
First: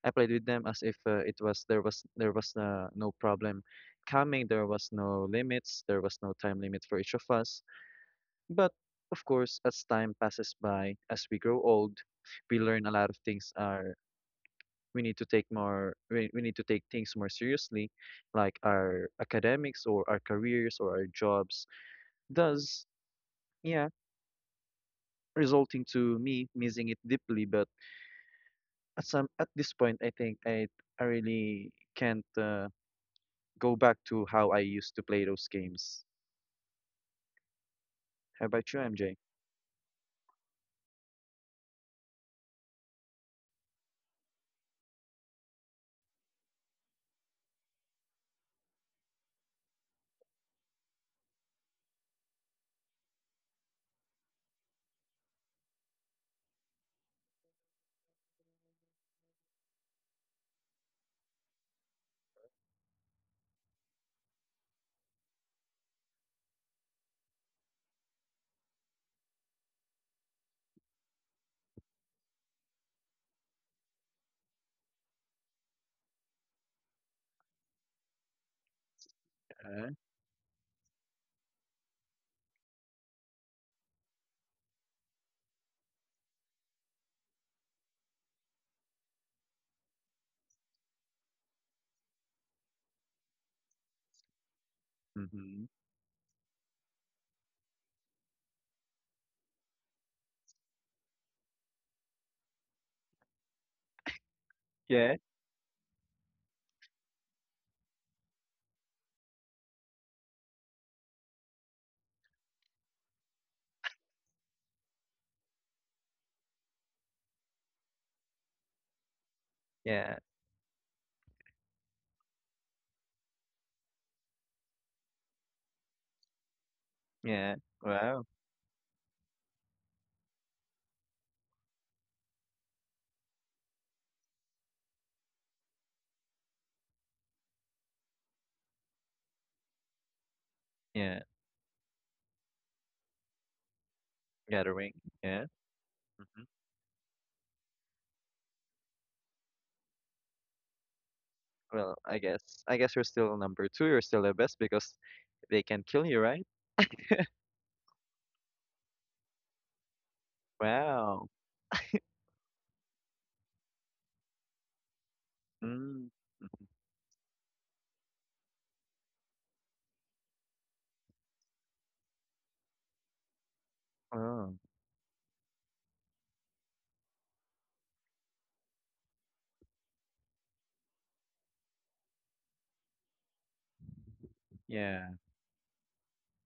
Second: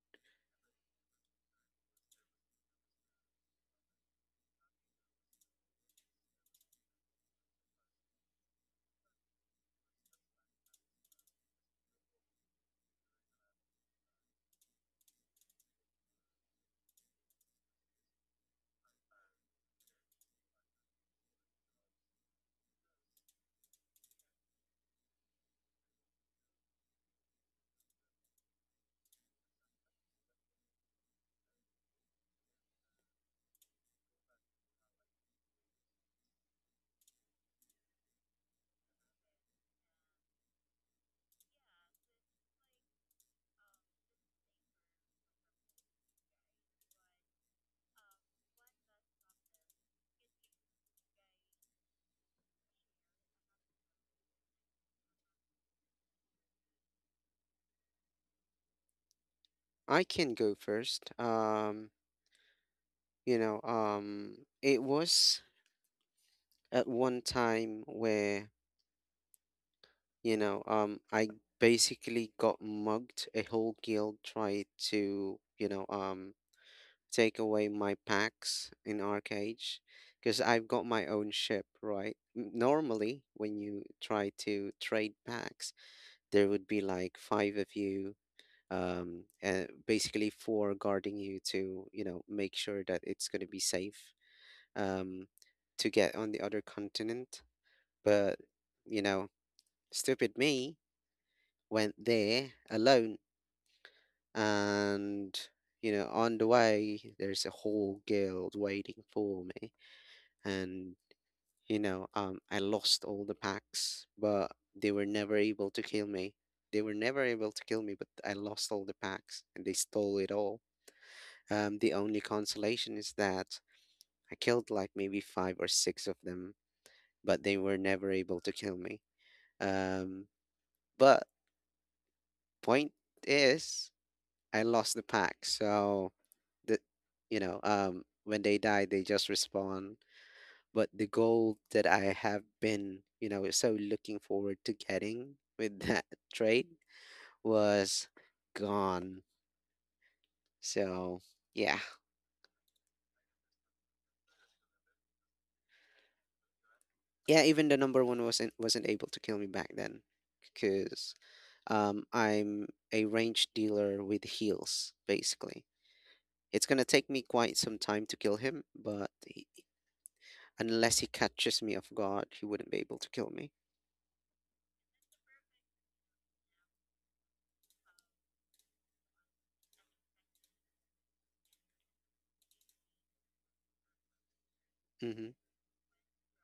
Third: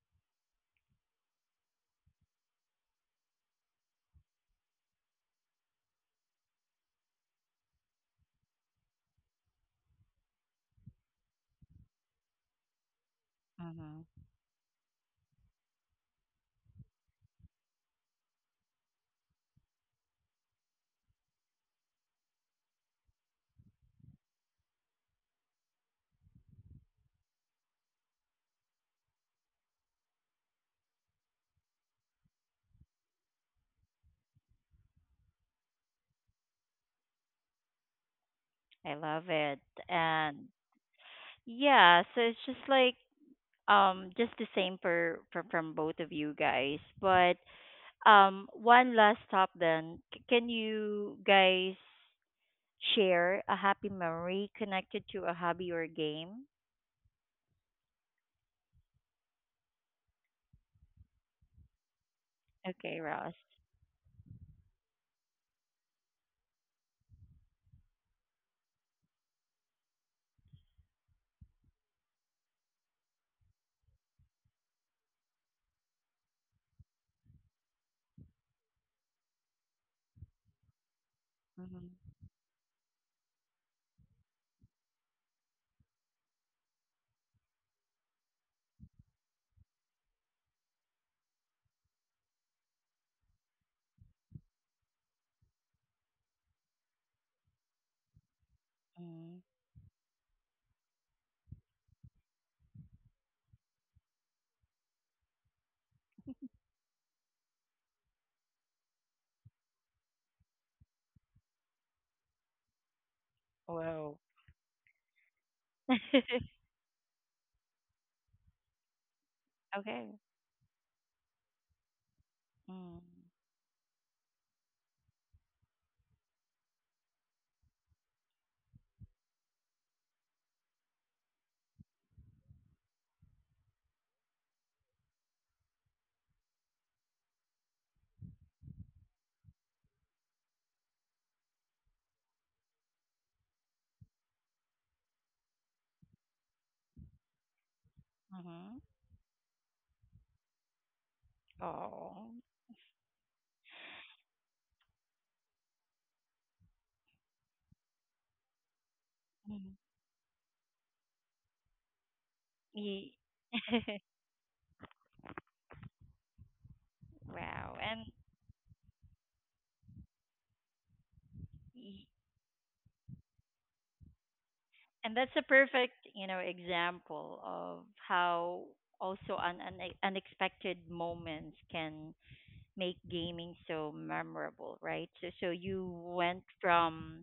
I played with them as if it was there was there was no problem coming. There was no limits. There was no time limit for each of us. But of course, as time passes by, as we grow old, we learn a lot of things hmm. are — we need to take more we need to take things more seriously like our academics or our careers or our jobs, does, yeah, resulting to me missing it deeply. But at some at this point, I think I really can't go back to how I used to play those games. I How about love you, it. MJ? And yeah, so it's just like um, just the same for from both of you guys. But um, one last stop then. C- can you guys share a happy memory connected to a hobby or game? I can go first. Okay, Ross. You know, it was at one time where, you know, I basically got mugged. A whole guild tried to, you know, take away my packs in Arcage, Uh, because I've got my Mhm. own ship, right? Normally, when you try to trade packs, there would be like five of you. Basically, four guarding you to, you know, make sure that it's going to be safe um, mm-hmm. to get on the other continent. But, Mm. you know, stupid me went there alone. Yeah, And, you know, on the way, there's a whole guild waiting for me. And, you know, I lost all the Wow. packs, but they were never able to kill me. They were never able to kill me, but I lost all the packs Okay. and they yeah, stole it all. The only Mm. consolation is that I killed like maybe five or six of them, but yeah. they were never Wow. able to kill me. Um, but point is, I lost the pack. So the, you know, when they die, they just respawn. But the Yeah, goal that I have been, you know, so looking forward to gathering. getting Yeah. with that Hmm. trade Mhm. was gone. So Oh. yeah, Well, I guess you're still number two. You're still the best because they can kill you, right? yeah. Even the number one wasn't Mhm. able to kill me back then, because Wow. Ye- I'm a range dealer with heals, basically. Mm. It's gonna wow. take me And quite some time to kill him, but he, unless he y- catches me off guard, he wouldn't be able to kill me. and that's Oh, a perfect, you know, example of how also an unexpected moments can make gaming so memorable, right? So so yeah. you Mm-hmm. went from,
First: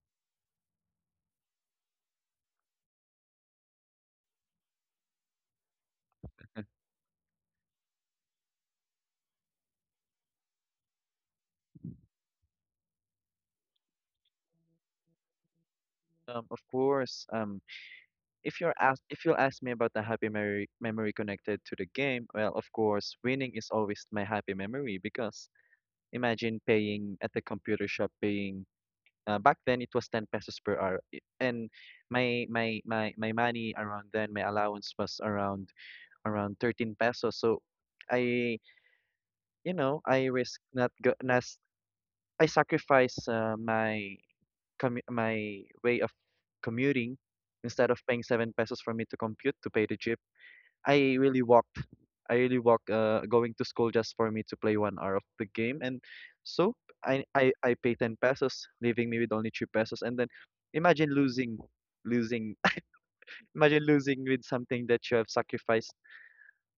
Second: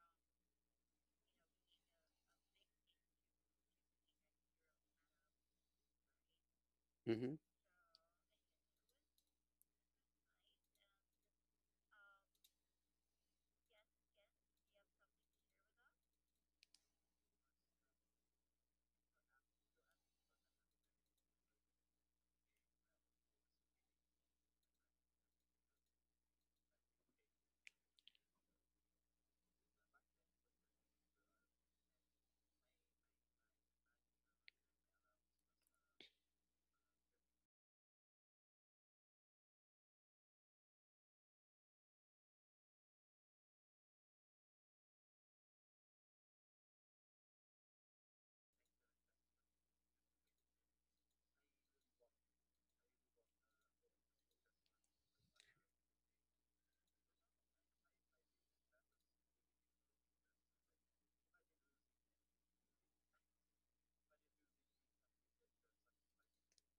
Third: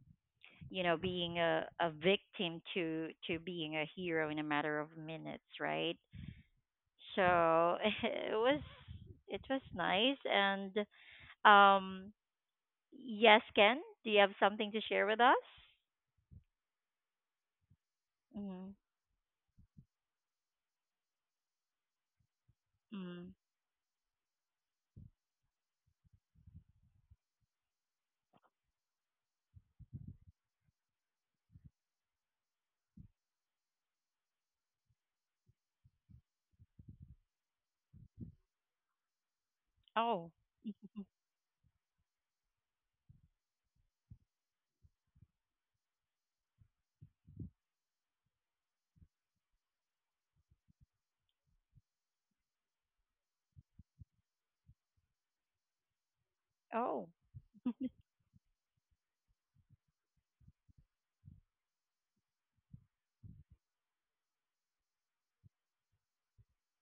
you know, being a victim to being a hero in a matter of minutes, right? So Mm-hmm. it was it was nice. And um, yes, Ken, do you have something to share with us? Of course. If Mm-hmm. you're asked, if you'll ask me about the happy memory connected to the game, well, of course, Mm. winning is always my happy memory because imagine paying at the computer shop paying back then it was 10 pesos per hour and my money around then, my allowance was around 13 pesos, so I I Oh. risk not go not, I sacrifice my my way of commuting. Instead of paying 7 pesos for me to compute to pay the jeep, I really walked. I really walked going to school just for me to play 1 hour of the game. And so Oh. I pay 10 pesos, leaving me with only 3 pesos. And then imagine losing, losing, imagine losing with something that you have sacrificed.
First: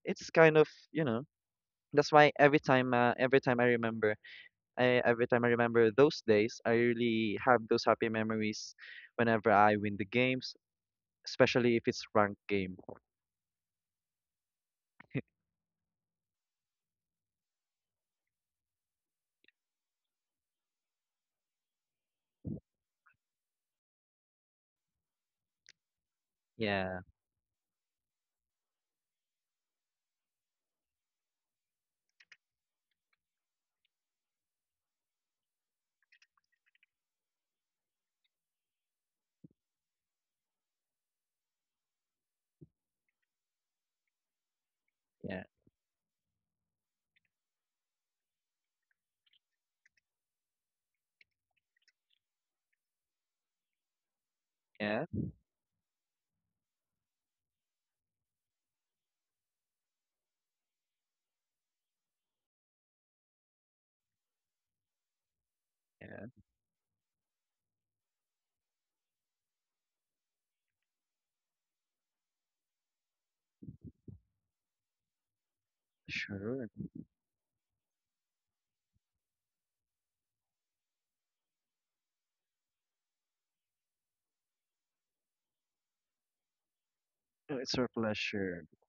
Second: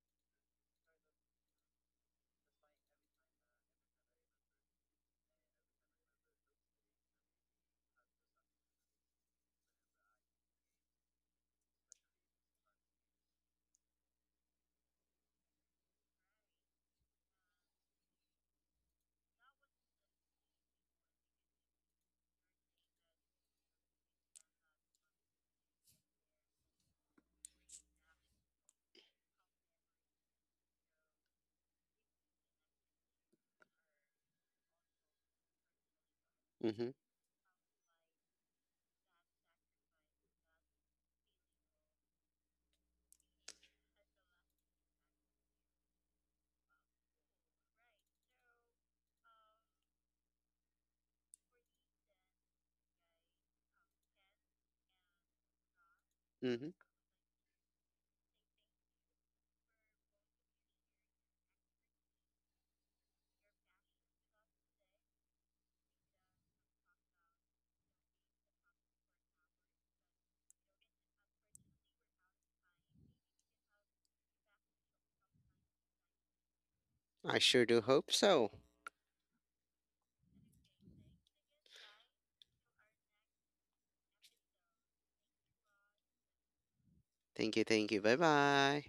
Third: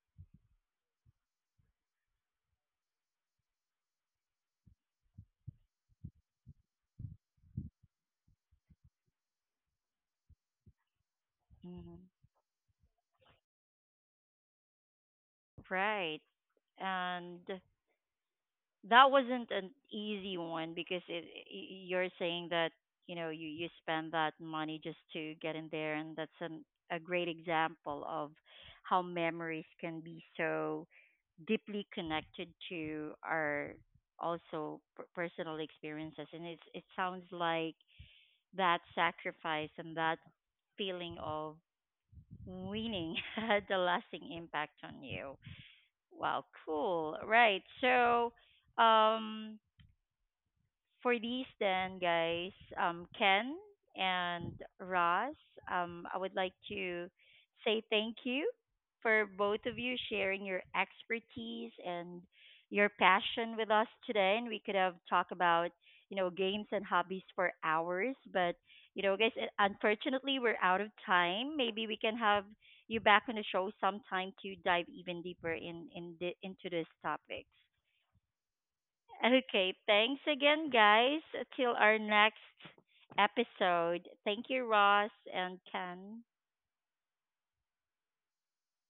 It's kind of, you know, that's why every time I remember, every time I remember those days, I really have those happy memories whenever I win the games, especially if Hmm. it's ranked game. Right. And that wasn't an easy one, because it, you're saying that you know you you spend that money just to get in there, and that's an, a Yeah, great example of how memories can be so deeply connected to our also personal experiences, and it's it Mm-hmm. sounds like that sacrifice and that feeling of winning had a lasting impact on you. yeah, Wow, cool. Right. So, um, for these then, guys, Ken and yeah, Ross, I would like Mm-hmm. to say thank you for both of you sharing your expertise and your passion with us today. And we could have talked about, you yeah, know, games and hobbies for hours. But, you know, guys, unfortunately, we're out of time. Maybe we can have you back on the show sometime to dive even deeper into sure. these I topics. sure do hope so. Okay, thanks again, guys. Till our next episode. Thank you, Ross and Ken. Thank Oh, you, it's our thank you. Bye pleasure. bye.